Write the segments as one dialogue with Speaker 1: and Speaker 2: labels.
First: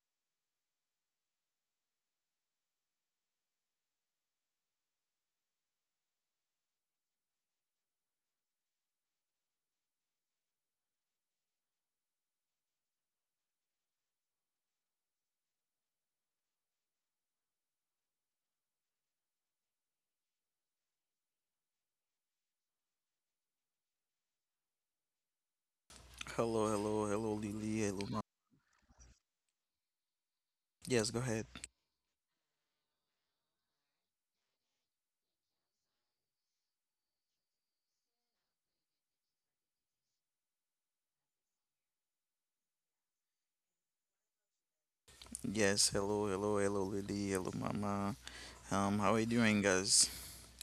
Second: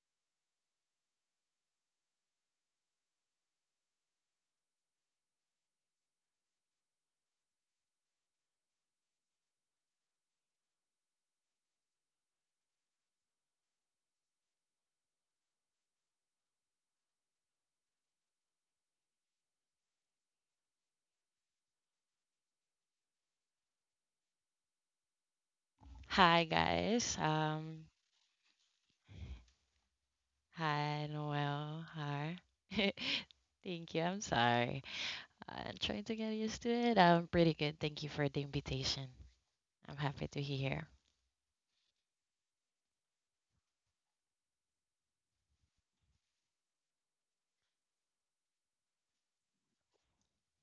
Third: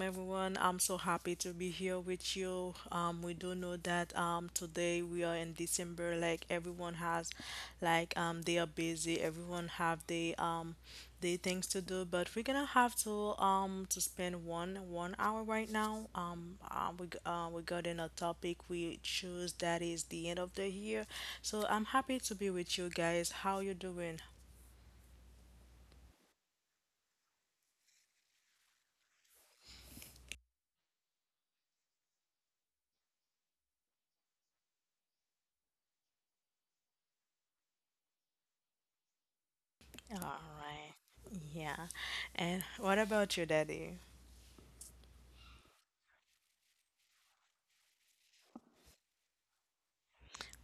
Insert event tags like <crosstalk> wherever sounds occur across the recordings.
Speaker 1: everyone. I'm so happy to be here with you. We do know that today we are in December. Like everyone has, they are busy. Everyone have they things to do. But we're gonna have to spend one one hour right now. We got in a topic we choose that is the end of the year. So I'm happy to be with you guys. How you doing?
Speaker 2: Hi
Speaker 3: Hello, hello,
Speaker 2: guys.
Speaker 3: hello, Lily, hello, Mama.
Speaker 2: Hi,
Speaker 3: Yes, go ahead.
Speaker 2: Noel. Hi. <laughs> Thank you. I'm sorry. I'm trying to get used to it. I'm pretty good. Thank you for the invitation. I'm
Speaker 1: All
Speaker 2: happy to be here.
Speaker 1: right. Yeah. And what about your Daddy?
Speaker 3: Yes, hello, hello, hello, Lily, hello, mama. How are you doing, guys?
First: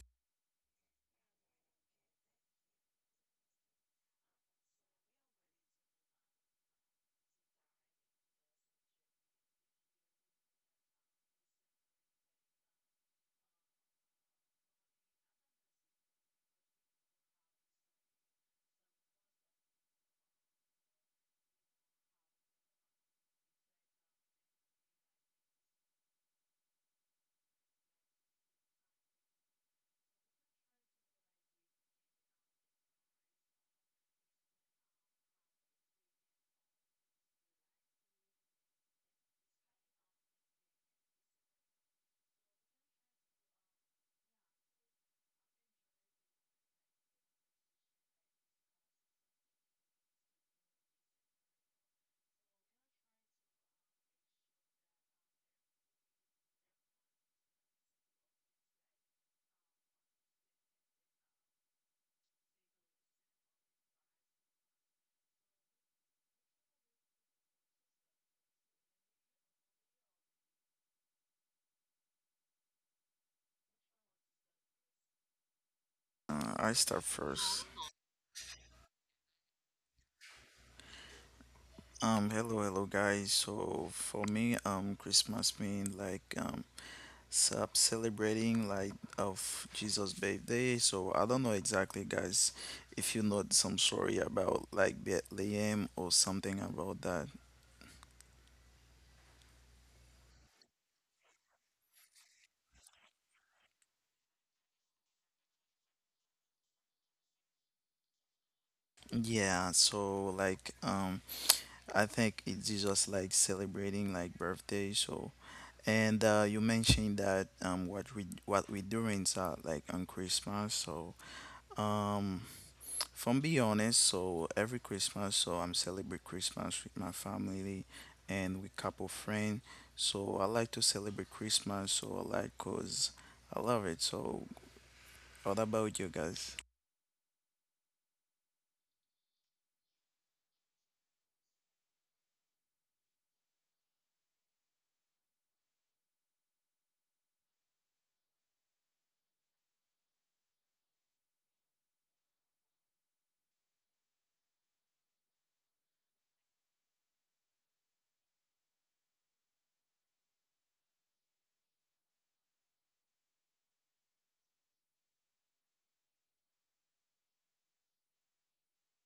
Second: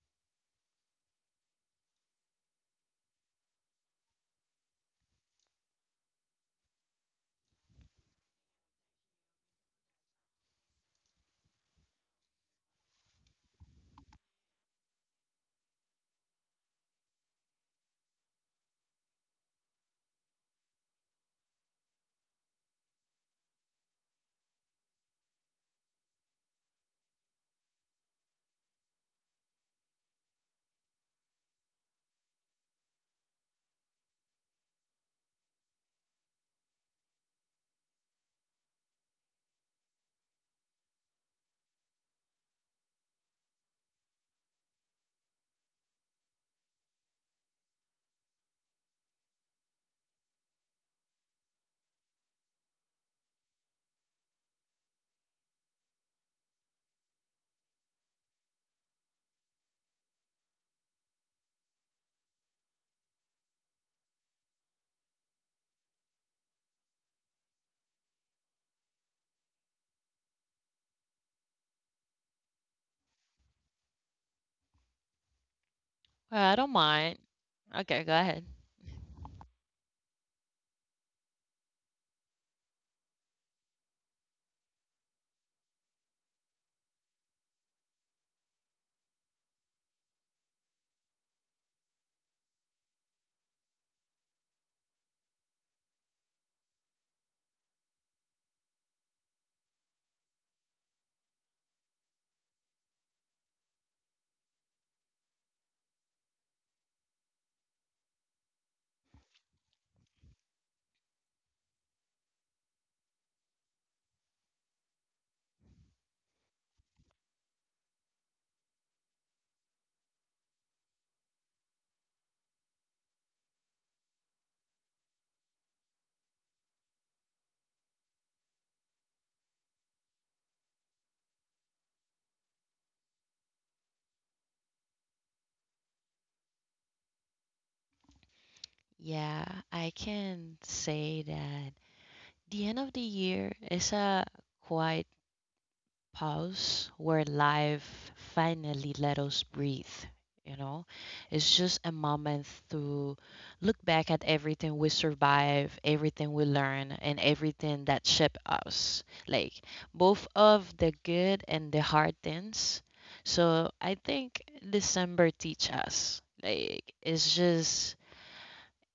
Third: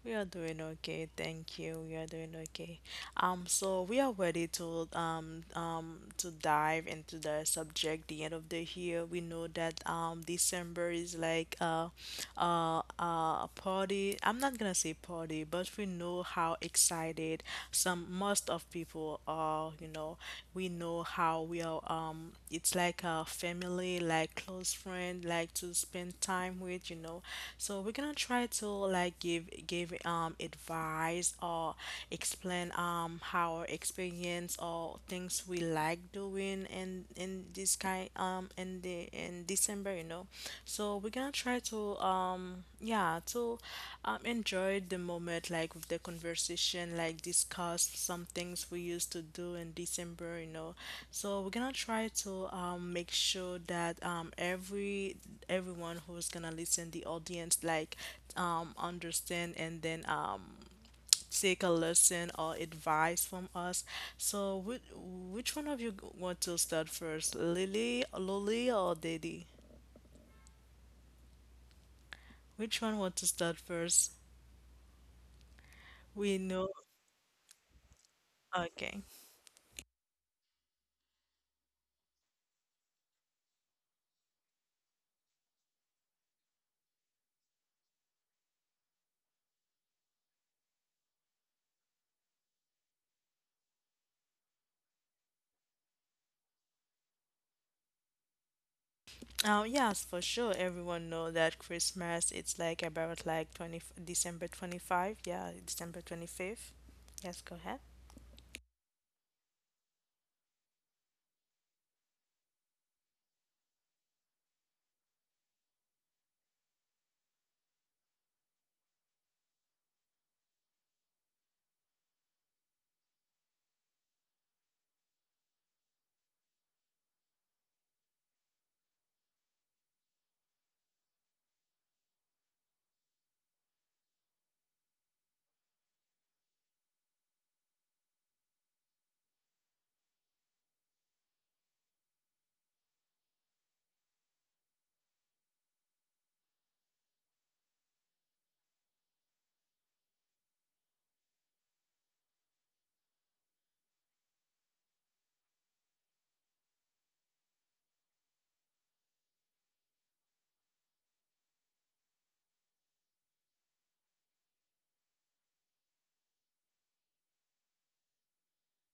Speaker 1: We are doing okay, thank you. We are doing okay. So we are ready to dive into the subject. The end of the year, we know that December is like a party. I'm not gonna say party, but we know how excited some most of people are. You know, we know how we are. It's like a family, like close friend, like to spend time with, you know. So we're gonna try to like give advice or explain our experience or things we like doing in this kind in the in December, you know. So we're gonna try to yeah, to enjoy the moment, like with the conversation, like discuss some things we used to do in December, you know. So we're gonna try to make sure that every everyone who's gonna listen, the audience, like understand and then take a lesson or advice from us. So which one of you want to start first, Lily or Daddy. Which one wants to start first? We
Speaker 2: Well, I
Speaker 1: know.
Speaker 2: don't
Speaker 3: I start
Speaker 2: mind.
Speaker 3: first.
Speaker 2: Okay, go ahead.
Speaker 1: Okay.
Speaker 3: Hello, hello, guys. So for me, Christmas mean like sub celebrating like of Jesus' birthday. So I don't know exactly, guys, if you know some story about like Bethlehem or something about that.
Speaker 1: Oh, yes, for sure. Everyone know that Christmas, it's like about like 20, December 25. Yeah, December 25th. Yes, go ahead.
Speaker 3: Yeah. So like. I think it's just like celebrating like birthday. So, and you mentioned that what we doing like on Christmas. So, um, from be honest, so every Christmas, so I'm celebrate Christmas with my family and with couple friend. So I like to celebrate Christmas. So I like cause I love it. So what about you guys?
Speaker 2: Yeah, I can say that the end of the year is a quite pause where life finally let us breathe. You know, it's just a moment to look back at everything we survive, everything we learn, and everything that shaped us. Like both of the good and the hard things. So I think December teach us. Like it's just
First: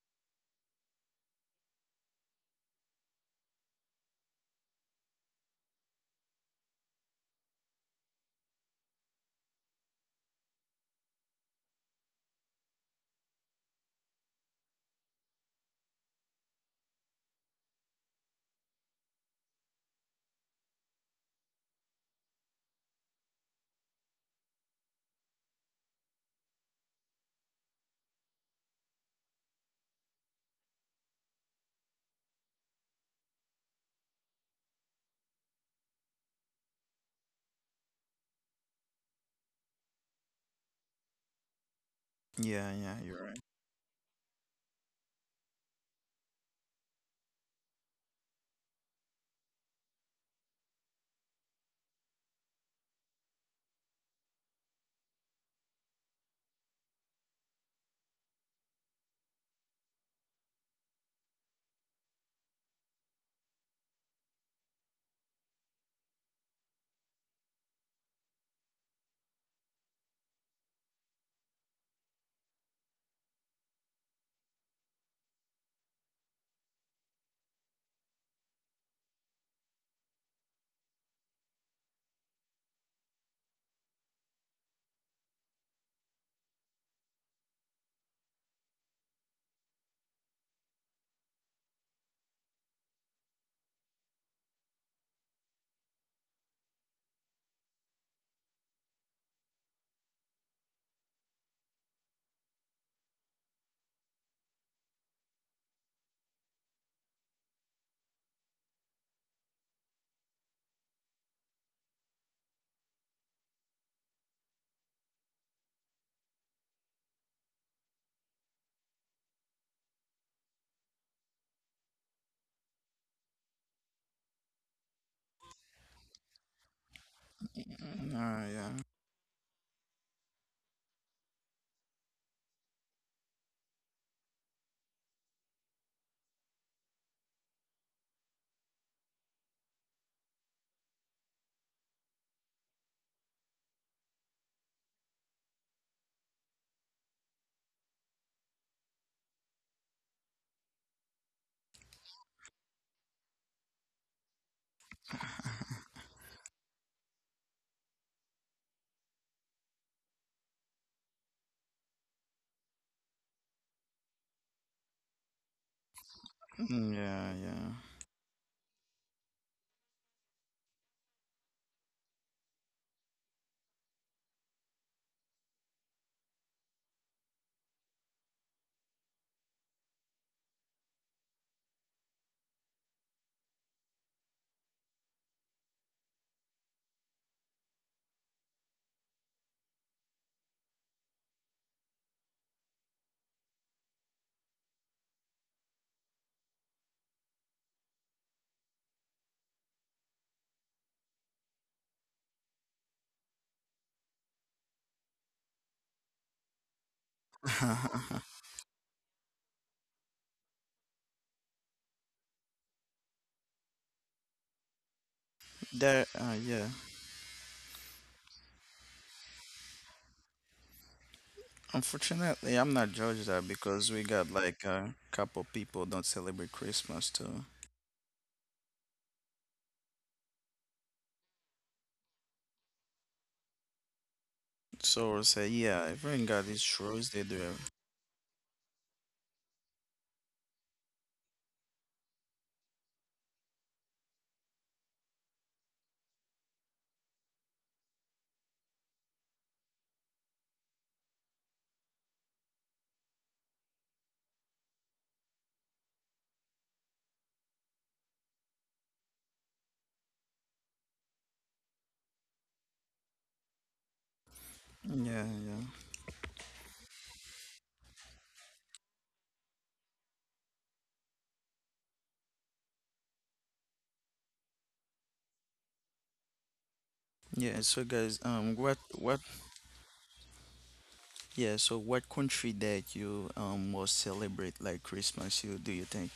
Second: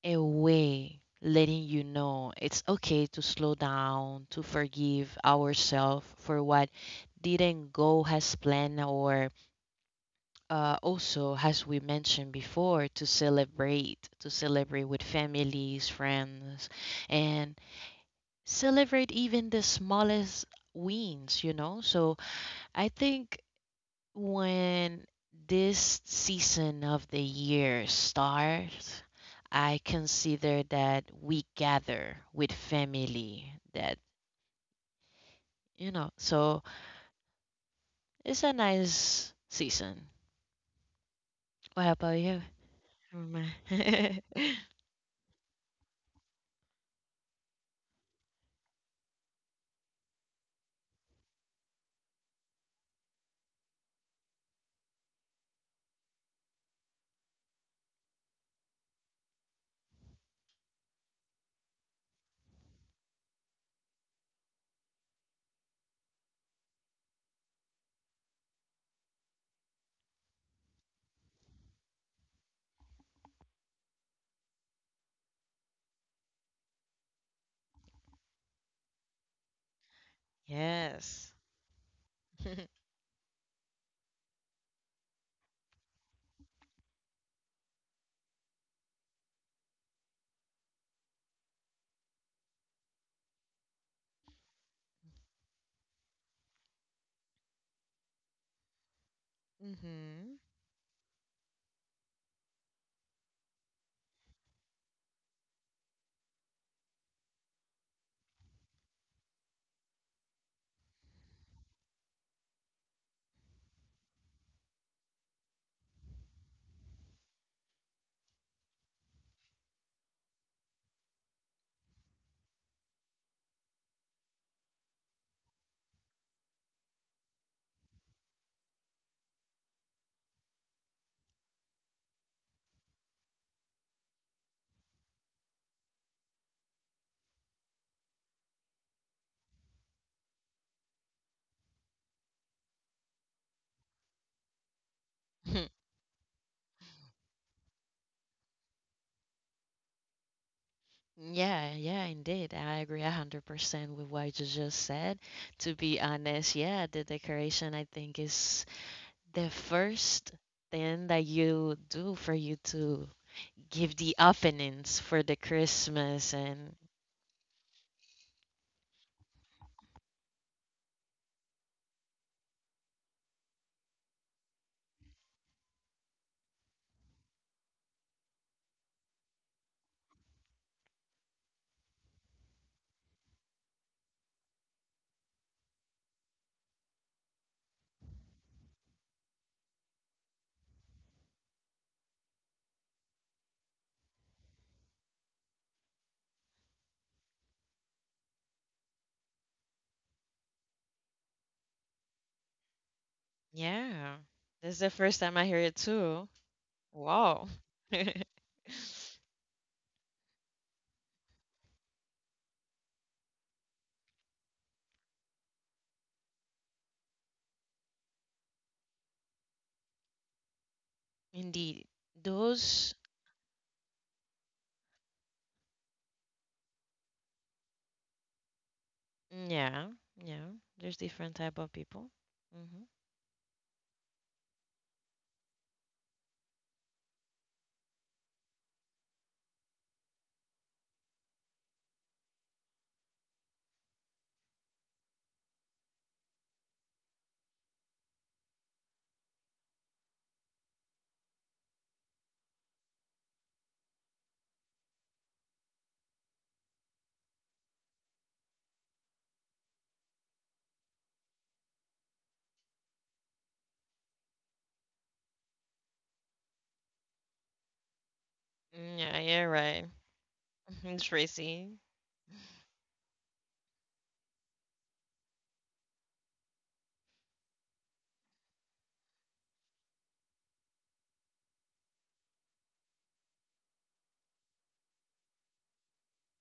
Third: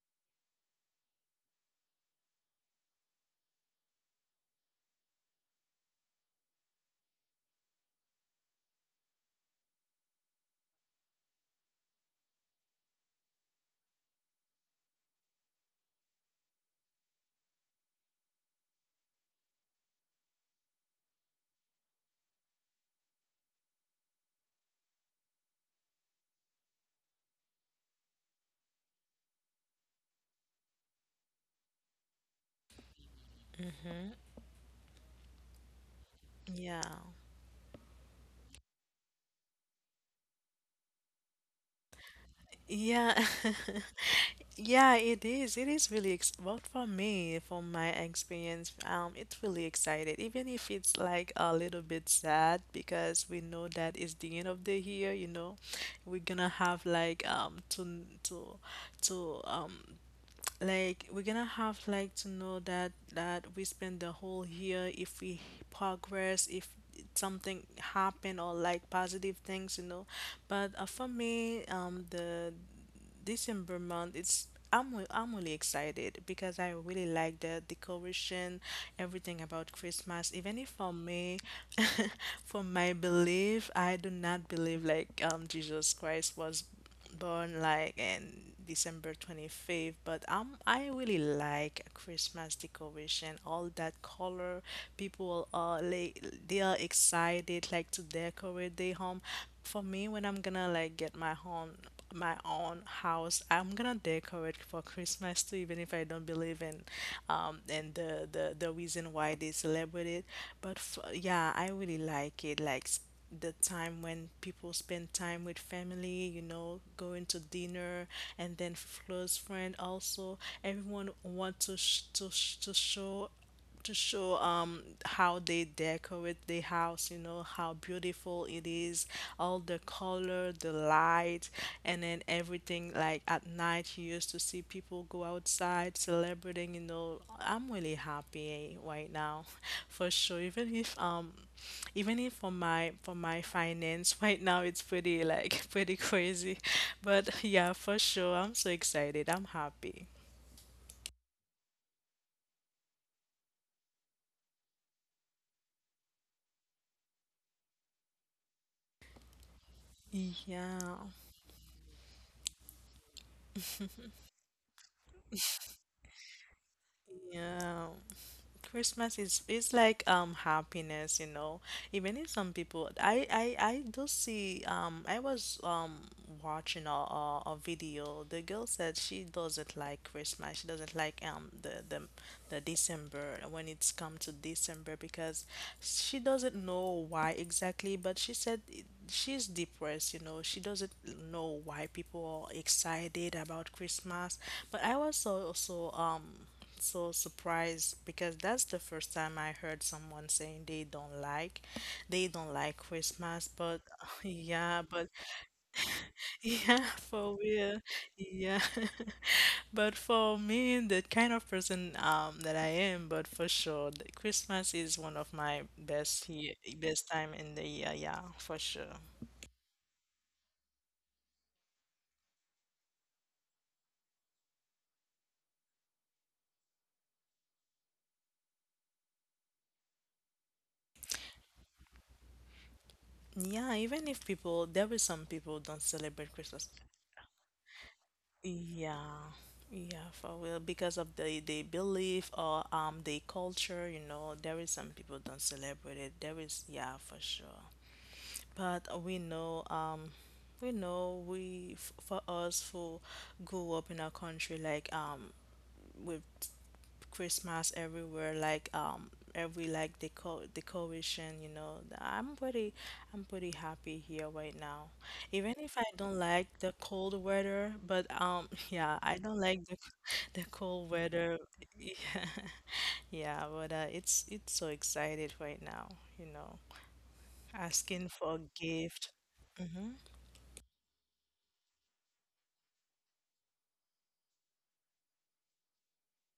Speaker 2: a way letting you know it's okay to slow down, to forgive ourselves for what didn't go as planned, or also, as we mentioned before, to celebrate with families, friends, and celebrate even the smallest wins, you know? So I think when this season of the year starts, I consider that we gather with family. That you know, so
Speaker 1: Yeah.
Speaker 2: it's a nice season. What about you?
Speaker 3: Yeah, yeah,
Speaker 1: Yeah.
Speaker 3: you're right.
Speaker 2: Mm.
Speaker 1: <laughs> Yeah, it is. It is really ex, well, for me, from my experience, it's really excited, even if it's like a little bit sad because we know that it's the end of the year, you know. We're gonna have like to like we're gonna have like to know that that we spend the whole year, if we progress, if something happen or like positive things, you know. But for me the December month, it's I'm really excited because I really like the decoration, everything about Christmas. Even if for
Speaker 2: <laughs> Yes.
Speaker 1: me, <laughs> for my belief, I do not believe like Jesus Christ was born like in December 25th, but I really like Christmas decoration, all that color. People are like they are excited like to decorate their home. For me, when
Speaker 2: Mm-hmm.
Speaker 1: I'm gonna like get my home, my own house. I'm gonna decorate for Christmas too, even if I don't believe in, and the reason why they celebrate it. But f yeah, I really like it. The time when people spend time with family, you know, going to dinner, and then close friend also. Everyone want to sh to sh to show how they decorate the house, you know, how
Speaker 3: Mm,
Speaker 1: beautiful it
Speaker 3: Yeah.
Speaker 1: is, all the color, the light, and then everything. Like at night you used to see people go outside celebrating, you know. I'm really happy right now. <laughs> For sure, even if for my finance <laughs> right now, it's pretty like <laughs>
Speaker 2: <laughs>
Speaker 1: pretty crazy, but yeah, for sure, I'm so excited, I'm happy.
Speaker 2: Yeah, yeah, indeed. I agree 100% with what you just said. To be honest, yeah, the decoration I think is the first
Speaker 1: Yeah,
Speaker 2: thing that you do for you to give the openings for the Christmas and
Speaker 3: Mm,
Speaker 1: yeah.
Speaker 3: yeah,
Speaker 1: Christmas is like happiness, you know. Even if some people, I do see. I was watching a video. The girl said she doesn't like Christmas. She doesn't like the December, when it's come to December, because she doesn't know why exactly. But she said she's depressed. You know, she doesn't know why people are excited about Christmas. But I was also so surprised because that's the first time I heard someone saying they don't like Christmas, but
Speaker 2: yeah.
Speaker 1: <laughs>
Speaker 2: This is
Speaker 1: yeah,
Speaker 2: the
Speaker 1: but
Speaker 2: first time I hear it too.
Speaker 1: <laughs> yeah, for
Speaker 2: Wow.
Speaker 1: real,
Speaker 3: yeah.
Speaker 1: yeah.
Speaker 2: <laughs>
Speaker 1: <laughs> But for me, the kind of person that I am, but for sure the Christmas is one of my
Speaker 3: <laughs> There, yeah.
Speaker 1: best time in the year. Yeah, for sure.
Speaker 2: Indeed.
Speaker 3: Unfortunately,
Speaker 2: Those
Speaker 3: I'm not judged that because we got like a couple people don't celebrate Christmas too.
Speaker 2: yeah, yeah. There's different type of people. Hmm.
Speaker 1: Yeah, even if people, there were some
Speaker 3: So
Speaker 1: people
Speaker 3: we'll
Speaker 1: don't
Speaker 3: say, yeah,
Speaker 1: celebrate
Speaker 3: everyone
Speaker 1: Christmas.
Speaker 3: got these shows they do.
Speaker 1: Yeah, yeah, for real. Because of the belief or the culture, you know, there is some people don't celebrate it. There is, yeah, for sure. But we know, for us who grew up in a country like with Christmas everywhere, like every like decoration, you know. I'm pretty happy here right now. Even
Speaker 3: Yeah,
Speaker 1: if I
Speaker 3: yeah,
Speaker 1: don't like the cold weather, but <laughs> yeah,
Speaker 2: Yeah,
Speaker 1: I
Speaker 2: yeah,
Speaker 1: don't like the
Speaker 2: right.
Speaker 1: <laughs> the cold
Speaker 2: <laughs>
Speaker 1: weather. <laughs>
Speaker 2: Tracy.
Speaker 1: Yeah, yeah, but it's so excited right now, you know.
Speaker 3: yeah.
Speaker 1: Asking
Speaker 3: So,
Speaker 1: for a
Speaker 3: guys,
Speaker 1: gift. Mm-hmm.
Speaker 3: yeah. So what country that you most celebrate like Christmas? You do you think?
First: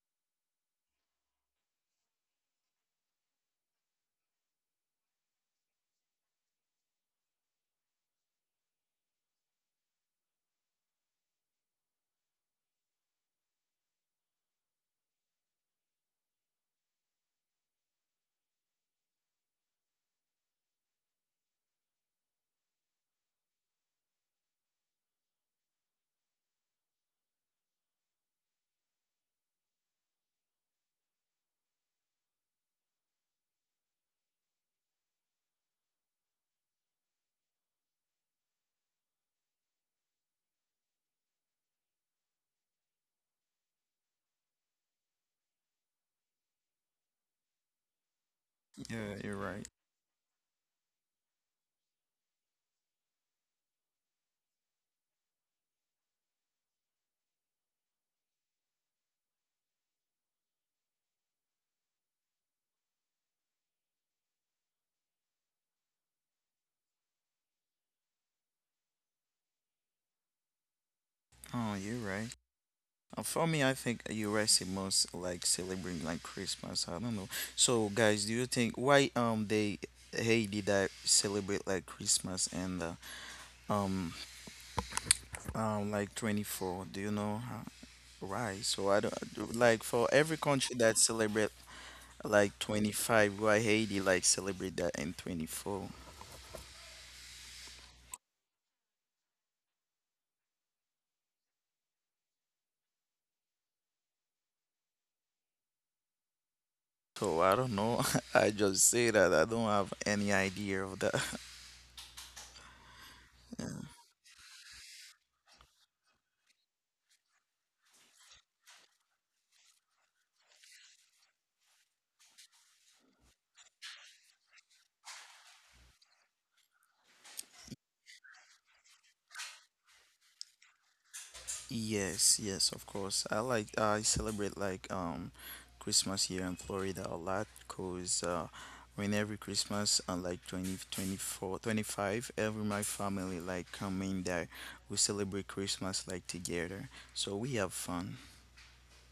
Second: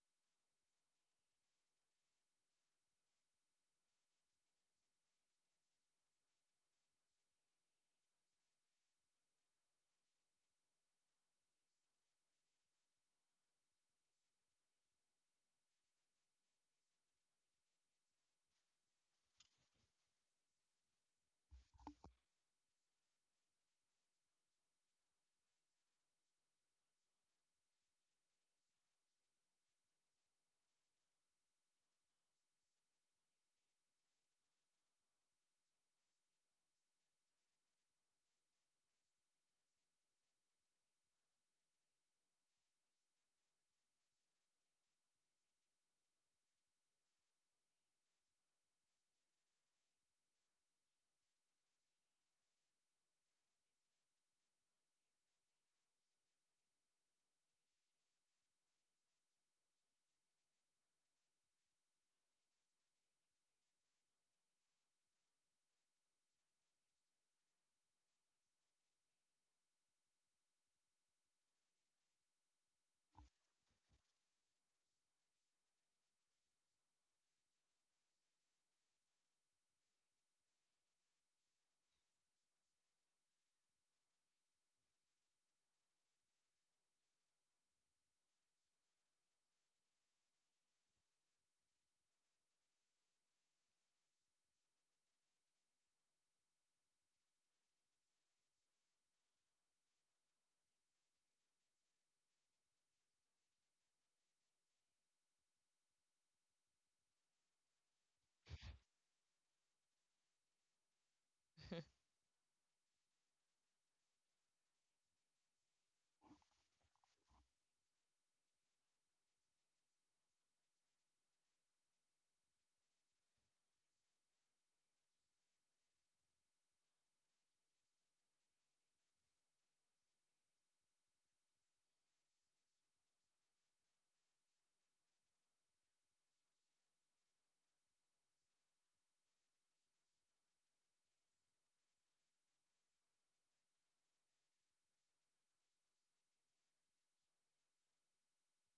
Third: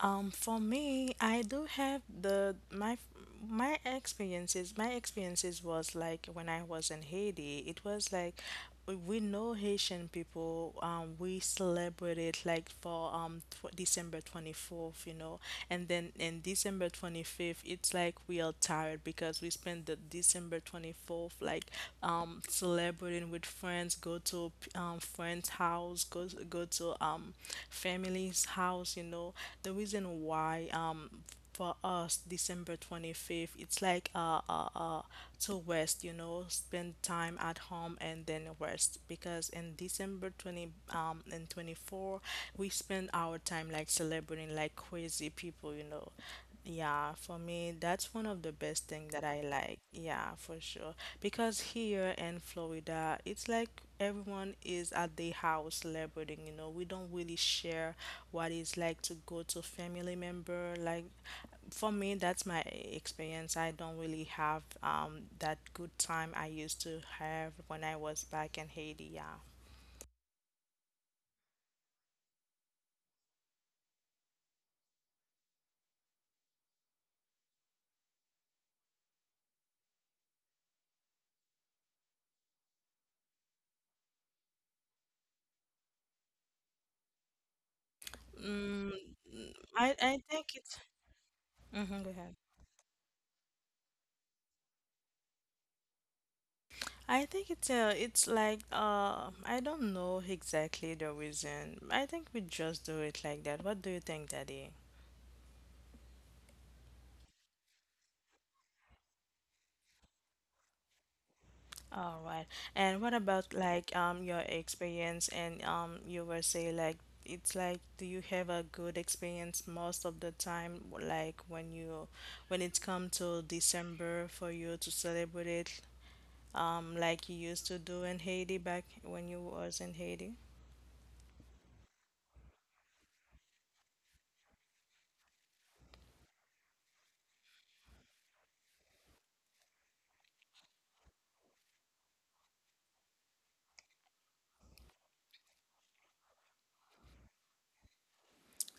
Speaker 1: For me, I do have the my my experiences. My experiences was like when I was in Haiti. It was like we know Haitian people. We celebrate it like for tw December 24th, you know, and then in December 25th it's like we are tired because we spend the December 24th like celebrating with friends, go to friends house, go to family's house, you know. The reason why for us December 25th. It's like to rest, you know, spend time at home and then rest because in December 20 and 24, we spend our time like celebrating like crazy people, you know. Yeah, for me, that's one of the best
Speaker 3: Yeah,
Speaker 1: thing
Speaker 3: you're
Speaker 1: that I
Speaker 3: right.
Speaker 1: like. Yeah, for sure. Because here in Florida, it's like everyone is at their house celebrating, you know. We don't really share what it's like to go to family member, like, for me, that's my experience. I don't really have that good time I used to have when I was back in Haiti. Yeah.
Speaker 3: Oh, you're right. For me, I think U.S. is most like celebrating like Christmas. I don't know. So, guys, do you think why they Haiti that celebrate like Christmas and Um, like 24. Do you know? Right. So I don't I
Speaker 1: Mm,
Speaker 3: do- like for every
Speaker 1: I
Speaker 3: country
Speaker 1: think
Speaker 3: that
Speaker 1: it's.
Speaker 3: celebrate
Speaker 1: Mhm,
Speaker 3: like
Speaker 1: go ahead.
Speaker 3: 25. Why Haiti like celebrate that in 24?
Speaker 1: I think it's like I don't know exactly the reason. I think we just do it like that. What do you think, Daddy?
Speaker 3: So I don't know. <laughs> I just say that I don't have any idea of that.
Speaker 2: <laughs>
Speaker 1: All right. And what about like your experience and you were say like, it's like, do you have a good experience most of the time like when you when it come to December for you to celebrate it like you used to do in Haiti back when you was in Haiti?
Speaker 3: Yes, yes, of course. I celebrate like Christmas here in Florida a lot because when every Christmas on like 20, 24, 25, every my family like come in there, we celebrate Christmas like together. So we have fun.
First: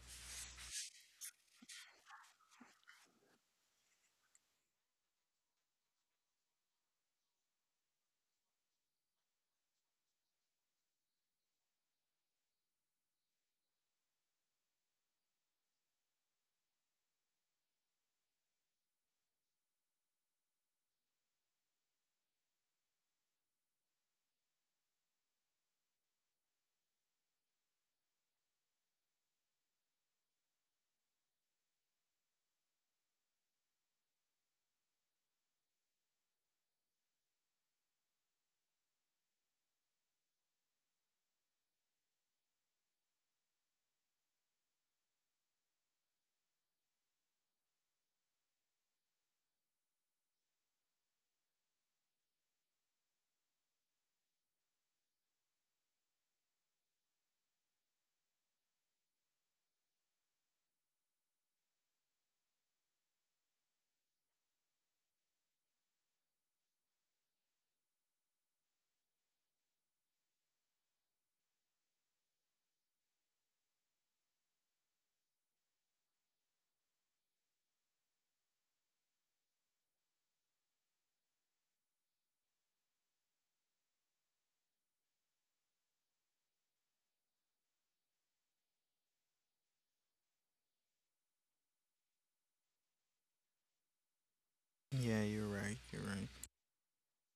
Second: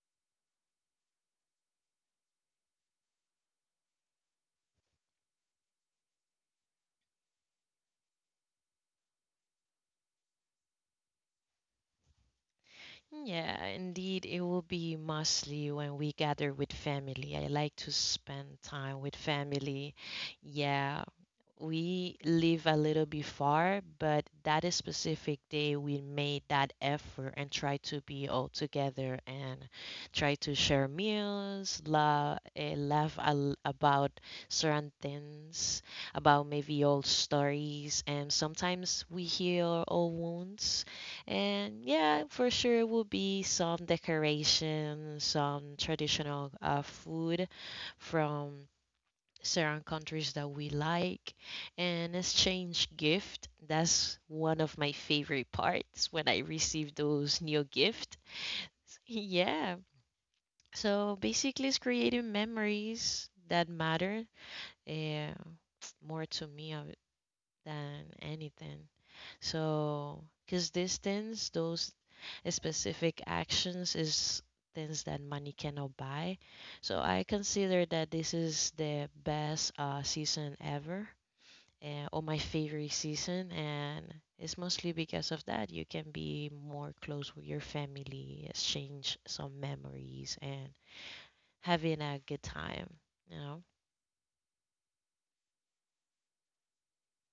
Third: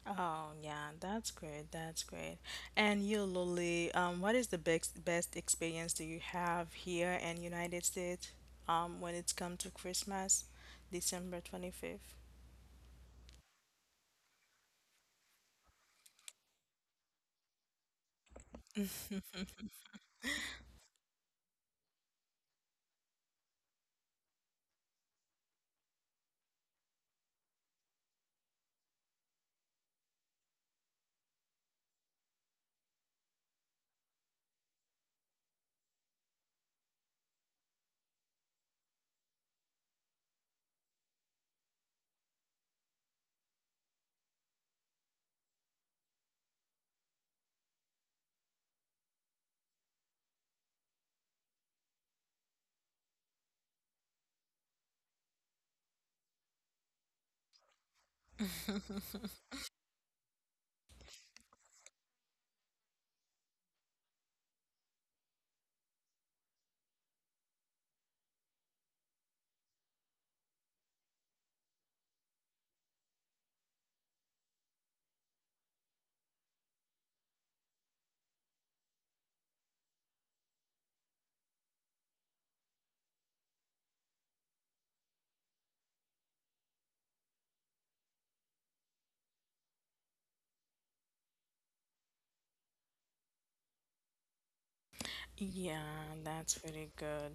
Speaker 1: Oh yeah, that's great. That's great. And you, Lily, what is the best experience do you have here in United States, when it's come to Christmas, December 25th?
Speaker 2: Yeah, indeed, it will be mostly when we gather with family. I like to spend time with family. Yeah, we live a little bit far, but that is specific day we made that effort and try to be all together and try to share meals, laugh al about certain things, about maybe old stories, and sometimes we heal old wounds. And yeah, for sure it will be some decoration, some traditional food from certain countries that we like and exchange gift. That's one of my favorite parts when I receive those new gift.
Speaker 1: <laughs>
Speaker 2: Yeah, so basically it's creating memories that matter, yeah, more to me of it than anything. So because these things, those specific actions is things that money cannot buy. So I consider that this is the best season ever, on my favorite season, and it's mostly because of that. You can be more close with your family, exchange some memories, and having a good time. You know.
Speaker 3: Yeah, you're right.
Speaker 1: Yeah,
Speaker 3: You're right.
Speaker 1: that's pretty good.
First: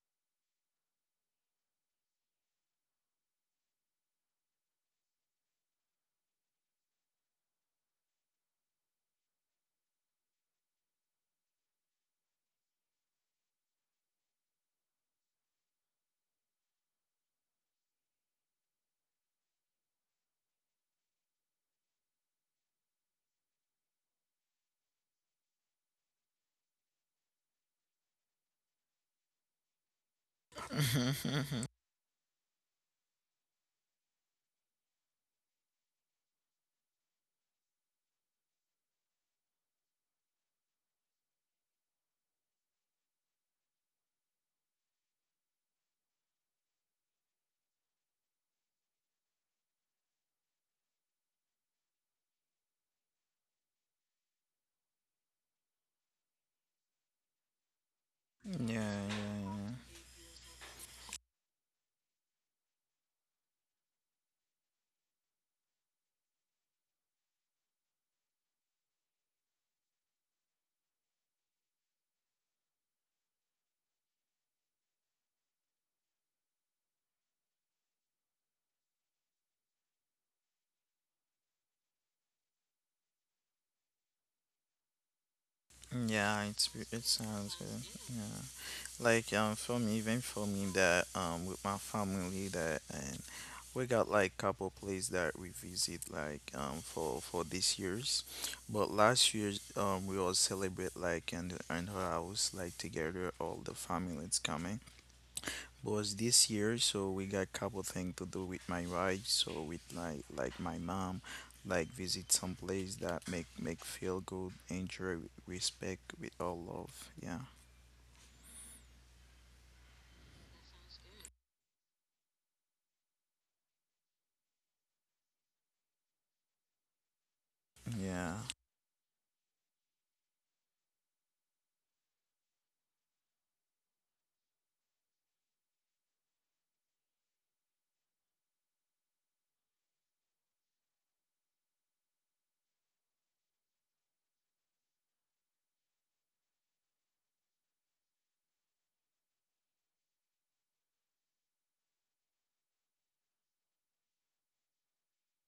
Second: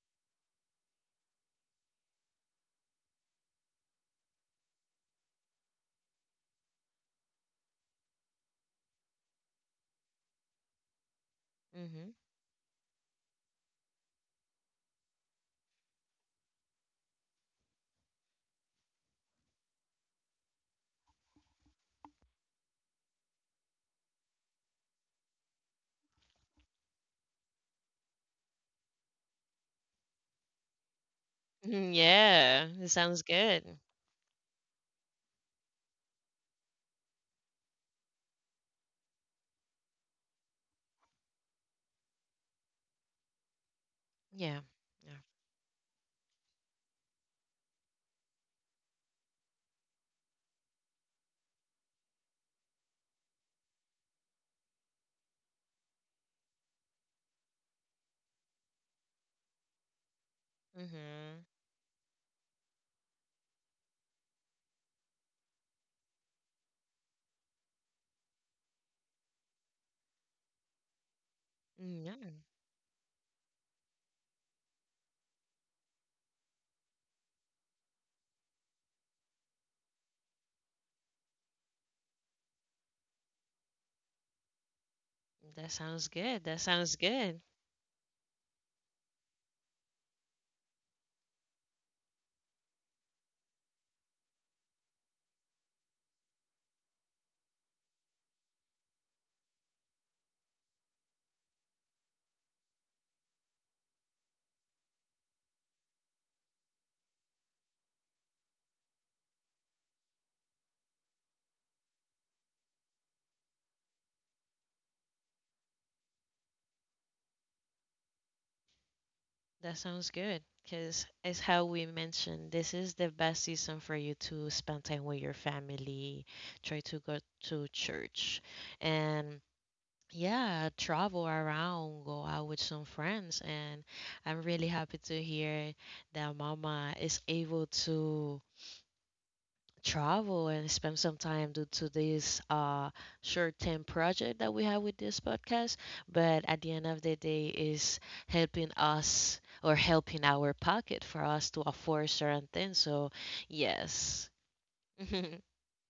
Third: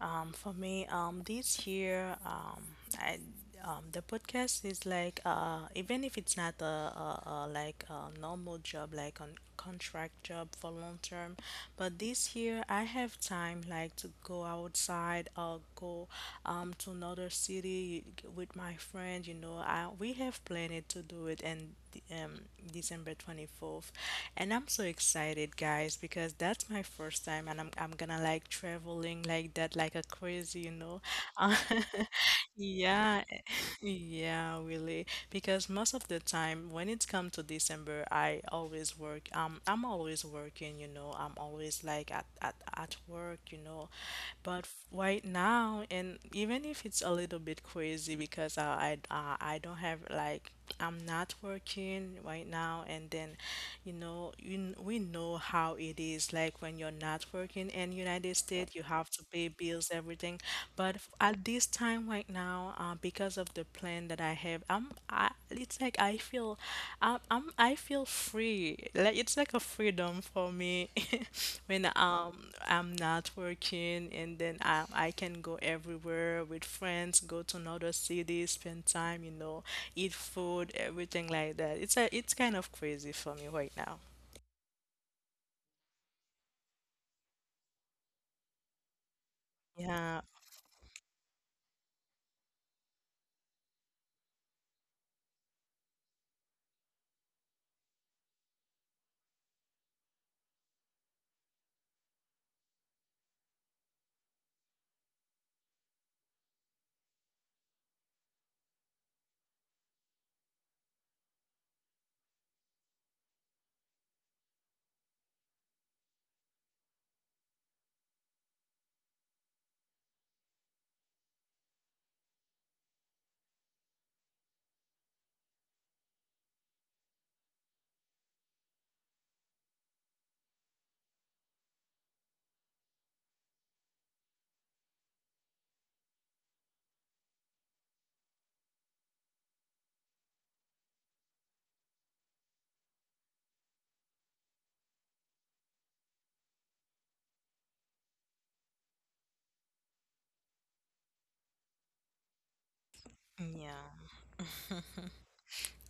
Speaker 1: For me, this year, I the podcast is like even if it's not a like a normal job, like a contract job for long term, but
Speaker 2: Mm-hmm.
Speaker 1: this year I have time like to go outside or go to another city with my friend. You know, we have planned to do it in um, December 24th. And I'm so excited, guys, because that's my first time and I'm gonna like traveling like that, like a crazy, you know.
Speaker 3: <laughs>
Speaker 1: <laughs>
Speaker 2: Yeah, it sounds
Speaker 1: Yeah.
Speaker 2: good.
Speaker 1: Yeah, really. Because most of the time when it's come to December, I always work. I'm always working, you know. I'm always like at work, you know.
Speaker 2: Yeah.
Speaker 1: But
Speaker 2: Yeah.
Speaker 1: right now, and even if it's a little bit crazy because I don't have like, I'm not working right now, and then, you know, we know how it is like when you're not working in United
Speaker 3: Yeah,
Speaker 1: States, you have to pay
Speaker 3: yeah,
Speaker 1: bills, everything. But
Speaker 2: Mm-hmm.
Speaker 1: at this time right now, because of the plan that I have, it's like I feel, I feel free. Like it's like a freedom for me. <laughs> When
Speaker 2: Mm, yeah.
Speaker 1: I'm not working, and then I can go everywhere with friends, go to another city, spend time, you know, eat food, everything like that. It's a it's kind of crazy for me right now.
Speaker 2: That sounds
Speaker 3: yeah.
Speaker 2: good.
Speaker 3: Yeah,
Speaker 2: That
Speaker 3: it's
Speaker 2: sounds
Speaker 3: it
Speaker 2: good.
Speaker 3: sounds good. Yeah. Like for me,
Speaker 1: Yeah,
Speaker 3: even for me that with my family that and we got like couple places that we visit like for this year's, but last year we all celebrate like in her house like together all the family is coming. But this year so we got couple thing to do with my wife so with like my mom like visit some place that make feel good enjoy respect with all love yeah
Speaker 2: That sounds good. Because it's how we mentioned, this is the best season for you to spend time with your family, try to go to church.
Speaker 3: yeah
Speaker 2: And yeah, travel around, go out with some friends, and I'm really happy to hear that Mama is able to travel and spend some time due to this short-term project that we have with this podcast. But at the end of the day, is helping us or helping our pocket for us to afford certain things. So
Speaker 1: yeah.
Speaker 2: yes, <laughs> hmm,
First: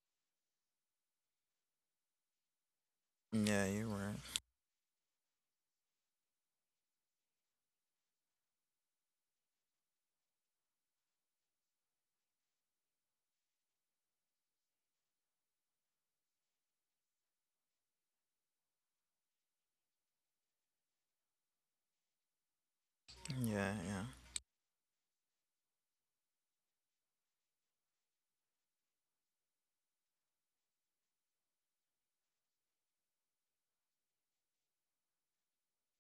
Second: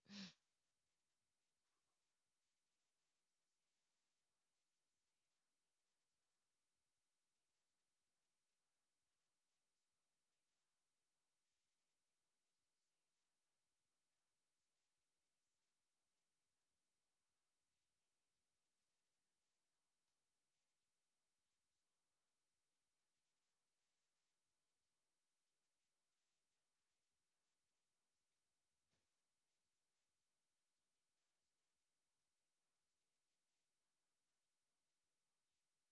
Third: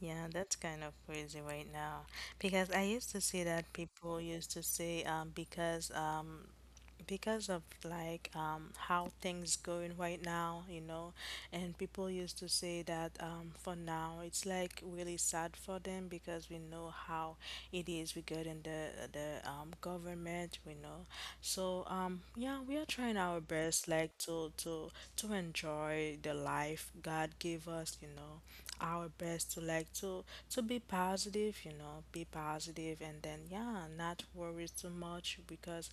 Speaker 1: Yeah, that's kind of crazy right now because I used to see
Speaker 3: yeah
Speaker 1: that
Speaker 3: you were.
Speaker 1: people used to say because of like how things going right now, you know, and people used to say that for now it's like really sad for them because we know how it is regarding the government, we know. So yeah, we are trying our
Speaker 3: Yeah,
Speaker 1: best
Speaker 3: yeah.
Speaker 1: like to enjoy enjoy the life God give us, you know, our best to like to be positive, you know, be positive and then yeah, not worry too much because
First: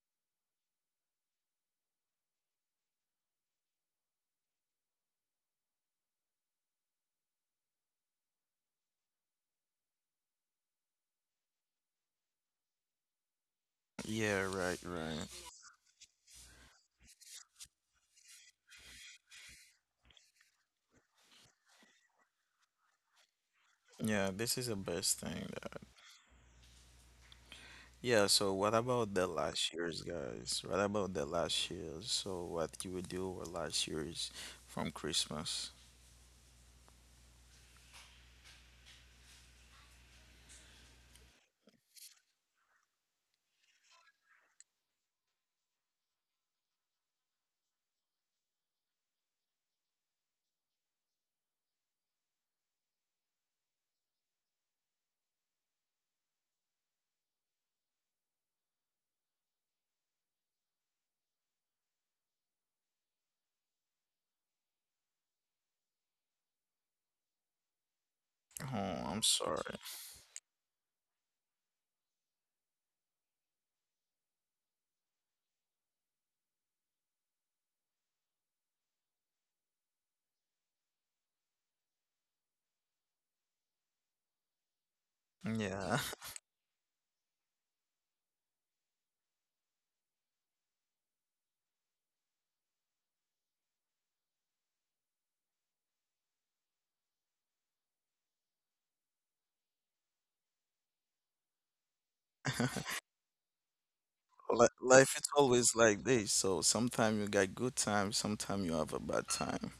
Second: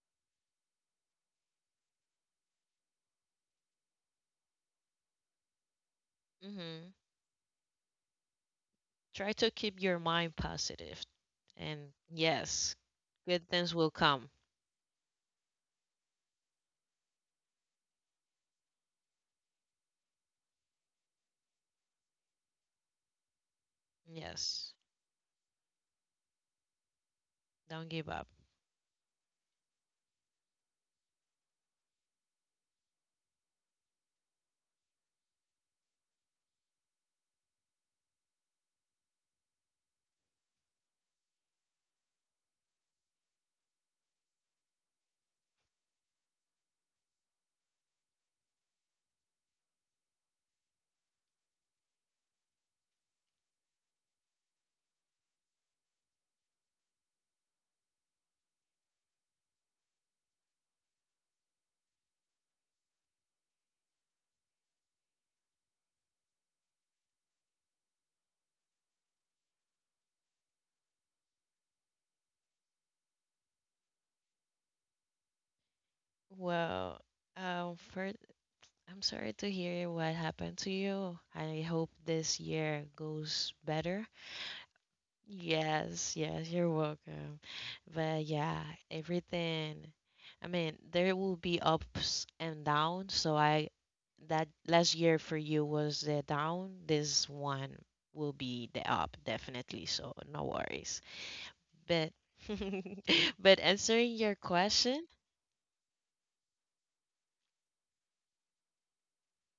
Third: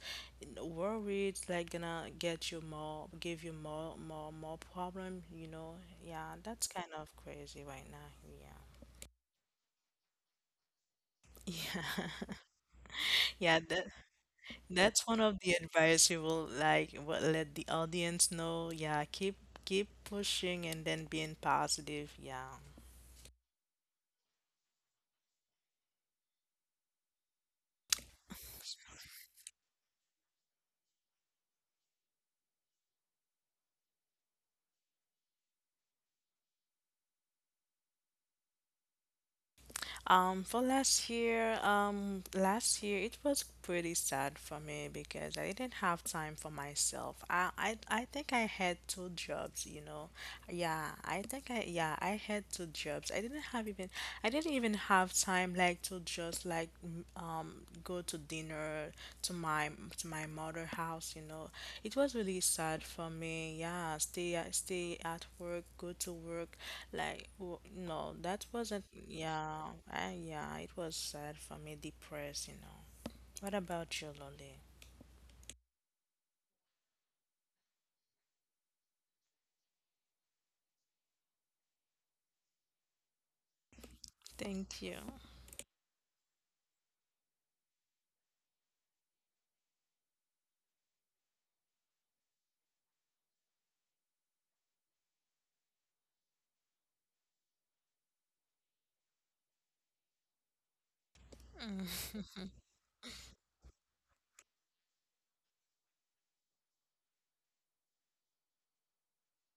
Speaker 1: worry is like gonna get you more, give you more problem, you know. Yeah, that's kind of crazy right now. Yeah.
Speaker 2: try to keep your mind positive,
Speaker 1: <laughs>
Speaker 2: and
Speaker 1: Yeah.
Speaker 2: yes, good
Speaker 1: Yeah,
Speaker 2: things
Speaker 1: that
Speaker 2: will come.
Speaker 3: Yeah, right,
Speaker 1: that's one
Speaker 3: right.
Speaker 1: of the advice you will like what let the audience know. Yeah, keep pushing and then being positive. Yeah.
Speaker 3: Yeah, this is the
Speaker 2: Yes,
Speaker 3: best thing. That,
Speaker 2: don't give
Speaker 3: yeah,
Speaker 2: up.
Speaker 3: so what about the last years, guys? What about the last years? So what you would do with last years from Christmas?
Speaker 1: For last year it was pretty sad for me because I didn't have time for myself. I think I had two jobs, you know. Yeah, I had two jobs. I didn't even have time like to just like go to dinner to my to my mother house, you know. It was really sad for me. Yeah, stay at work, go to work, like w- no, that wasn't.
Speaker 3: Oh, I'm sorry.
Speaker 1: Yeah, I, yeah, it was sad for me, depressed, you know. What about you, Lolly?
Speaker 2: Well, first, I'm sorry to hear what happened to you. I hope this year goes better.
Speaker 1: Thank you.
Speaker 3: Yeah.
Speaker 2: Yes, yes, you're welcome. But yeah, everything. I mean, there will be ups and downs. So I, that last year for you was the down. This one will be the up, definitely. So no worries. But,
Speaker 3: <laughs>
Speaker 1: <laughs>
Speaker 2: <laughs> but answering your
Speaker 3: Life
Speaker 2: question.
Speaker 3: is always like this. So sometimes you got good times, sometimes you have a bad time.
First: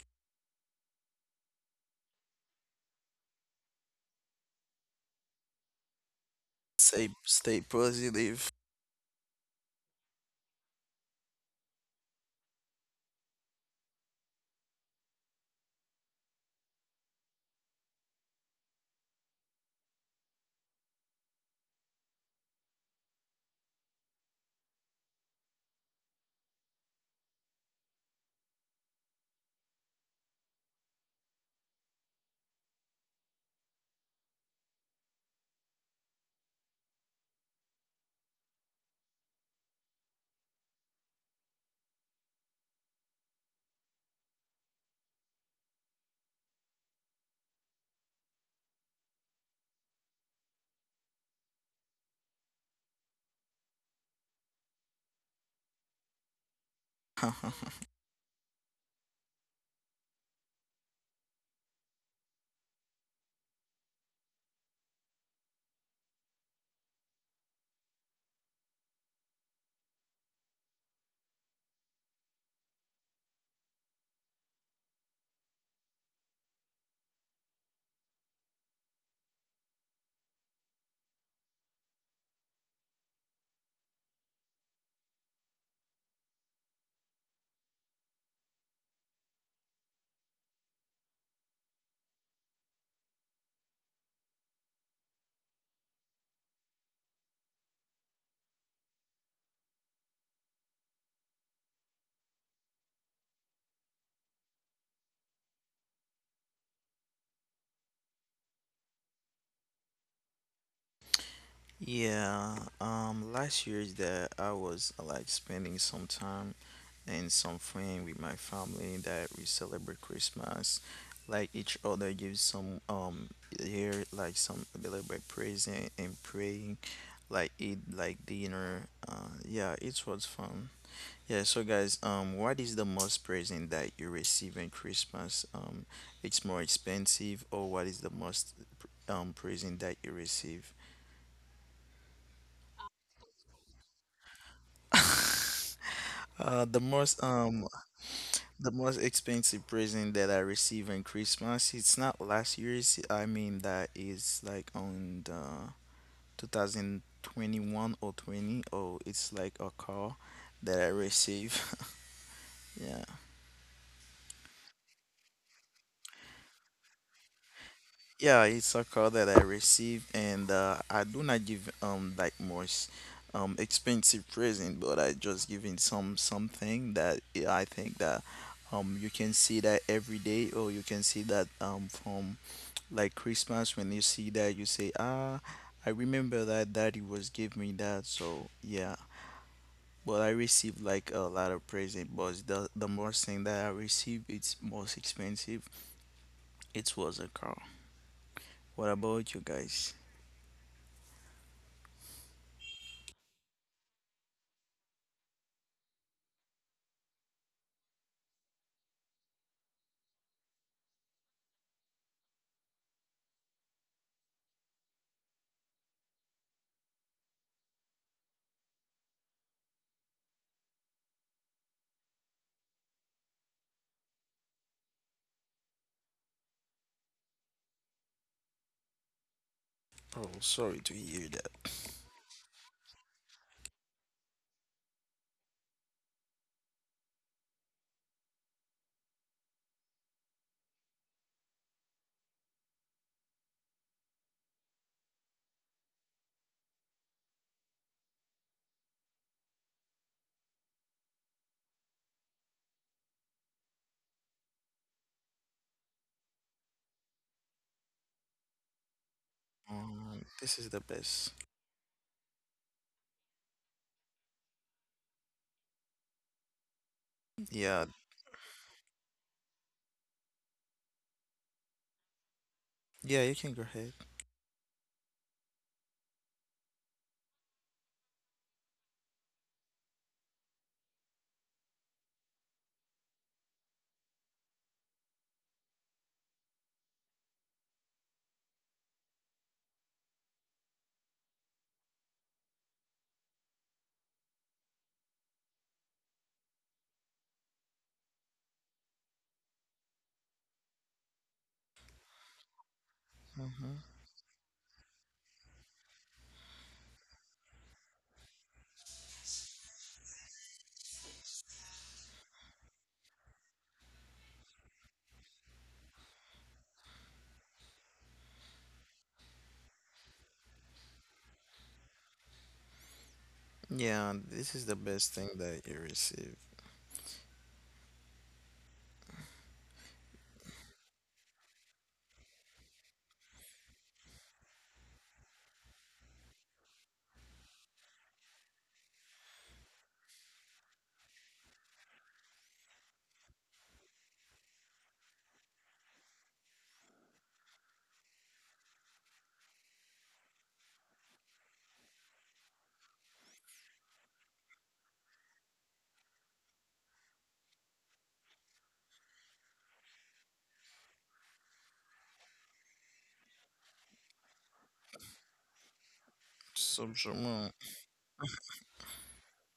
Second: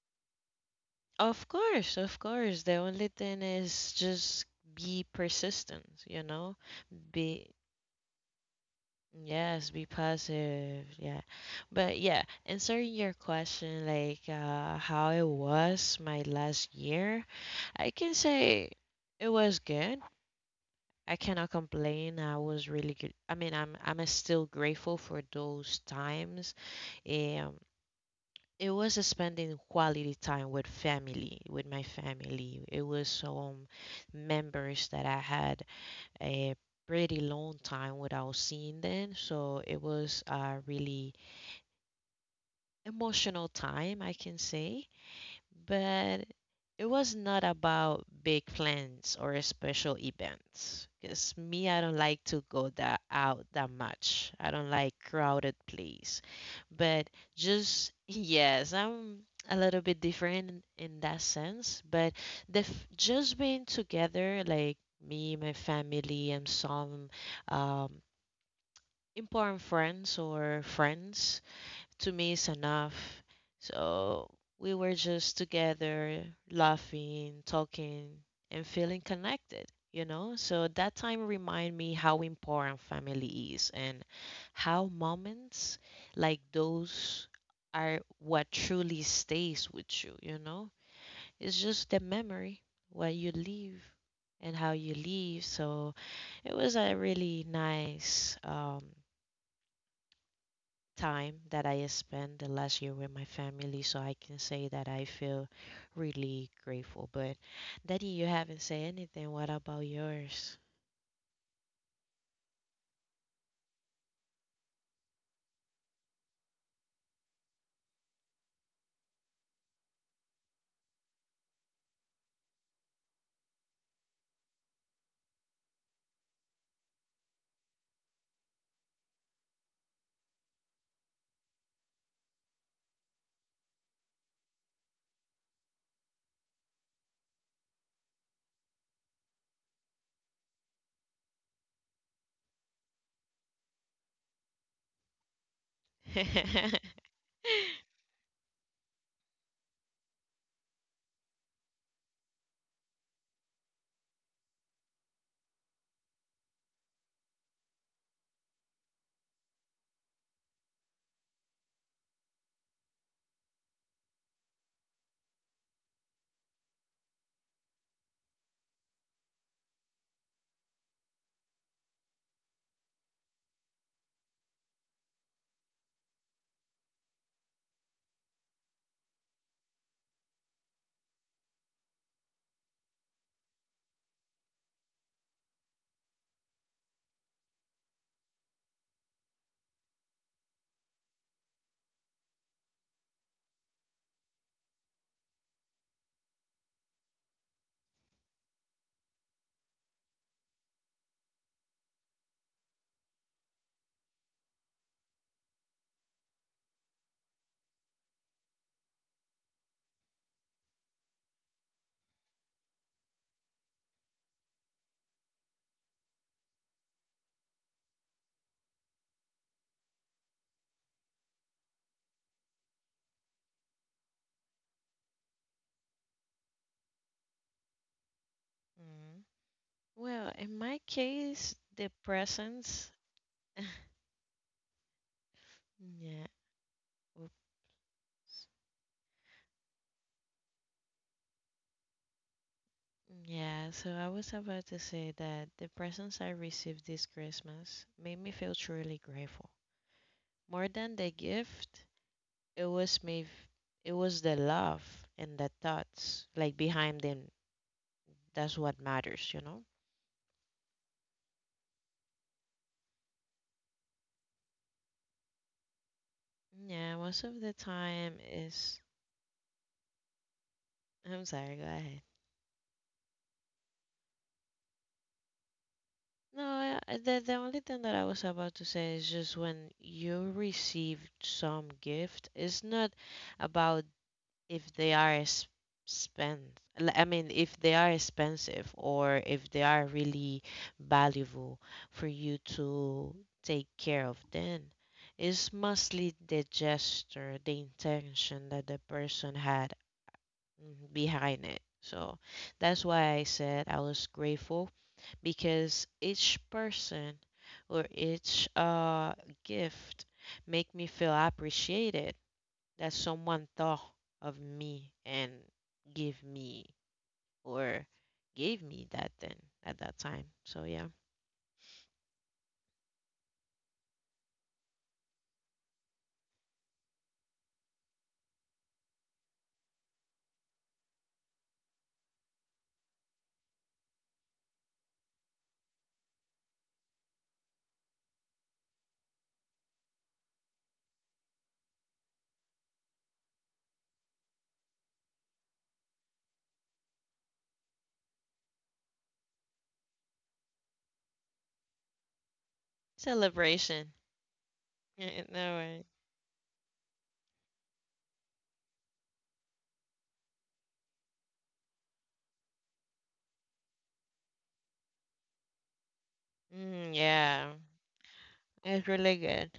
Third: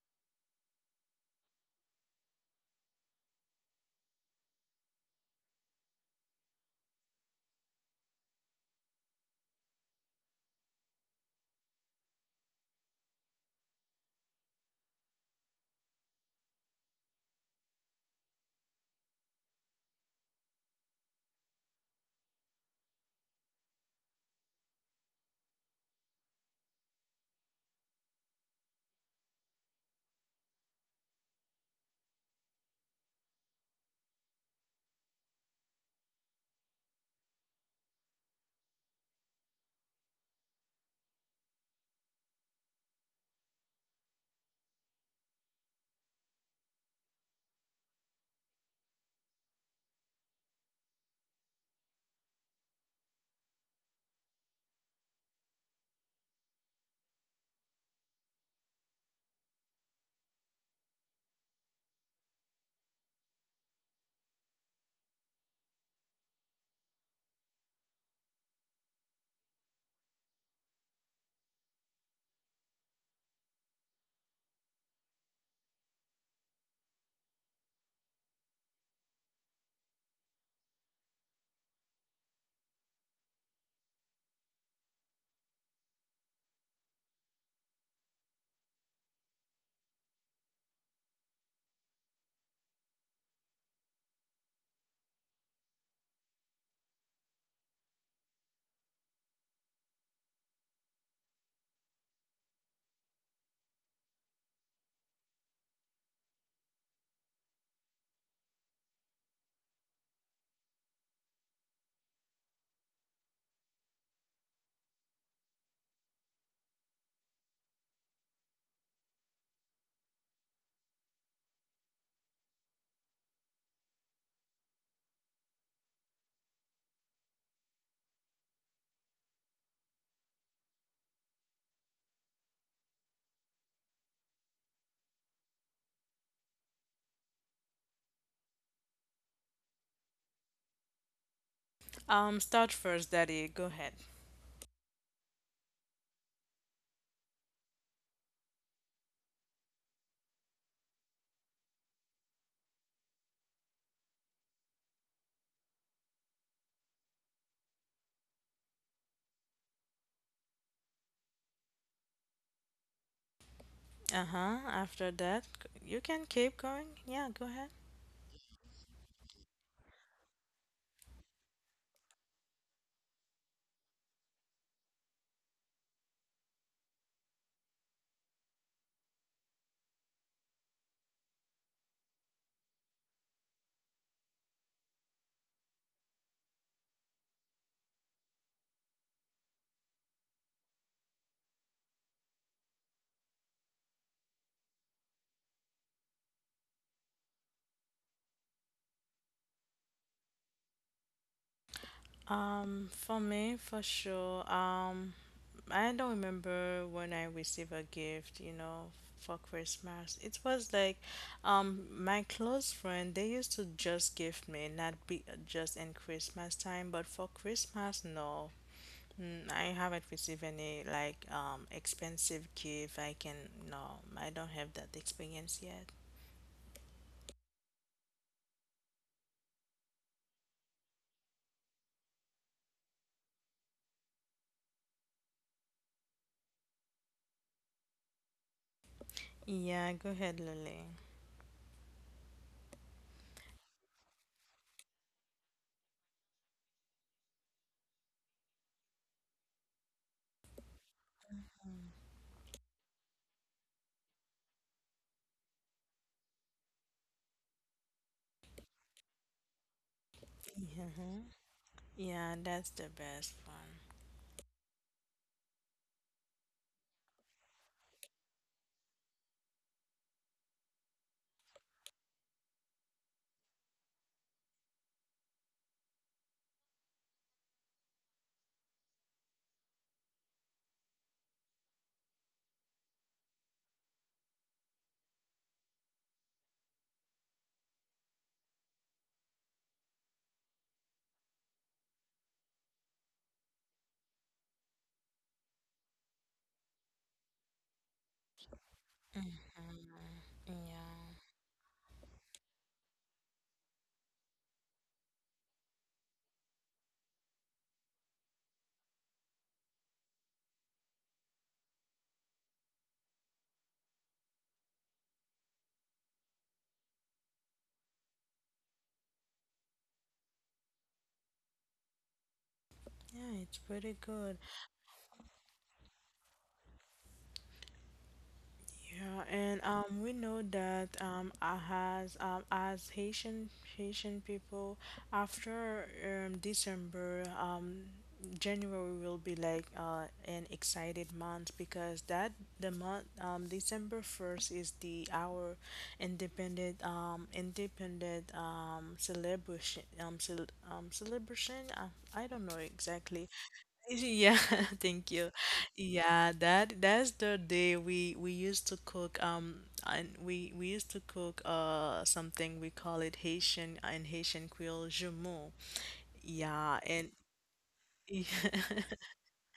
Speaker 2: Of course, of course. The only thing is just be persistent, you know?
Speaker 3: Say,
Speaker 2: Be,
Speaker 3: stay positive.
Speaker 2: yes, be positive. Yeah. But yeah, answering your question, like how it was my last year, I can say it was good. I cannot complain. I was really good. I mean, I'm still grateful for those times. Um, it was spending quality time with family, with my family. It was some members that I had a pretty long time without seeing them, so it was a really emotional time, I can say. But it was not about big plans or special events. Because me, I don't like to go that out that much. I don't like crowded place. But
Speaker 3: <laughs>
Speaker 2: just <laughs> yes, I'm a little bit different in that sense. But just being together, like me, my family, and some um, important friends or friends to me is enough. So we were just together, laughing, talking, and feeling connected, you know? So that time remind me how important family is and how moments like those are what truly stays with you, you know? It's just the memory what you leave and how you leave. So it was a really nice time that I spent the last year with my family, so I can say that I feel really grateful. But Daddy, you haven't said anything. What about yours?
Speaker 3: Yeah, last year is that I was like spending some time and some friend with my family that we celebrate Christmas. Like each other gives some here like some a little bit present and praying, like eat like dinner. Yeah, it was fun. Yeah, so guys, what is the most present that you receive in Christmas? It's more expensive, or what is the most present that you receive?
Speaker 1: Start first, Daddy. Go ahead.
Speaker 3: Uh, the
Speaker 2: <laughs>
Speaker 3: most um the most expensive present that I received in Christmas, it's not last year's. I mean that is like on the 2021 or 20. Oh, it's like a car that I received. <laughs> Yeah.
Speaker 1: Uh-huh. After that, you can keep going. Yeah, go ahead.
Speaker 3: Yeah, it's a car that I received and I do not give like most expensive present, but I just giving something that I think that you can see that every day or you can see that from like Christmas, when you see that you say ah, I remember that daddy was give me that. So yeah, but I received like a lot of present, but the most thing that I received it's most expensive, it was a car. What about you guys?
Speaker 1: For me, for sure. I don't remember when I received a gift, you know, for Christmas. It was like, my close friend, they used to just give me, not be just in Christmas time, but for Christmas, no. I haven't received any like expensive gift. No, I don't have that experience yet.
Speaker 2: Mm.
Speaker 3: Oh,
Speaker 2: Well, in
Speaker 3: sorry
Speaker 2: my
Speaker 3: to hear that.
Speaker 2: case, the presents. <laughs> Yeah. Oops.
Speaker 1: Yeah, go ahead, Lily.
Speaker 2: Yeah, so I was about to say that the presents I received this Christmas made me feel truly grateful. More than the gift, it was me. It was the love and the thoughts like behind them. That's what matters, you know.
Speaker 3: This is
Speaker 1: <laughs>
Speaker 3: the
Speaker 1: Yeah,
Speaker 3: best.
Speaker 1: yeah, that's the best one.
Speaker 2: Yeah, most of the
Speaker 3: Yeah,
Speaker 2: time is. I'm sorry. Go ahead.
Speaker 3: yeah, you can go ahead.
Speaker 2: No, the only thing that I was about to say is just when you receive some gift, it's not about if they are spent, I mean, if they are expensive or if they are really valuable for you to take care of, then it's mostly the gesture, the intention that the person had,
Speaker 1: Mhm. Yeah.
Speaker 2: behind it. So that's why I said
Speaker 3: Hmm.
Speaker 2: I was grateful. Because each person or each gift make me feel appreciated that someone thought of me and give me or gave me that then at that time. So yeah,
Speaker 1: Yeah, it's pretty
Speaker 3: Yeah,
Speaker 1: good.
Speaker 3: this is the best thing that you receive.
Speaker 1: Yeah, and we know that has as Haitian people, after December, January will be like an excited month because that the month December 1st is the our independent independent celebration. I don't know exactly.
Speaker 2: celebration.
Speaker 1: Yeah, <laughs> thank you.
Speaker 2: <laughs> No way.
Speaker 1: Yeah, that's the day we used to cook and we used to cook something we call it Haitian in Haitian Creole jumeau. Yeah,
Speaker 3: so,
Speaker 2: Mm,
Speaker 1: and
Speaker 3: so,
Speaker 2: yeah,
Speaker 3: mm,
Speaker 1: <laughs>
Speaker 2: it's really good.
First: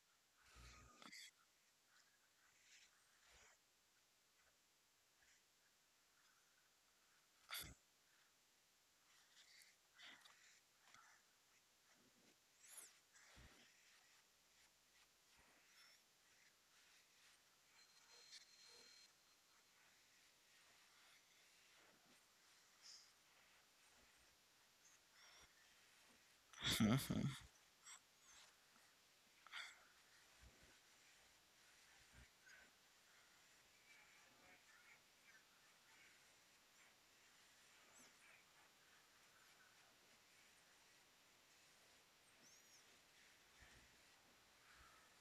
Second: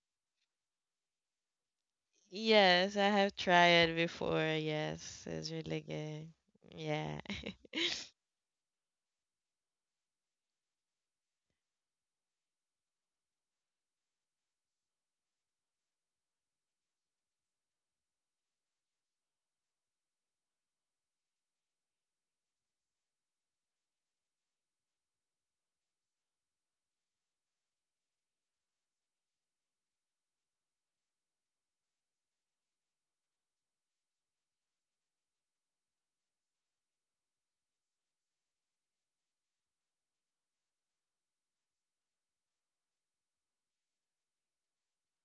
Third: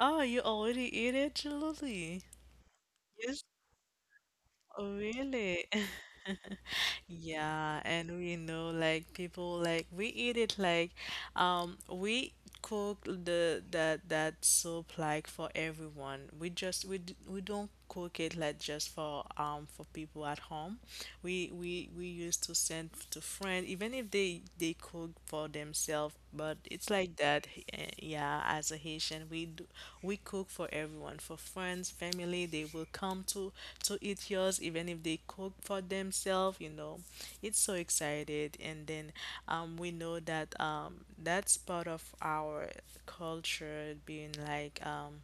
Speaker 1: oh, you already eat it, Julie?
Speaker 2: Yes, I have
Speaker 1: Yes,
Speaker 2: tried it before.
Speaker 1: oh,
Speaker 2: Yes, it's
Speaker 1: really?
Speaker 2: really good.
Speaker 1: <laughs>
Speaker 2: Yeah.
Speaker 1: Yeah, and we know like people like we eat it like we cook the that that soup like for everyone. We just we don't cook it like just for people at home. We used to send to friends, even if they they cook for themselves. But it's like
Speaker 3: <laughs>
Speaker 1: that, yeah. As a Haitian, we do, we cook for everyone, for friends, family. They will come to eat yours, even if they cook for themselves. You know, it's so excited. And then, we know that that's part of our culture, being like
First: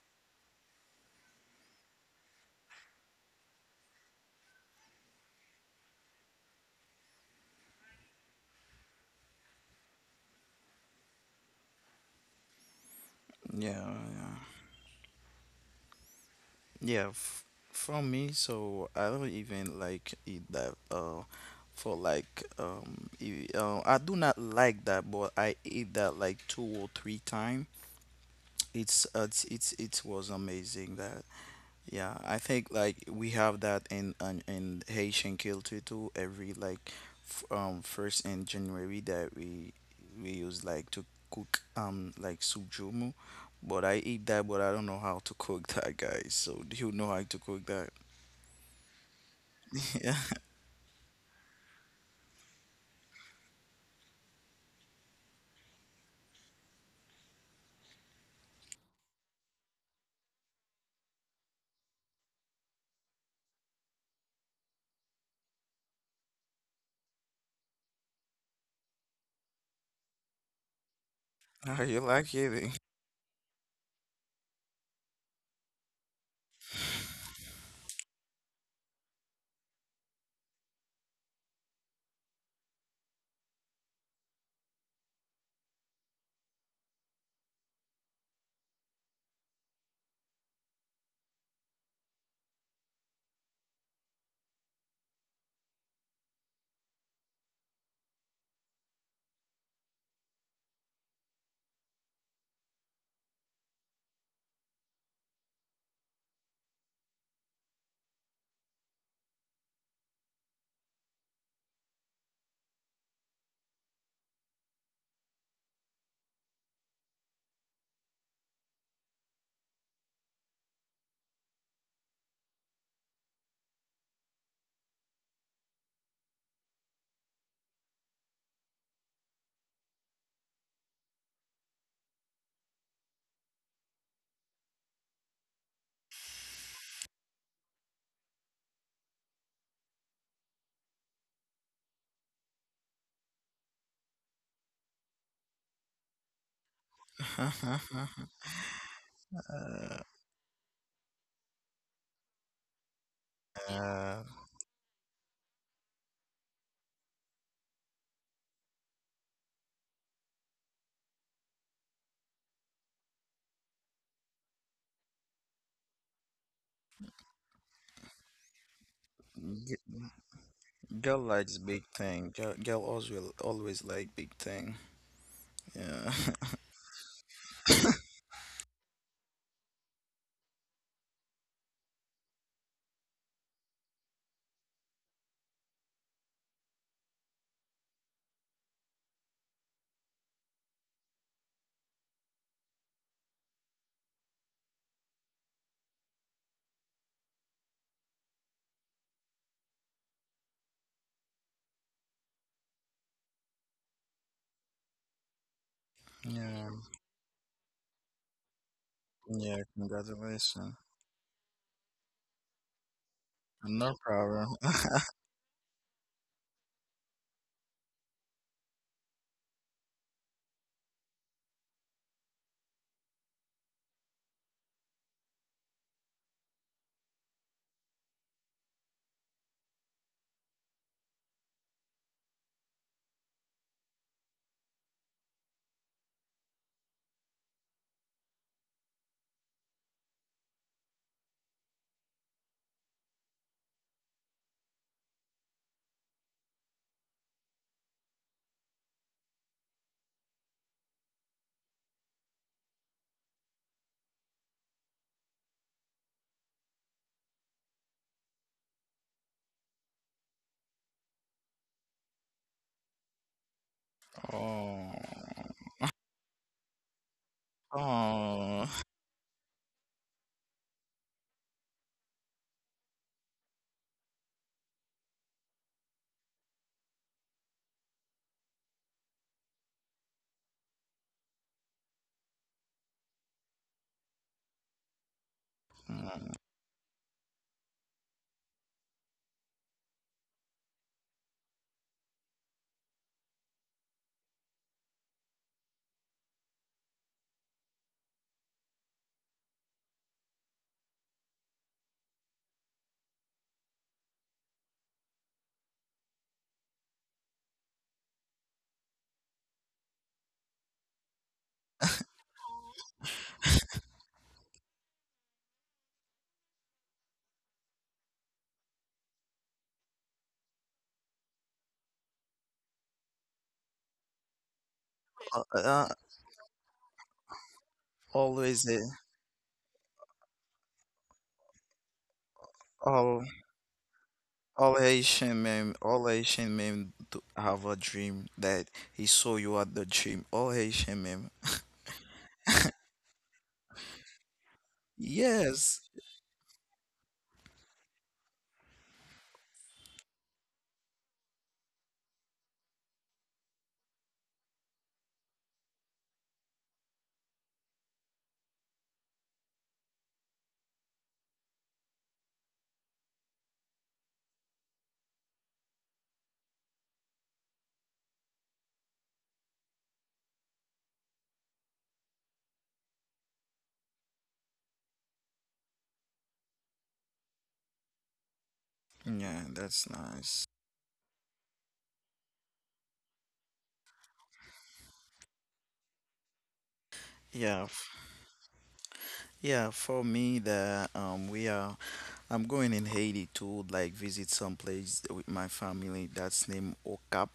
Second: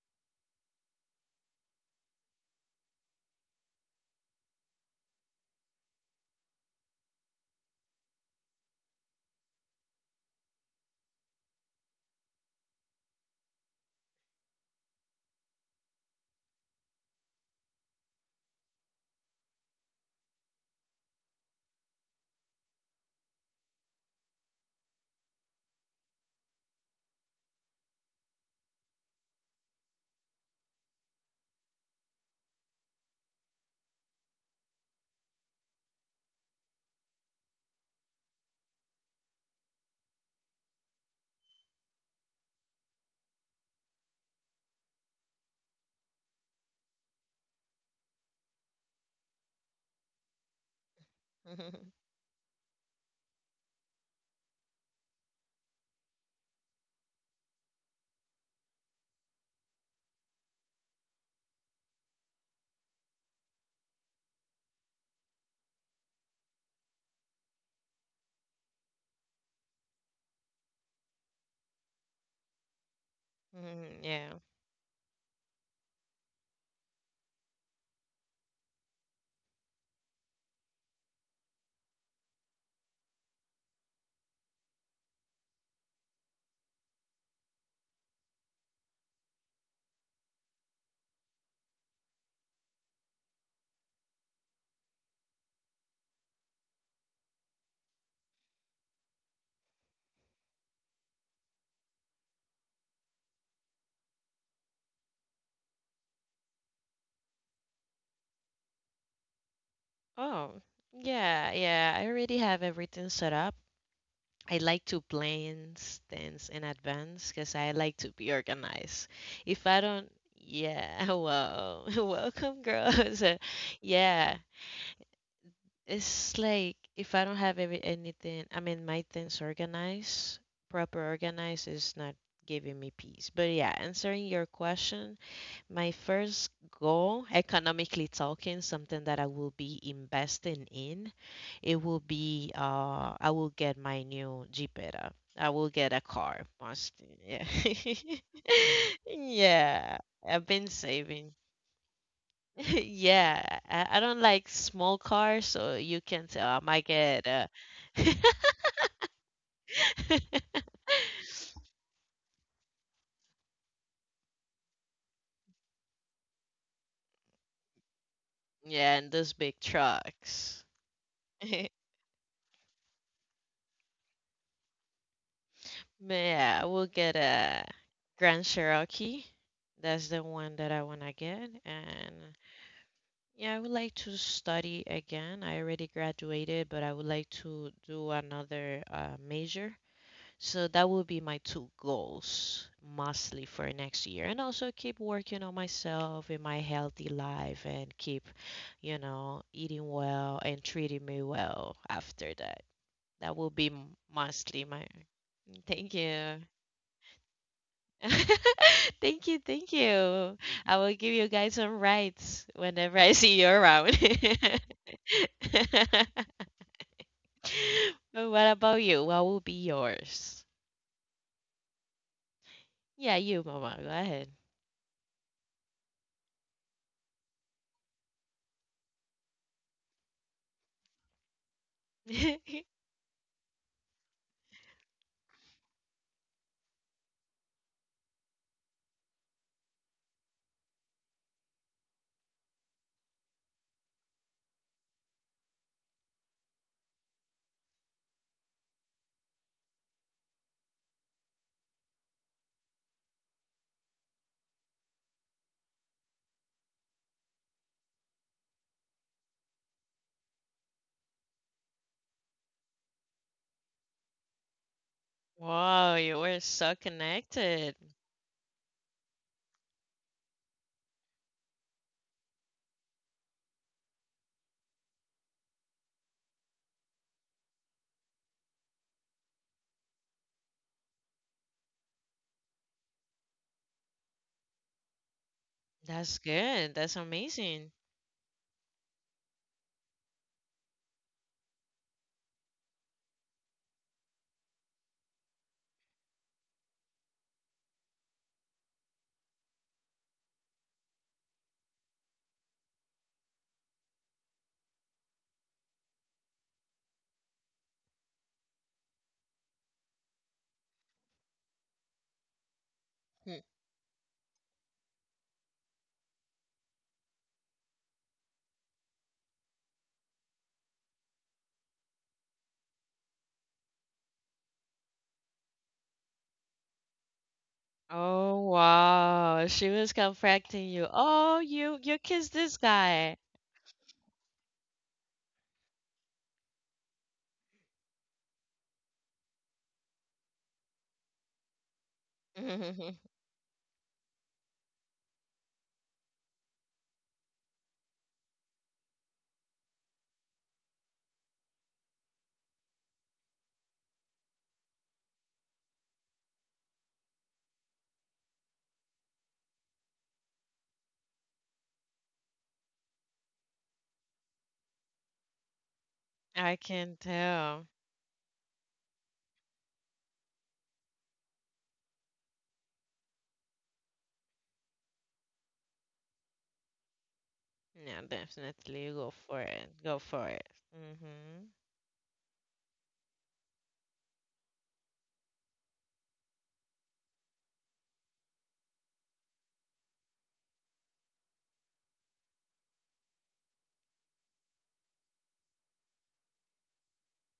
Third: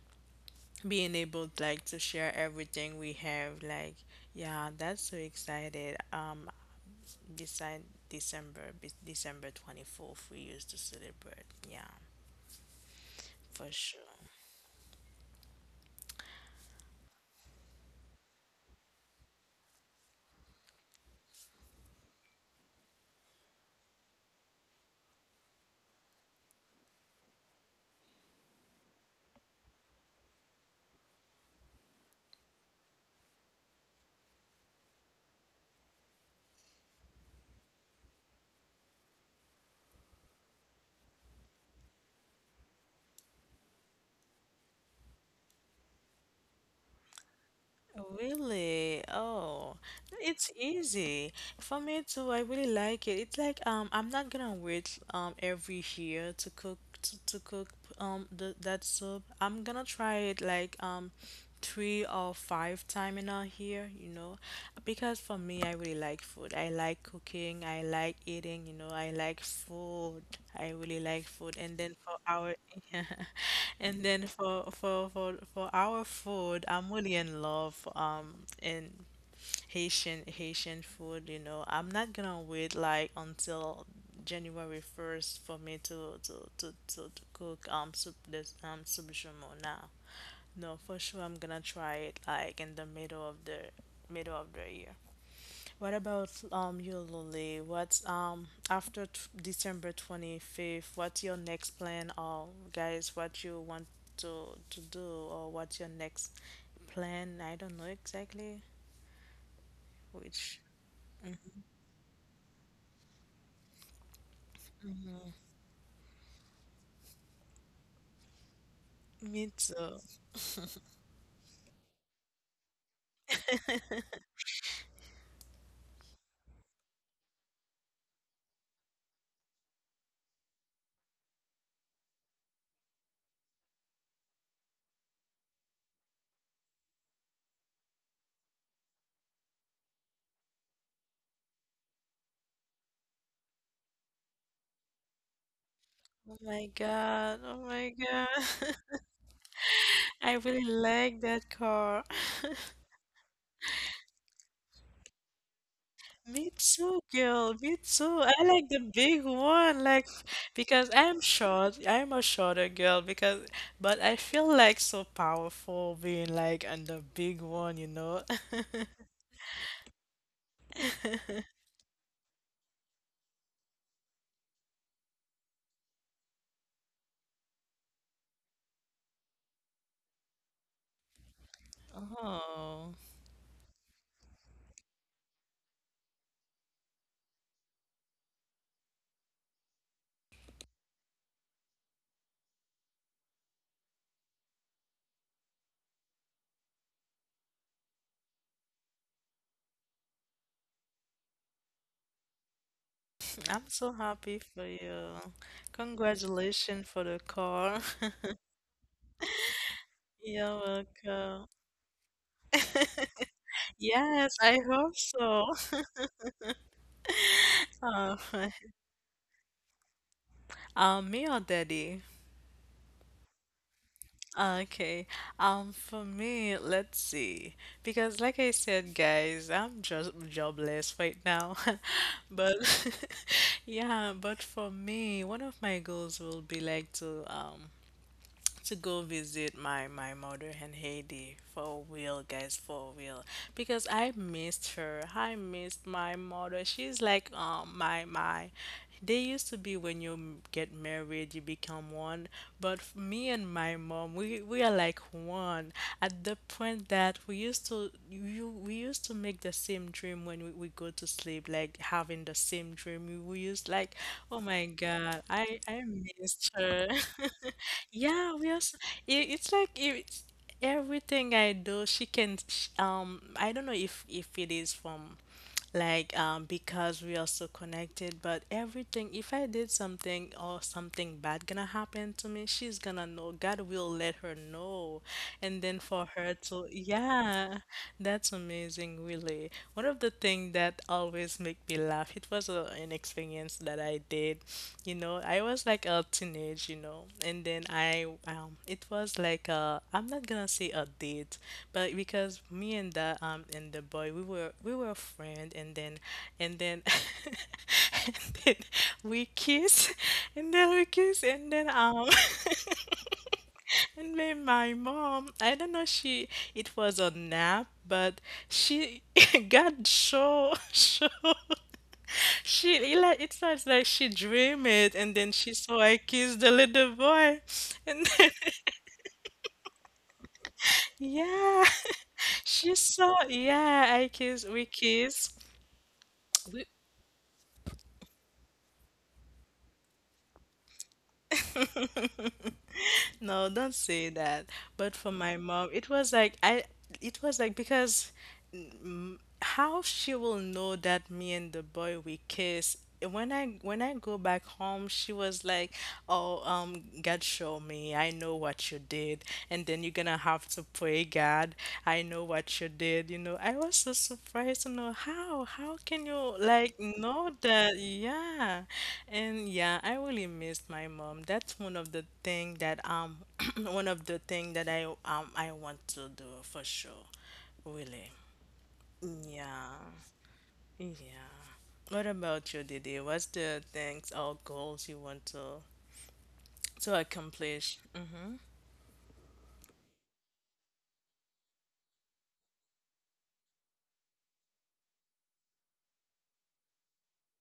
Speaker 1: being able like to share everything we have like yeah that's so excited Decide December 24th, we used to celebrate. Yeah, for
Speaker 3: yeah,
Speaker 1: sure.
Speaker 3: yeah. Yeah, f from me, so I don't even like eat that. For like I do not like that, but I eat that like 2 or 3 times. It was amazing that. Yeah, I think like we have that in Haitian culture too. Every like f first in January that we use like to cook like sujumu, but I eat that, but I don't know how to cook that, guys. So do you know how to cook that?
Speaker 1: Really? Oh,
Speaker 3: <laughs> Yeah,
Speaker 1: it's easy. For me
Speaker 2: <laughs>
Speaker 1: too, I really like it. It's like I'm not gonna wait every year to cook to cook that soup. I'm gonna try it like three or five time in a here, you know, because for me, I really like food. I like cooking, I like eating, you know, I like food. I really like food.
Speaker 3: are
Speaker 1: And
Speaker 3: you
Speaker 1: then for
Speaker 3: like
Speaker 1: our
Speaker 3: eating?
Speaker 1: <laughs> yeah.
Speaker 2: Mm,
Speaker 1: And then
Speaker 2: yeah.
Speaker 1: for our food, I'm really in love in Haitian food, you know. I'm not gonna wait like until January 1st for me to cook soup now. No, for sure I'm gonna try it like in the middle of the year. What about you, Lily? What's after t December 25th, what's your next plan or guys, what you want to do or what's your next plan? I don't know exactly which.
Speaker 2: Oh, yeah, yeah. I already have everything set up. I like to plan things in advance because I like to be organized.
Speaker 1: Me
Speaker 2: If I
Speaker 1: too.
Speaker 2: don't, yeah, <laughs> wow, <laughs> welcome, girls. <laughs> Yeah, it's like if I don't have every anything, I mean, my things organized, proper organized is not giving me peace. But yeah, answering your question, my first goal, economically talking, something that I will be investing in, it will be I will get my new Jeepeta. I will get a
Speaker 1: Oh
Speaker 2: car.
Speaker 1: my
Speaker 2: Must,
Speaker 1: God.
Speaker 2: yeah.
Speaker 1: Oh
Speaker 2: <laughs>
Speaker 1: my
Speaker 3: <laughs>
Speaker 1: God.
Speaker 2: Yeah,
Speaker 1: <laughs> I
Speaker 2: I've
Speaker 1: really
Speaker 2: been
Speaker 1: like
Speaker 2: saving. <laughs>
Speaker 1: that car. <laughs>
Speaker 2: Yeah, I
Speaker 3: Uh,
Speaker 2: don't like small cars, so you can tell
Speaker 1: Me
Speaker 2: I might
Speaker 1: too,
Speaker 2: get
Speaker 1: girl. Me too. I like the big one, like
Speaker 2: <laughs>
Speaker 1: because I'm short. I'm a shorter girl because, but I feel like so powerful being like on the big one, you know.
Speaker 2: yeah, and those big
Speaker 3: g-
Speaker 2: trucks.
Speaker 3: Girl
Speaker 1: <laughs>
Speaker 2: <laughs>
Speaker 3: likes big thing. Girl always will always like big thing. Yeah,
Speaker 2: Yeah, we'll get a Grand Cherokee. That's the one that I want to get. And
Speaker 1: Oh,
Speaker 2: yeah, I would like to study again. I already graduated, but I would like to do another major. So that will be my two goals mostly for next year. And also keep working on myself in my healthy life and keep, you know, eating well and treating me well after that. That
Speaker 1: <laughs>
Speaker 2: will
Speaker 1: I'm
Speaker 2: be
Speaker 1: so happy for
Speaker 2: mostly my.
Speaker 1: you.
Speaker 2: Thank
Speaker 3: <laughs>
Speaker 2: you.
Speaker 3: yeah,
Speaker 1: Congratulations for the car. <laughs>
Speaker 2: <laughs> Thank you,
Speaker 3: yeah.
Speaker 2: thank you.
Speaker 1: You're
Speaker 3: Congratulations.
Speaker 2: I will give you
Speaker 1: welcome.
Speaker 2: guys some rights whenever I see you
Speaker 3: No
Speaker 2: around.
Speaker 1: Yes,
Speaker 3: problem.
Speaker 1: I
Speaker 2: <laughs>
Speaker 1: hope
Speaker 3: <laughs>
Speaker 1: so. <laughs> Oh,
Speaker 2: But what about you? What will be yours?
Speaker 1: <laughs> me or daddy?
Speaker 2: Yeah, you, Mama. Go ahead.
Speaker 1: Okay. For me, let's see. Because like I said, guys, I'm just jobless right now. <laughs> But
Speaker 2: <laughs>
Speaker 1: <laughs> yeah, but for me, one of my goals will be like to to go visit my mother in Haiti for real, guys, for real. Because I missed her. I missed my mother. She's like my my. They used to be when get married, you become one. Me and my mom, we are like one. At the point that we used to make the same dream when we go to sleep, like having the same dream. Oh my
Speaker 3: Oh,
Speaker 1: God, I
Speaker 2: Wow, you were
Speaker 1: missed
Speaker 2: so
Speaker 1: her. <laughs>
Speaker 2: connected.
Speaker 1: Yeah, we
Speaker 3: oh,
Speaker 1: are. So, it's like it's everything I do. She can. Sh I don't know if it is from like because we are so connected, but everything, if I did something or something bad gonna happen to me, she's gonna know, God will let her know and then for
Speaker 2: That's
Speaker 3: mm.
Speaker 1: her to,
Speaker 2: good. That's
Speaker 1: yeah,
Speaker 2: amazing.
Speaker 1: that's amazing, really. One of the things that always make me laugh, it was an experience that I did. You know, I was like a teenage, you know, and then it was like a, I'm not gonna say a date, but because me and the boy, we were friend, and then, <laughs> and then we kiss, and then we kiss, and then. <laughs>
Speaker 2: Hmm.
Speaker 1: And then my mom, I don't know she it was a nap, but she <laughs> got so she, it like it sounds like she dreamed it and
Speaker 3: Uh,
Speaker 1: then she
Speaker 3: uh,
Speaker 1: saw I kissed the little boy. And then
Speaker 2: Oh,
Speaker 3: always a,
Speaker 2: wow, she was confronting you.
Speaker 1: <laughs>
Speaker 2: Oh,
Speaker 1: yeah. <laughs>
Speaker 2: you kissed this
Speaker 1: She
Speaker 3: all
Speaker 1: saw,
Speaker 2: guy.
Speaker 1: yeah, I kiss
Speaker 3: all
Speaker 1: we
Speaker 3: Haitian
Speaker 1: kiss.
Speaker 3: men, all Haitian
Speaker 1: We,
Speaker 3: men do have a dream that he saw you at the gym. All Haitian men.
Speaker 2: <laughs>
Speaker 1: no, don't say that. But for my mom,
Speaker 3: Yes.
Speaker 1: it was like I it was like. Because how she will know that me and the boy we kiss, when I go back home, she was like, oh God show me, I know what you did, and then you're gonna have to pray God. I know what you did, you know. I was so surprised to know how can you
Speaker 2: I
Speaker 1: like
Speaker 2: can
Speaker 1: know
Speaker 2: tell.
Speaker 1: that. Yeah, and yeah, I really missed my mom. That's one of the thing that <clears throat> one of the thing that I want to do for sure,
Speaker 2: Yeah,
Speaker 1: really.
Speaker 2: definitely go
Speaker 3: Yeah,
Speaker 2: for it.
Speaker 1: Yeah.
Speaker 3: that's
Speaker 2: Go for
Speaker 3: nice.
Speaker 2: it.
Speaker 1: Yeah.
Speaker 2: Mhm.
Speaker 1: What about you, Didi? What's the things or goals you want to
Speaker 3: Yeah,
Speaker 1: accomplish?
Speaker 3: f-
Speaker 1: Mm-hmm.
Speaker 3: yeah. For me, the we are I'm going in Haiti to like visit some place with my family that's named Ocap,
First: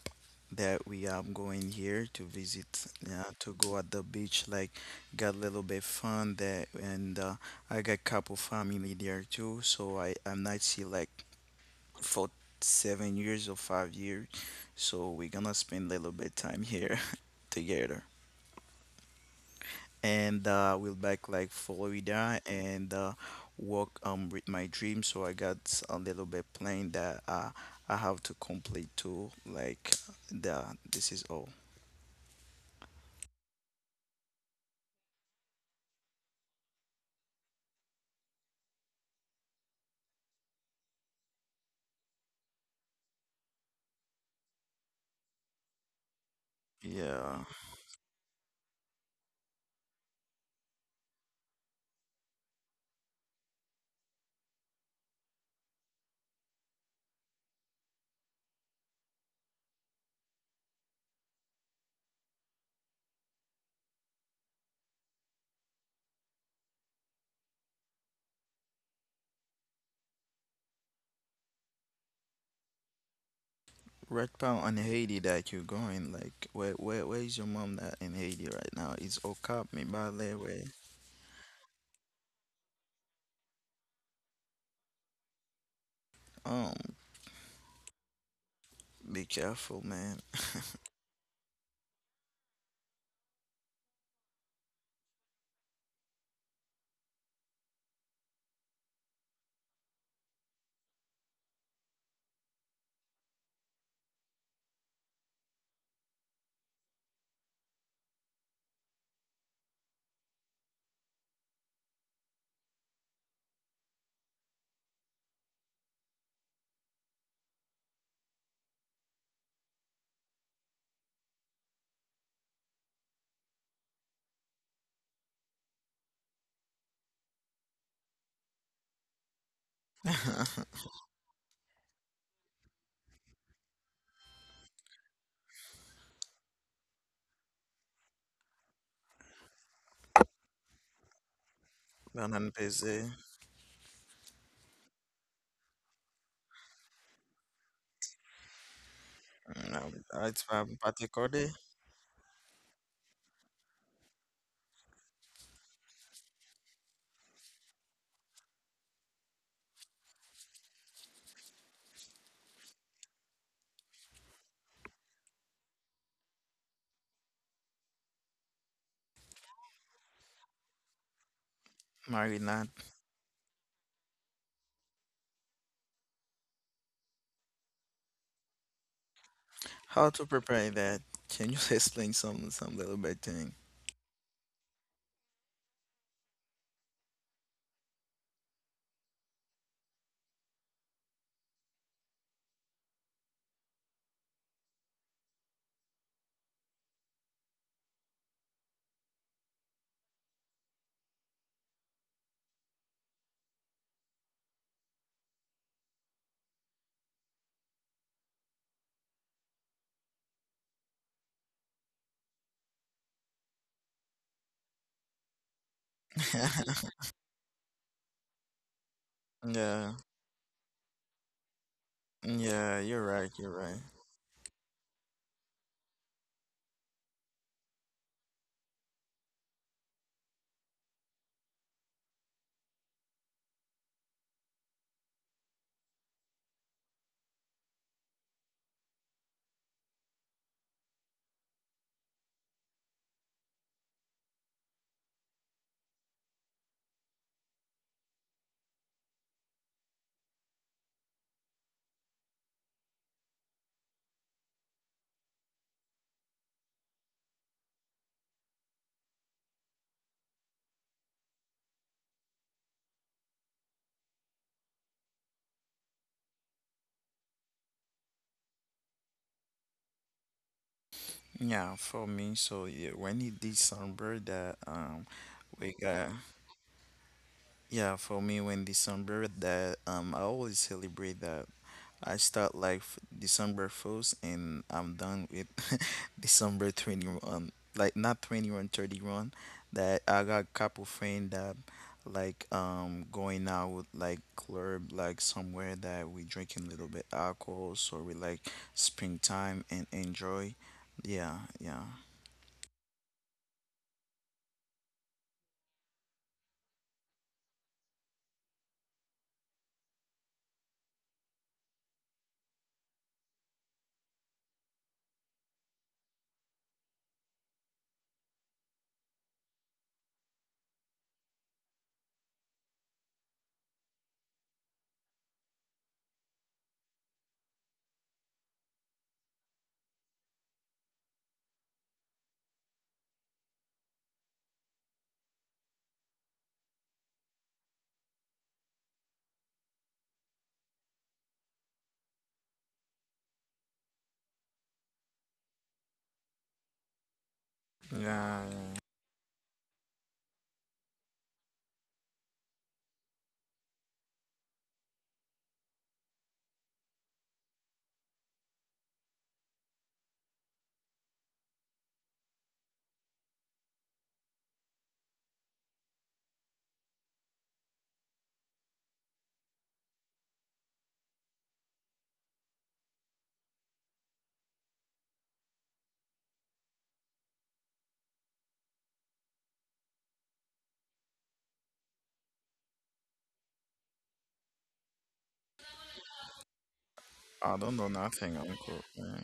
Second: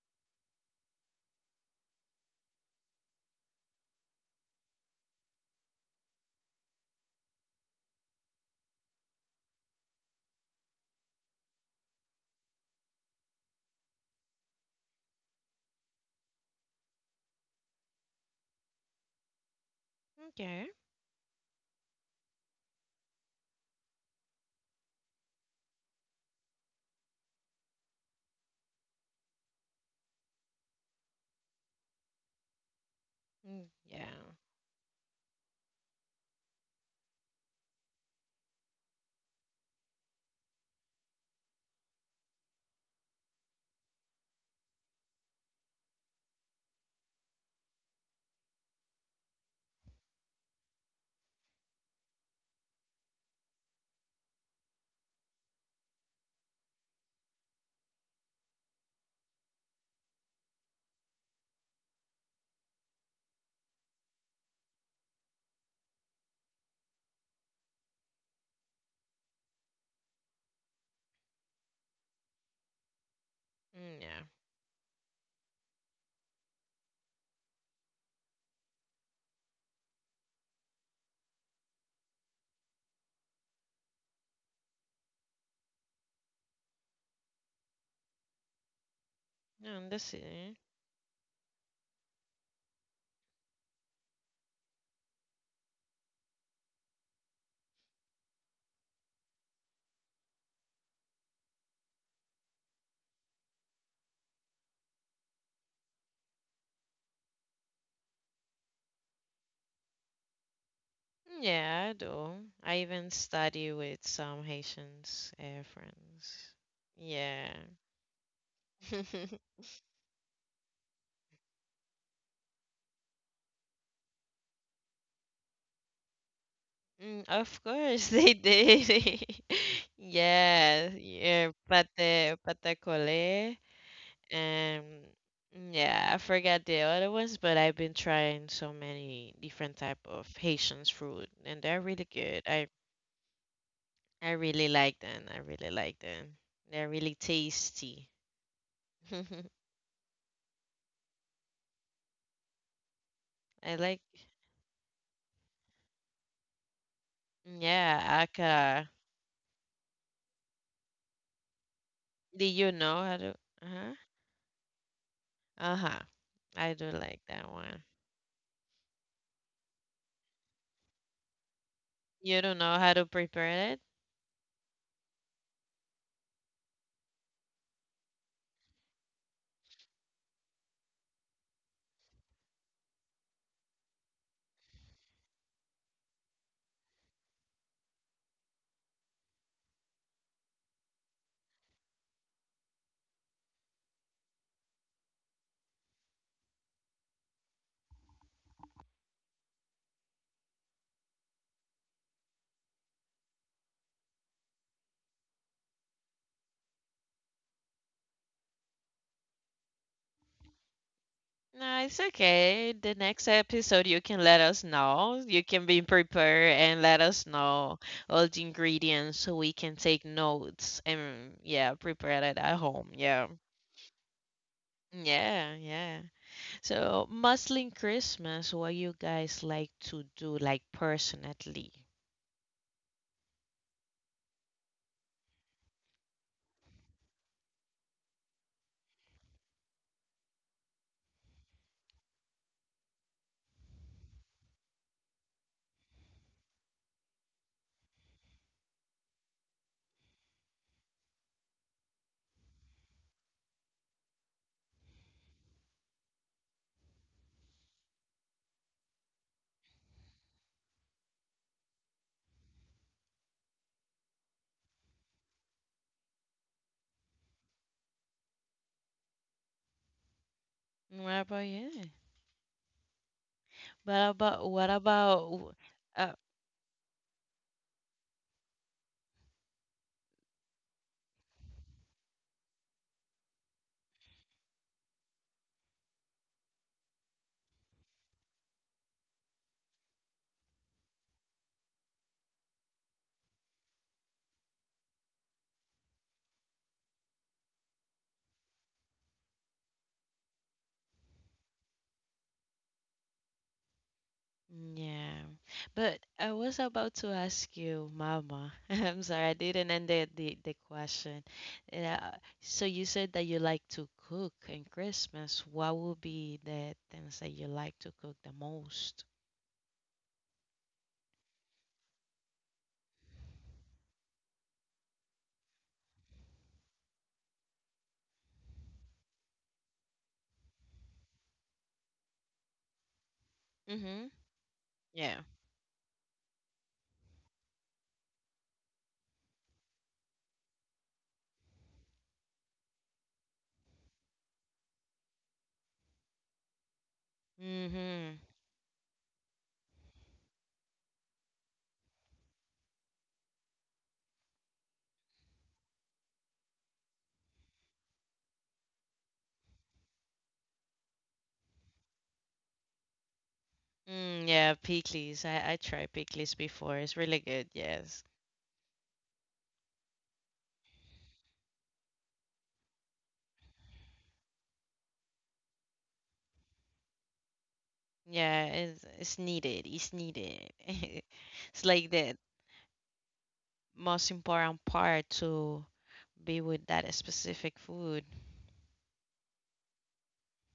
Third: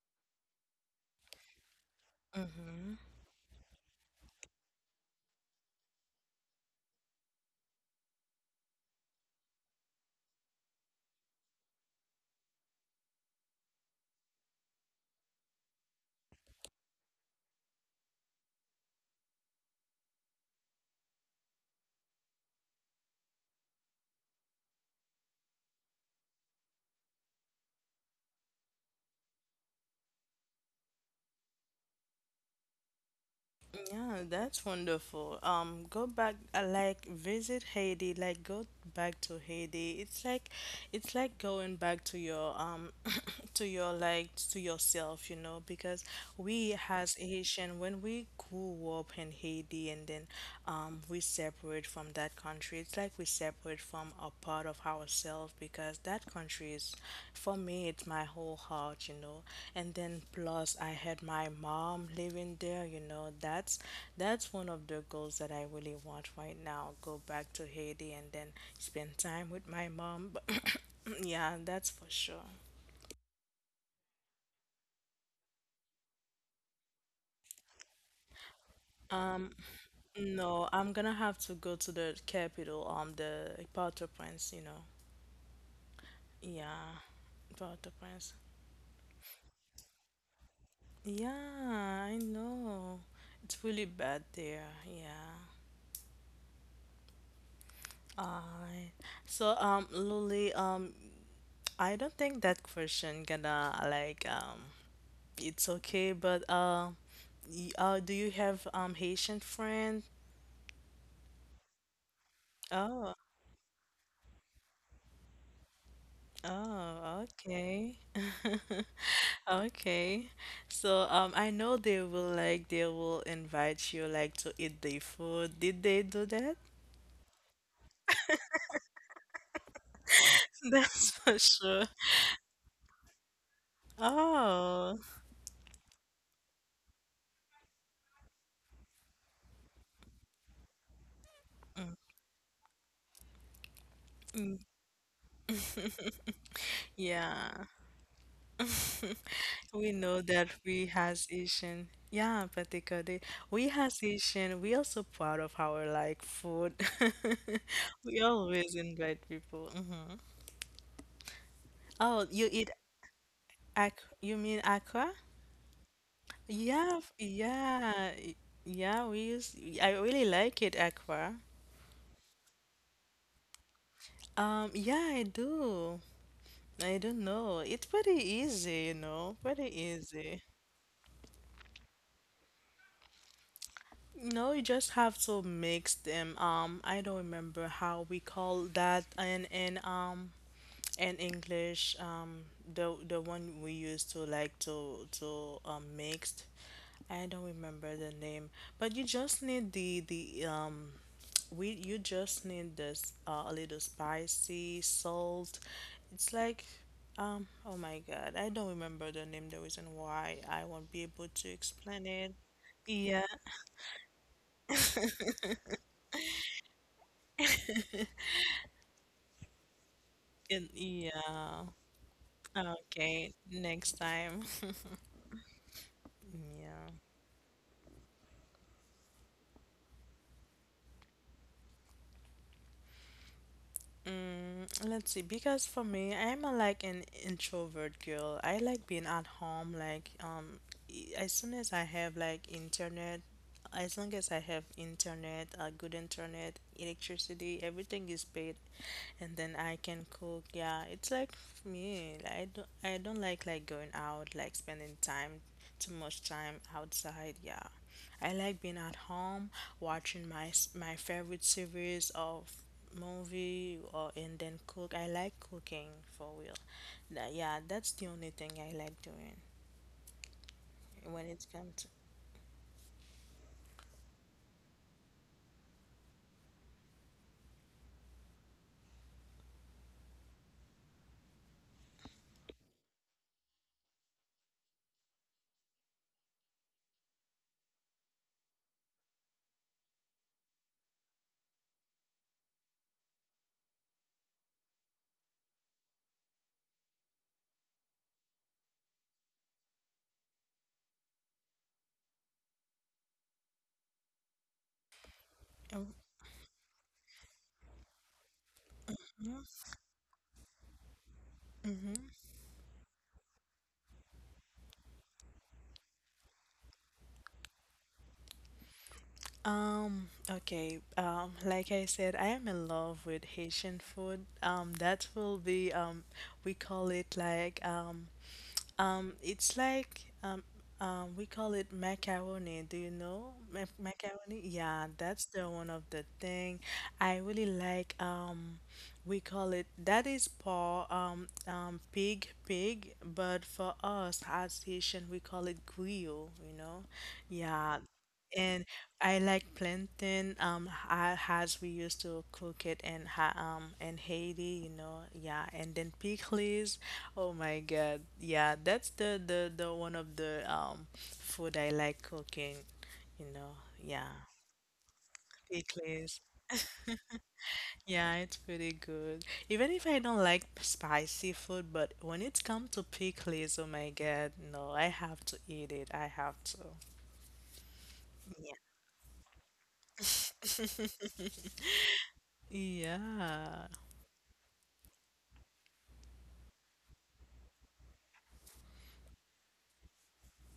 Speaker 3: that we are going here to visit,
Speaker 1: Mm-hmm.
Speaker 3: yeah, to go at the beach like got a little bit fun there and I got couple family there too, so I'm not see like for 7 years or 5 years, so we're gonna spend a little bit time here <laughs> together and
Speaker 2: Okay.
Speaker 3: uh, we'll back like Florida and work with my dream. So I got a little bit plan that I have to complete too. Like the this is all.
Speaker 2: Mm,
Speaker 1: Yeah,
Speaker 2: yeah.
Speaker 1: that's wonderful. Go back, like visit Haiti, like go back to Haiti. It's like going back to your like to yourself, you know, because we as
Speaker 3: Yeah,
Speaker 1: Haitian when we grew up in Haiti and then, we separate from that country. It's like we separate from a part of ourselves because that country is, for me, it's my whole heart, you know. And then plus I had my mom living there, you know. That's one of the goals that I really want right now, go back to Haiti and then spend time with my mom <coughs> yeah, that's for sure.
Speaker 2: Mm, yeah.
Speaker 3: right now in Haiti that you're going, like where is your mom that in Haiti right now? It's
Speaker 1: Um.
Speaker 3: Okap, Mibale, way.
Speaker 1: No, I'm gonna have to go to the capital, the Port-au-Prince, you know.
Speaker 3: Um,
Speaker 1: Yeah, Port-au-Prince.
Speaker 3: be careful,
Speaker 2: No,
Speaker 3: man.
Speaker 2: that's it.
Speaker 1: Yeah, I know. It's really bad there. Yeah. Alright. So, Lily, I don't think that question gonna it's okay, but y do you have Haitian friend?
Speaker 2: Yeah, I do. I even
Speaker 1: Oh,
Speaker 2: study with some Haitians friends.
Speaker 1: oh,
Speaker 2: Yeah.
Speaker 1: okay. <laughs>
Speaker 2: <laughs>
Speaker 1: Okay. So, I know they will like they will invite you like to eat the food. Did they do that?
Speaker 2: Mm, of course they did. <laughs>
Speaker 3: <laughs>
Speaker 1: <laughs>
Speaker 2: Yeah,
Speaker 1: That's for
Speaker 2: yeah,
Speaker 1: sure.
Speaker 2: pate, pate cole.
Speaker 1: Oh,
Speaker 2: Um, yeah, I forgot the other ones, but I've been trying so many different type of Haitian food, and they're really
Speaker 3: Banan
Speaker 2: good.
Speaker 3: Pese,
Speaker 2: I really like them. I really like them. They're really
Speaker 1: yeah.
Speaker 2: tasty. <laughs> I
Speaker 3: um,
Speaker 1: We know
Speaker 3: it's
Speaker 1: that we has
Speaker 3: Patekode,
Speaker 1: Asian. Yeah, particularly we
Speaker 2: like,
Speaker 1: has Asian. We are so proud of our like food. <laughs>
Speaker 2: yeah,
Speaker 1: We always
Speaker 2: aka.
Speaker 1: invite people. Mhm. Oh,
Speaker 2: Do
Speaker 1: you
Speaker 2: you
Speaker 1: eat
Speaker 2: know how to? Uh-huh.
Speaker 1: ac you mean aqua?
Speaker 2: Uh-huh. I do
Speaker 1: Yeah, f-
Speaker 2: like that one.
Speaker 1: yeah, y- yeah. We use. I really like it aqua.
Speaker 2: You
Speaker 3: Marina.
Speaker 2: don't know how to prepare.
Speaker 1: Yeah, I do. I don't know. It's pretty easy, you know, pretty
Speaker 3: How to
Speaker 1: easy.
Speaker 3: prepare that? Can you <laughs> explain some little bit thing?
Speaker 1: No, you just have to mix them. I don't remember how we call that in English. The one we used to like to mix. I don't remember the name, but you just need the we you just need this a little spicy salt. It's like oh my God, I don't remember the name, the reason why I won't be able to
Speaker 2: No, it's
Speaker 1: explain it.
Speaker 2: okay. The
Speaker 1: Yeah,
Speaker 2: next episode, you can let us know. You can be prepared and let
Speaker 3: <laughs>
Speaker 2: us know all the ingredients so we can take
Speaker 3: Yeah,
Speaker 1: and
Speaker 2: notes and,
Speaker 1: yeah.
Speaker 2: yeah, prepare it at home.
Speaker 3: yeah,
Speaker 2: Yeah.
Speaker 1: Okay,
Speaker 3: you're right,
Speaker 1: next
Speaker 3: you're right.
Speaker 1: time. <laughs>
Speaker 2: Yeah, yeah.
Speaker 1: Yeah.
Speaker 2: So, mostly Christmas, what you guys like to do, like personally?
Speaker 1: Mm, let's see, because for me, I'm a, like an introvert girl. I like being at home, as soon as I have like internet, as long as I have internet, good internet, electricity, everything is paid, and then I can cook. Yeah, it's like for me. I don't like going out, like spending time, too much time outside. Yeah, I like being at home, watching my favorite series of movie or and then cook. I like cooking for real. That Yeah, that's the only thing I like doing
Speaker 2: What
Speaker 1: when
Speaker 2: about
Speaker 1: it comes to.
Speaker 2: you?
Speaker 3: Yeah, for me, so yeah,
Speaker 2: What
Speaker 3: when
Speaker 2: about
Speaker 3: it
Speaker 2: what
Speaker 3: December
Speaker 2: about?
Speaker 3: that
Speaker 2: Uh,
Speaker 3: we got yeah, for me when December that I always celebrate that, I start life December 1st and I'm done with <laughs> December 21, like not 21, 31. That I got couple friend that like going out like club like somewhere that we drinking a little bit alcohol, so we like springtime and enjoy. Yeah, yeah.
Speaker 2: Yeah.
Speaker 1: Oh,
Speaker 2: But I was about to ask you, Mama. <laughs> I'm sorry, I
Speaker 1: yeah.
Speaker 2: didn't end the question. Yeah.
Speaker 1: Mm-hmm.
Speaker 2: So you said that you like to cook in Christmas. What would be the things that you like to cook the most?
Speaker 1: Okay. Like I said, I am in love with Haitian food. That will be we call it like it's like we call it macaroni. Do you know Ma
Speaker 2: Mm-hmm.
Speaker 1: macaroni? Yeah,
Speaker 2: Yeah.
Speaker 1: that's the one of the thing. I really like we call it that is paw pig, but for us as Haitian we call it griot, you know. Yeah,
Speaker 2: Mm-hmm.
Speaker 1: and I like
Speaker 3: Yeah, yeah.
Speaker 1: plantain as we used to cook it in ha in Haiti, you know, yeah. And then pickles, oh my God, yeah. That's the one of the food I like cooking, you know, yeah.
Speaker 2: Mm, yeah, pickles. I tried
Speaker 1: Pickles,
Speaker 2: pickles before. It's really good, yes.
Speaker 1: yeah, it's pretty good. Even if I don't like spicy food, but when it's come to pickles, oh my God, no, I have to eat it. I have to.
Speaker 2: Yeah,
Speaker 1: Yeah.
Speaker 2: it's needed. It's needed. <laughs> It's like the
Speaker 1: Yeah,
Speaker 2: most important part to be with that specific food.
Speaker 3: I don't know nothing, uncle. Yeah.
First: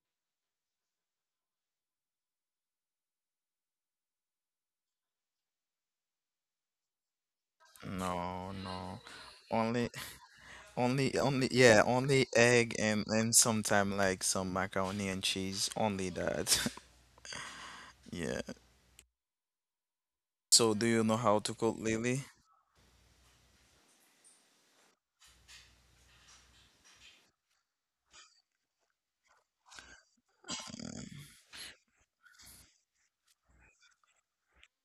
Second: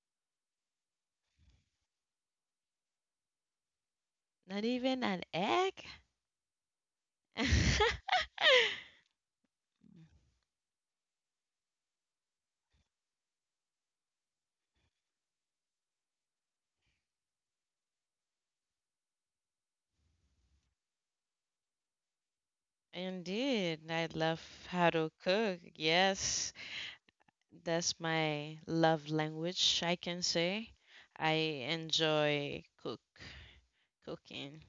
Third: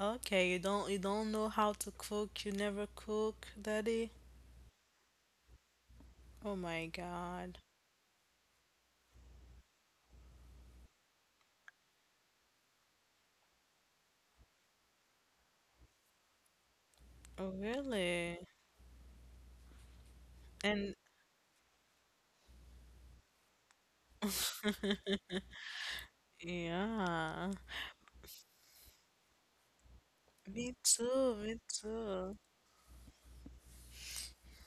Speaker 1: okay, you don't know how to cook. You never cook, Daddy.
Speaker 2: Not even an egg?
Speaker 1: Oh my God.
Speaker 2: <laughs>
Speaker 3: No, no. Only only, yeah, only egg and sometime like some macaroni and cheese. Only that. <laughs>
Speaker 1: Oh really?
Speaker 3: Yeah. So do
Speaker 1: And
Speaker 3: you know how to cook Lily?
Speaker 2: Indeed, I love how to cook. Yes,
Speaker 1: yeah.
Speaker 2: that's my love language, I can say. I
Speaker 1: Me too.
Speaker 2: enjoy cooking.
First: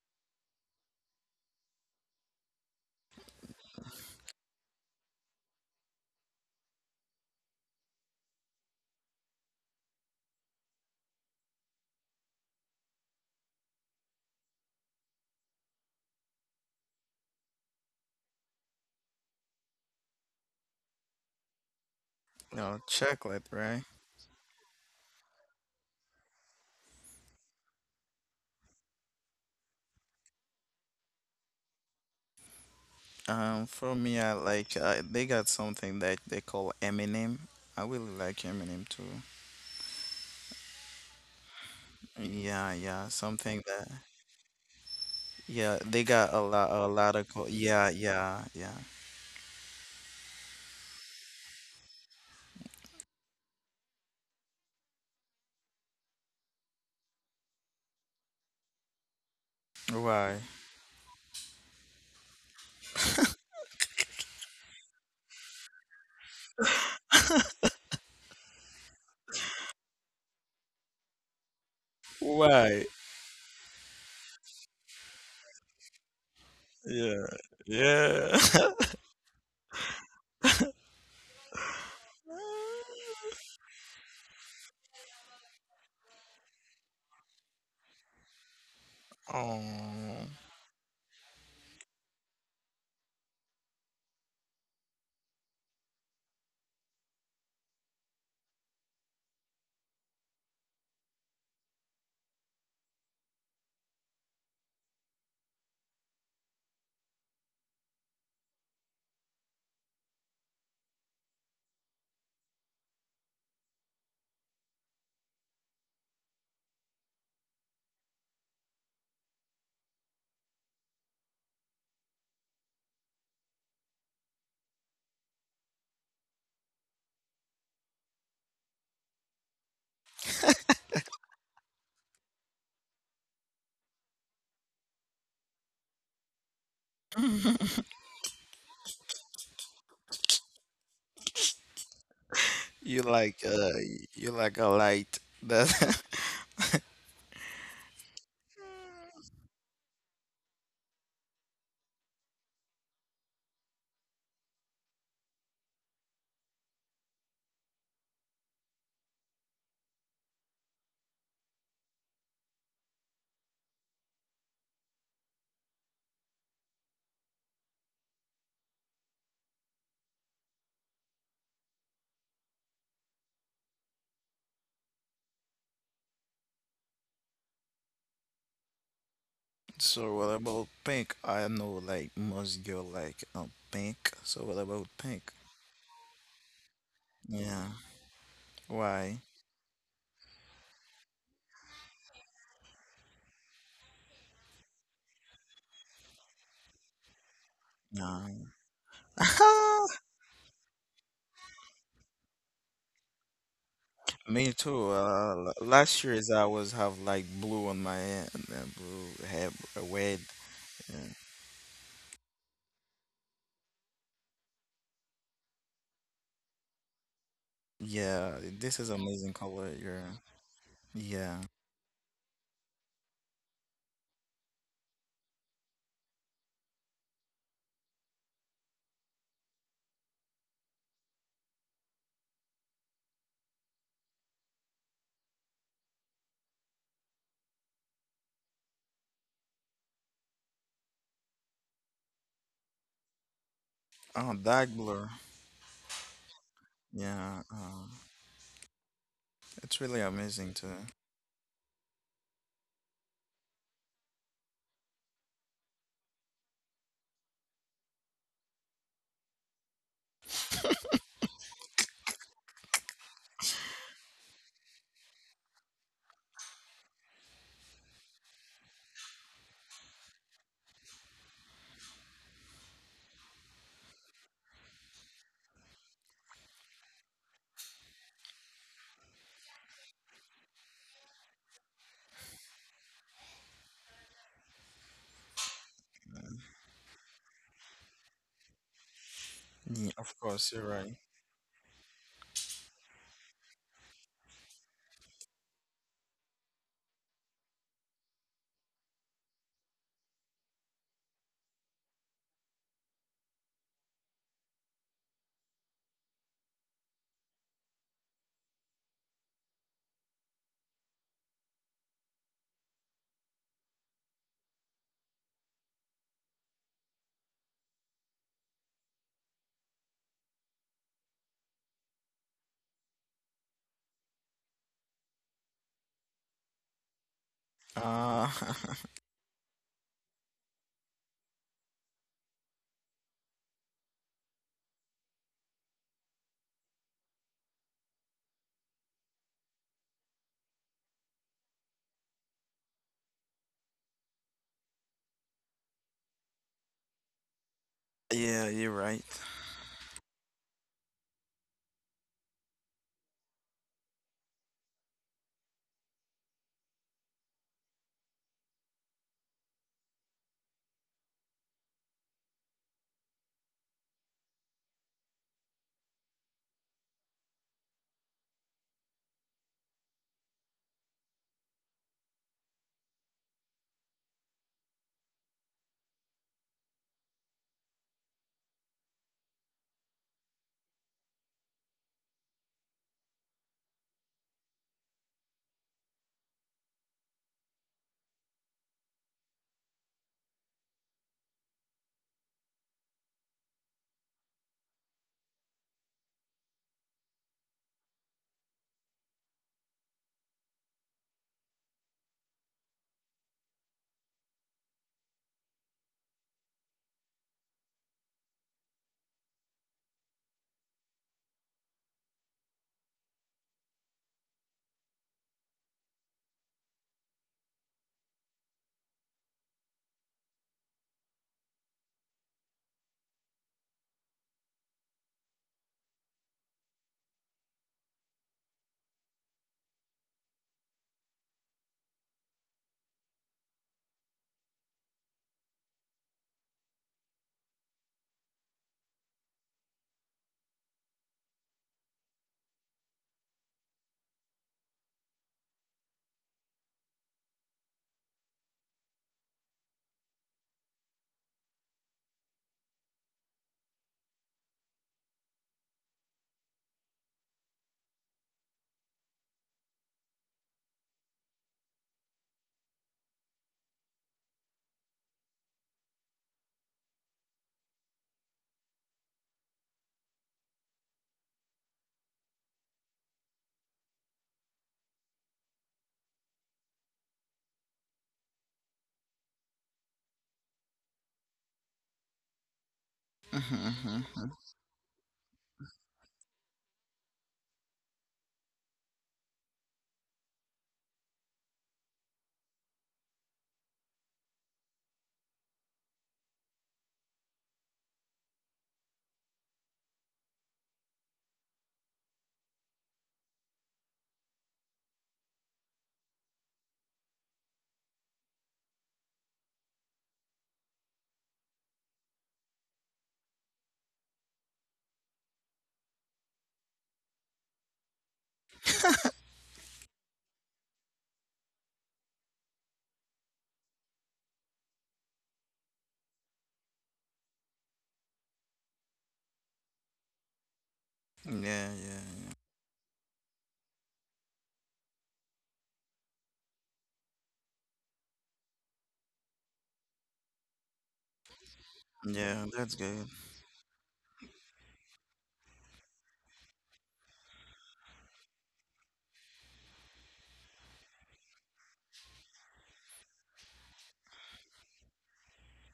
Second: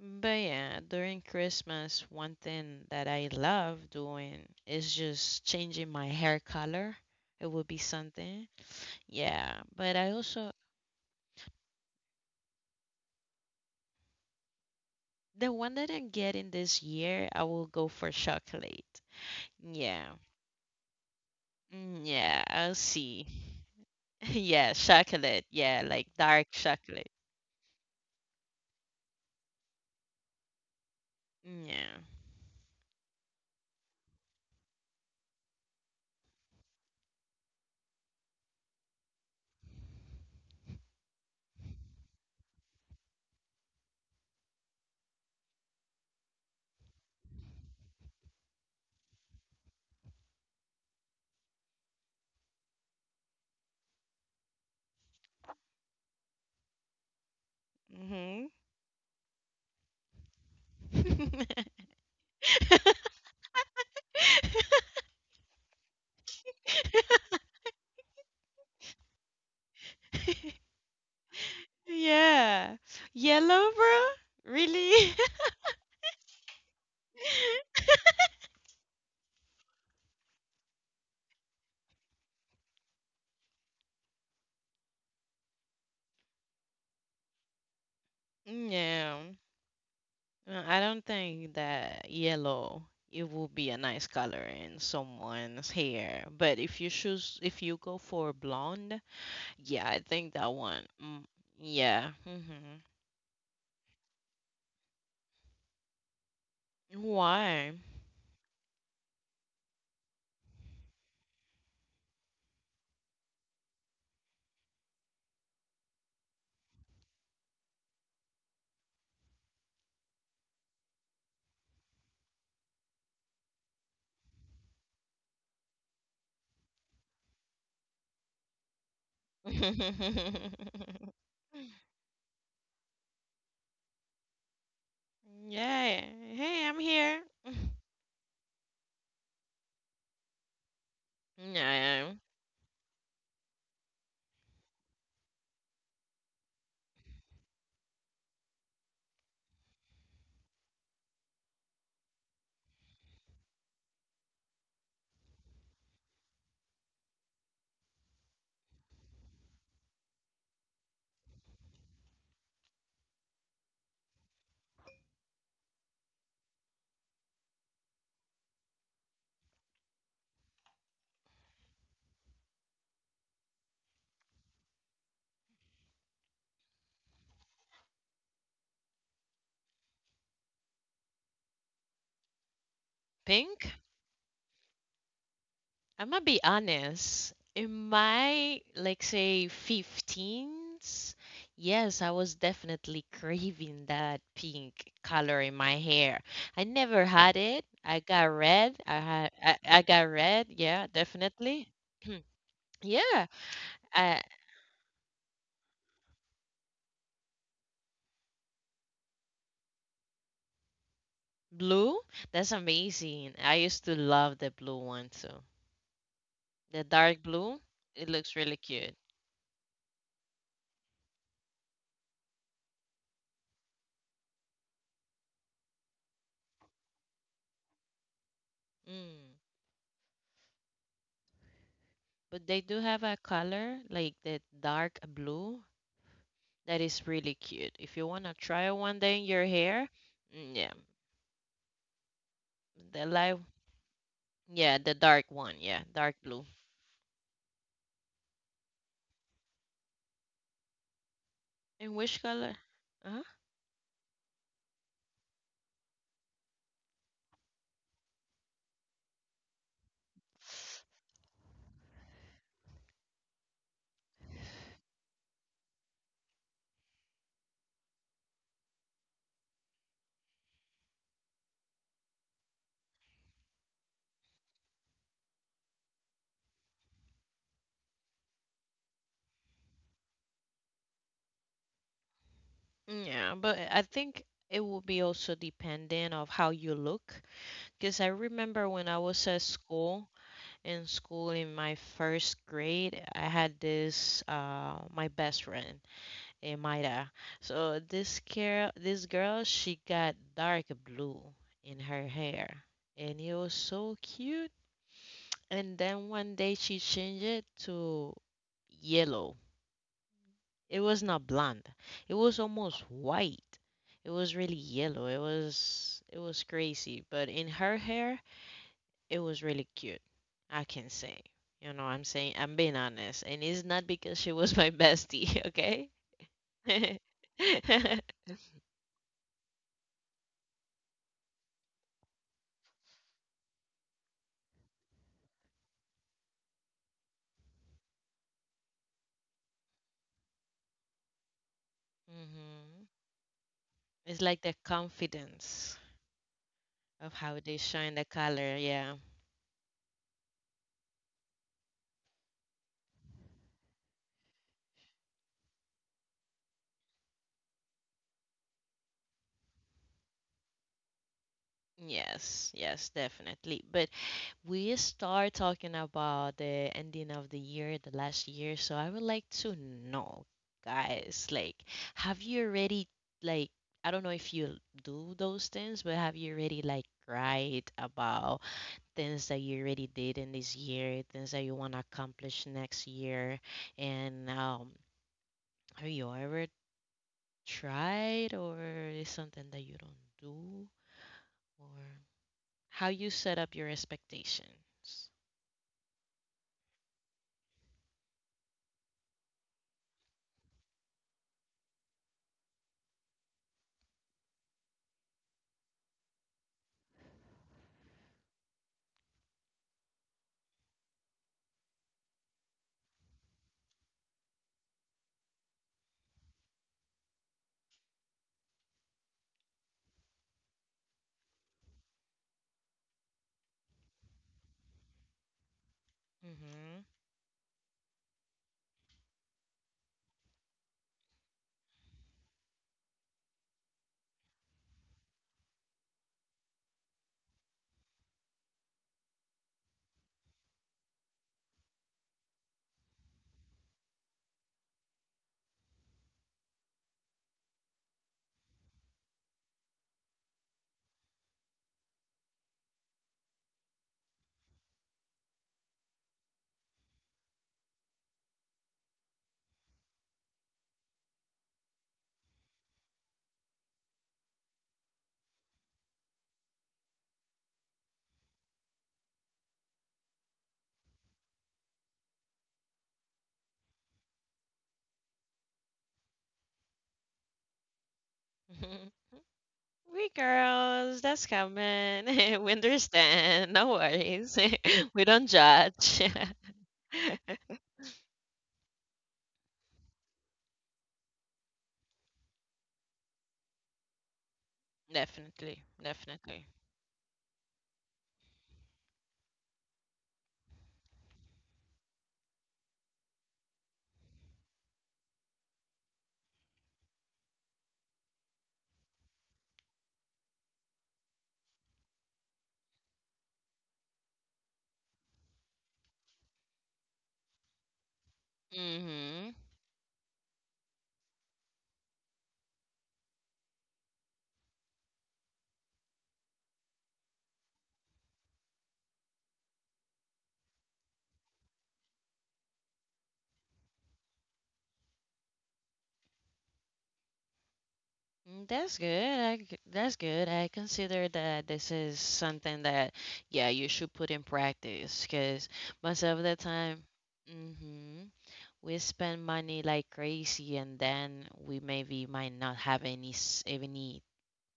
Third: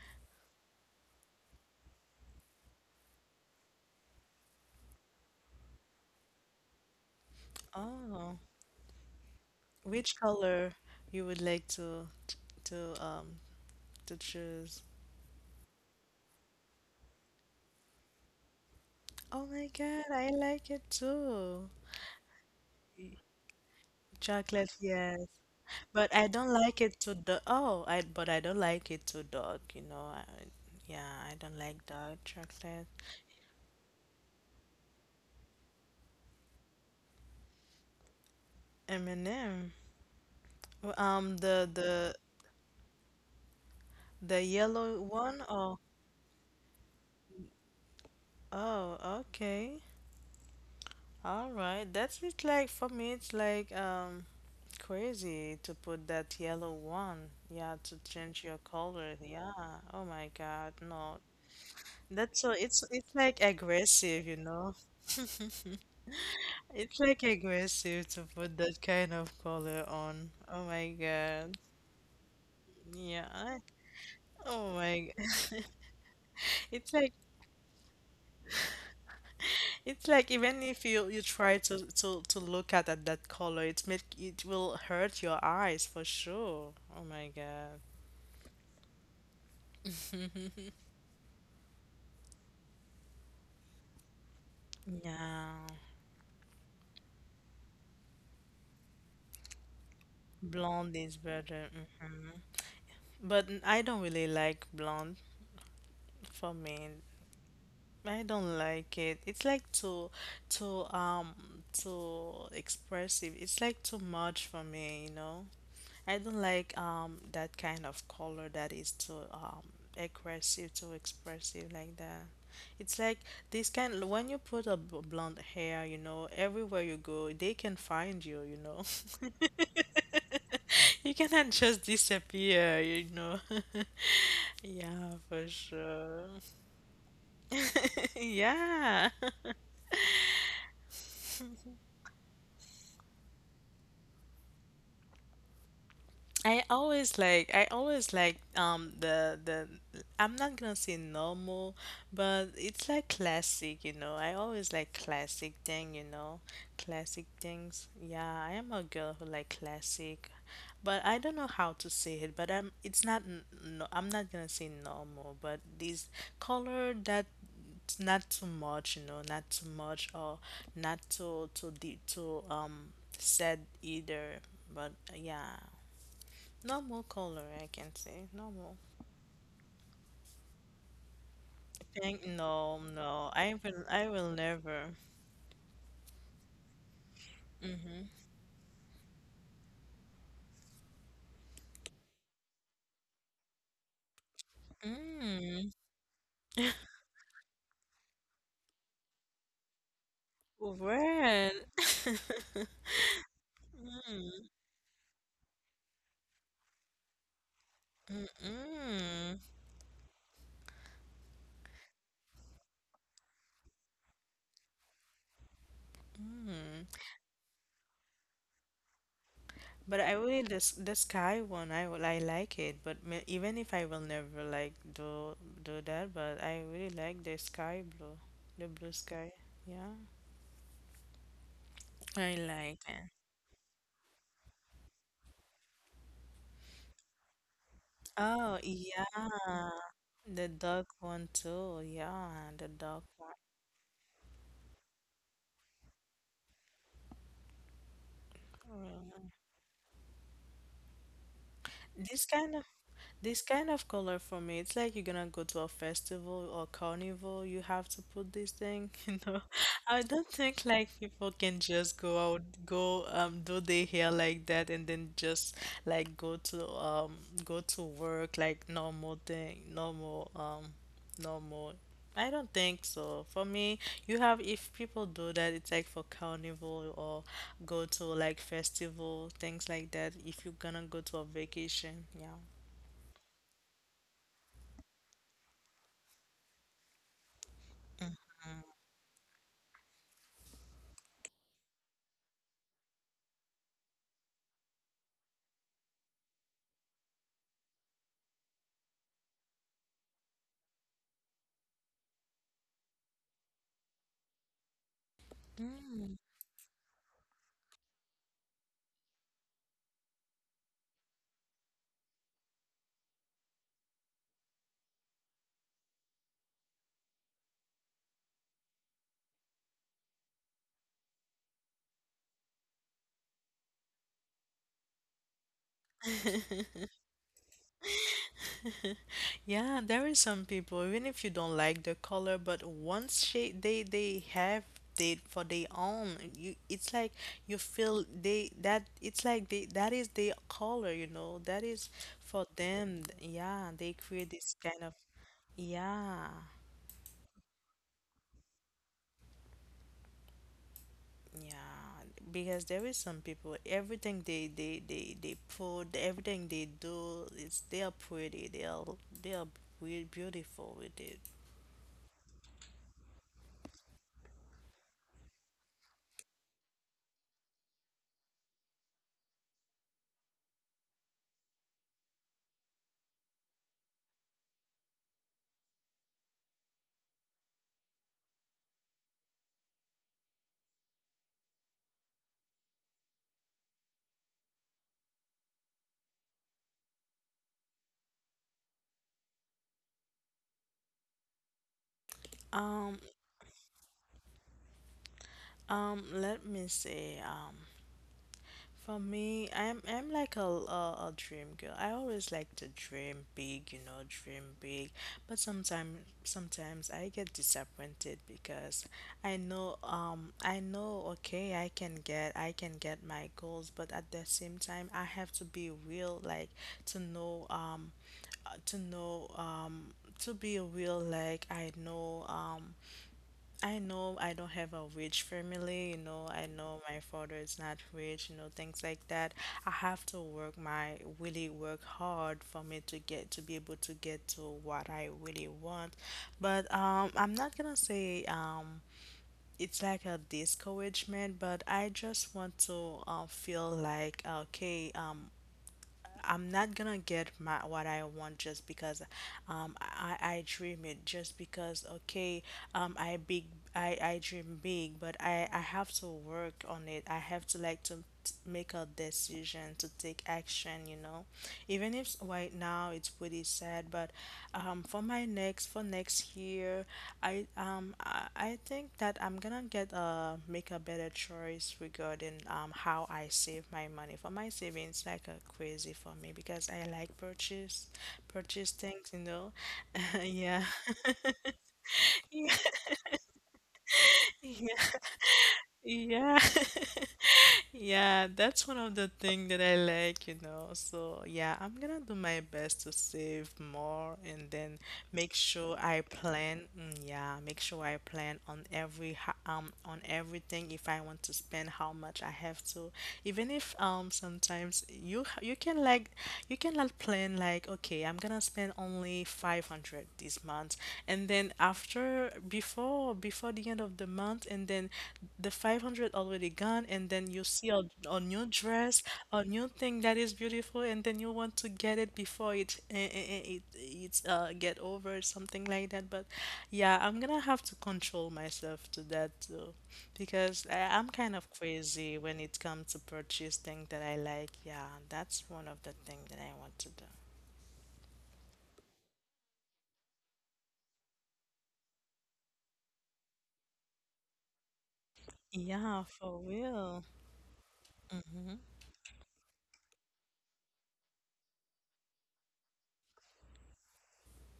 Speaker 2: But yeah, during Christmas, one thing that I love doing is just changing my hair color. It would be
Speaker 1: Oh.
Speaker 2: something. Yeah, but I
Speaker 1: Which
Speaker 2: also...
Speaker 1: color you would like to to um to choose?
Speaker 2: The one that I'm getting this year, I will go for chocolate.
Speaker 1: Oh my God,
Speaker 2: Yeah.
Speaker 1: I like it too.
Speaker 2: Yeah,
Speaker 3: No,
Speaker 2: I'll
Speaker 3: chocolate,
Speaker 2: see.
Speaker 3: right?
Speaker 2: <laughs>
Speaker 1: Chocolate,
Speaker 2: Yeah,
Speaker 1: yes.
Speaker 2: chocolate. Yeah, like
Speaker 1: But I
Speaker 2: dark
Speaker 1: don't like it
Speaker 2: chocolate.
Speaker 1: too dark. Oh, I but I don't like it too dark, you know. I, yeah, I don't like
Speaker 2: Yeah.
Speaker 1: dark chocolate.
Speaker 3: For me, I like they got something that they call M&M. I really like M&M too.
Speaker 1: M&M. Um, the
Speaker 3: Yeah,
Speaker 1: the
Speaker 3: yeah, something that
Speaker 1: the yellow
Speaker 3: yeah they
Speaker 1: one.
Speaker 3: got a
Speaker 1: Oh,
Speaker 3: lot a lot of co yeah yeah yeah.
Speaker 1: oh, okay. All right. That's it. Like for me, it's like crazy to put that yellow one. Yeah, to change
Speaker 2: Mm-hmm.
Speaker 1: your color.
Speaker 3: Why?
Speaker 1: Yeah. Oh my God. No. That's so. It's
Speaker 2: <laughs>
Speaker 1: like aggressive, you know. It's like aggressive to put that kind of color on. Oh my God.
Speaker 3: Why?
Speaker 2: Yeah.
Speaker 1: Yeah.
Speaker 2: Yellow, bro?
Speaker 1: Oh my
Speaker 2: Really? <laughs>
Speaker 1: God.
Speaker 3: Yeah,
Speaker 1: <laughs> It's like
Speaker 3: yeah. <laughs>
Speaker 1: It's like even if you try to look at that, that color, it's make it will hurt your eyes for sure. Oh my God.
Speaker 3: Oh.
Speaker 2: Yeah. I don't think that yellow it will be a nice color in
Speaker 1: Yeah.
Speaker 2: someone's hair. But if you go for blonde, yeah, I think that one.
Speaker 1: Blonde is better.
Speaker 2: Yeah.
Speaker 1: Hmm.
Speaker 2: Hmm.
Speaker 1: But I don't really like blonde for me.
Speaker 2: Why?
Speaker 1: I don't like it. It's like too um too expressive. It's like too much for me, you know? I don't like that kind of color that is too aggressive, too expressive like that. It's like this kind when you put a blonde hair, you know, everywhere you go, they can find you, you know. <laughs>
Speaker 2: <laughs>
Speaker 1: You cannot just disappear, you know. <laughs> Yeah, for
Speaker 2: Yeah.
Speaker 1: sure.
Speaker 2: Hey, I'm here. <laughs>
Speaker 1: <laughs> Yeah.
Speaker 3: You
Speaker 2: Yeah.
Speaker 3: like uh you like a light that
Speaker 1: I always like the I'm not gonna say normal, but it's like classic, you know. I always like classic thing, you know. Classic things. Yeah, I am a girl who like classic. But I don't know how to say it, but I'm it's not no, I'm not gonna say normal, but this color that not too much, you know, not too much or not too deep too said either. But yeah, normal color, I can say.
Speaker 3: <laughs>
Speaker 1: Normal.
Speaker 3: so what about pink? I know like most girl like
Speaker 1: Pink? No,
Speaker 3: pink. So
Speaker 1: no.
Speaker 3: what about
Speaker 2: Pink?
Speaker 3: pink?
Speaker 1: I will never.
Speaker 2: I'm gonna
Speaker 3: Yeah.
Speaker 2: be honest. In
Speaker 3: Why?
Speaker 2: my, like, say, 15s, yes, I was definitely craving that pink color in
Speaker 1: Mm.
Speaker 2: my hair. I
Speaker 1: <laughs>
Speaker 2: never
Speaker 3: No.
Speaker 2: had it. I got
Speaker 3: <laughs>
Speaker 2: red. I got red. Yeah,
Speaker 1: Red.
Speaker 2: definitely. <clears throat>
Speaker 1: <laughs>
Speaker 2: Yeah,
Speaker 3: Me too.
Speaker 2: I...
Speaker 1: Mm,
Speaker 3: Last year's I was have like blue on my hair and then blue hair, red.
Speaker 1: mm,
Speaker 3: And-
Speaker 2: Blue? That's amazing. I used to love the blue one too. The
Speaker 1: mm.
Speaker 3: Yeah,
Speaker 2: dark
Speaker 3: this
Speaker 2: blue,
Speaker 3: is amazing
Speaker 2: it looks
Speaker 3: color.
Speaker 2: really
Speaker 3: Yeah.
Speaker 2: cute.
Speaker 1: But I
Speaker 3: Yeah.
Speaker 1: really this the sky one. I like it. But even if I will never like do that, but I really like the sky blue, the blue sky.
Speaker 2: Mm.
Speaker 1: Yeah, I
Speaker 2: But they do
Speaker 1: like
Speaker 2: have
Speaker 1: it.
Speaker 2: a color like the dark blue that is really cute. If you want to
Speaker 1: Oh
Speaker 2: try it one day in
Speaker 1: yeah,
Speaker 2: your hair,
Speaker 1: the
Speaker 2: yeah,
Speaker 1: dark one too. Yeah, the
Speaker 2: the
Speaker 1: dark
Speaker 3: Oh,
Speaker 2: light,
Speaker 3: dark blue.
Speaker 2: yeah, the dark one, yeah, dark
Speaker 3: Yeah.
Speaker 2: blue.
Speaker 3: It's really amazing
Speaker 1: one.
Speaker 3: too.
Speaker 2: And which
Speaker 1: This
Speaker 2: color?
Speaker 1: kind of
Speaker 2: Uh-huh.
Speaker 1: this kind of color for me, it's like you're gonna go to a festival or carnival, you have to put this thing, <laughs> you know. I don't think like people can just go out, go do their hair like that and then just like go to work like normal thing, normal. I don't think so. For me, you have if people do that, it's like for carnival or go to like festival, things like that. If you're gonna go to a vacation, yeah.
Speaker 2: Yeah, but I think it will be also dependent of how you look. Because I
Speaker 3: Yeah,
Speaker 2: remember when
Speaker 3: of
Speaker 2: I was
Speaker 3: course, you're
Speaker 2: at
Speaker 3: right.
Speaker 2: school, in school in my first grade, I had this my best friend Maida. So this girl, she got dark blue in her hair, and it was so cute. And then
Speaker 1: Mm.
Speaker 2: one day she changed it to yellow. It was not blonde, it was almost white, it was really yellow. It was crazy, but in her hair it was really cute, I can say. You know, I'm saying I'm being honest, and it's not because she was my bestie, <laughs> okay? <laughs>
Speaker 1: <laughs>
Speaker 3: Uh, <laughs>
Speaker 2: Hmm.
Speaker 1: Yeah, there is some people, even if you don't like the color, but they have it for their own, you it's like you feel they that it's like they that is their color, you know. That is for them. Yeah, they
Speaker 2: It's
Speaker 1: create
Speaker 2: like the
Speaker 1: this kind of
Speaker 2: confidence
Speaker 1: yeah.
Speaker 2: of
Speaker 3: Yeah,
Speaker 2: how
Speaker 3: you're
Speaker 2: they
Speaker 3: right.
Speaker 2: shine the color, yeah.
Speaker 1: Yeah, because there is some people, everything they put, everything they do, it's they are pretty, they are really beautiful with it.
Speaker 2: Yes, yes, definitely. But we start talking about the ending of the year, the last year. So I would like to know, guys, like, have you already, like, I don't know if you do those things, but have you already, like, cried about things that you already did in this year, things that you want to accomplish next year? And have you ever tried, or is something that you don't do? Or how
Speaker 1: Um,
Speaker 2: you set up your expectations.
Speaker 1: Let me see. For me, I'm like a dream girl. I always like to dream big, you know, dream big. But sometimes I get disappointed because I know okay I can get my goals, but at the same time I have to be real, like to know to know to be real, like I know I don't have a rich family, you know, I know
Speaker 2: Mm-hmm.
Speaker 1: my father is not rich, you know, things like that. I have to work my really work hard for me to get to be able to get to what I really want. But I'm not gonna say it's like a discouragement, but I just want to feel like okay, I'm not gonna get my what I want just because I dream it just because okay um I big I dream big but I have to work on it. I have to like to make a decision to take action, you know. Even if right now it's pretty sad, but for my next for next year, I think that I'm gonna get make a better choice regarding how I save my money. For my savings, like a crazy for me because I like purchase
Speaker 2: <laughs>
Speaker 1: things, you know.
Speaker 2: We
Speaker 1: <laughs> Yeah.
Speaker 2: girls, that's coming. <laughs>
Speaker 3: Mhm,
Speaker 2: We
Speaker 1: <laughs>
Speaker 3: mhm.
Speaker 2: understand. No worries. <laughs> We don't judge.
Speaker 1: Yeah,
Speaker 2: <laughs>
Speaker 1: <laughs> Yeah, that's one of the thing that I like, you know. So, yeah, I'm gonna do my best to save more and then make
Speaker 2: Definitely,
Speaker 1: sure I
Speaker 2: definitely.
Speaker 1: plan. Mm, yeah, make sure I plan on everything if I want to spend how much I have to. Even if sometimes you can like plan like okay, I'm gonna spend only 500 this month and then after before the end of the month and then the 500 already gone and then you see a new dress,
Speaker 2: Mm-hmm.
Speaker 1: a new thing that is beautiful and then you want to get it before it eh, eh, eh, it it's get over something like that, but yeah I'm gonna have to control myself to that too
Speaker 3: Yeah, yeah,
Speaker 1: because
Speaker 3: yeah.
Speaker 1: I'm kind of crazy when it comes to purchase things that I like. Yeah, that's one of the things that I want to do.
Speaker 2: That's good. That's good. I consider
Speaker 3: Yeah,
Speaker 2: that
Speaker 3: that's
Speaker 2: this
Speaker 3: good.
Speaker 2: is something that, yeah, you should put in practice because most
Speaker 1: Yeah,
Speaker 2: of the
Speaker 1: for
Speaker 2: time,
Speaker 1: real.
Speaker 2: mm-hmm,
Speaker 1: Hmm.
Speaker 2: we spend money like crazy and then we maybe might not have any any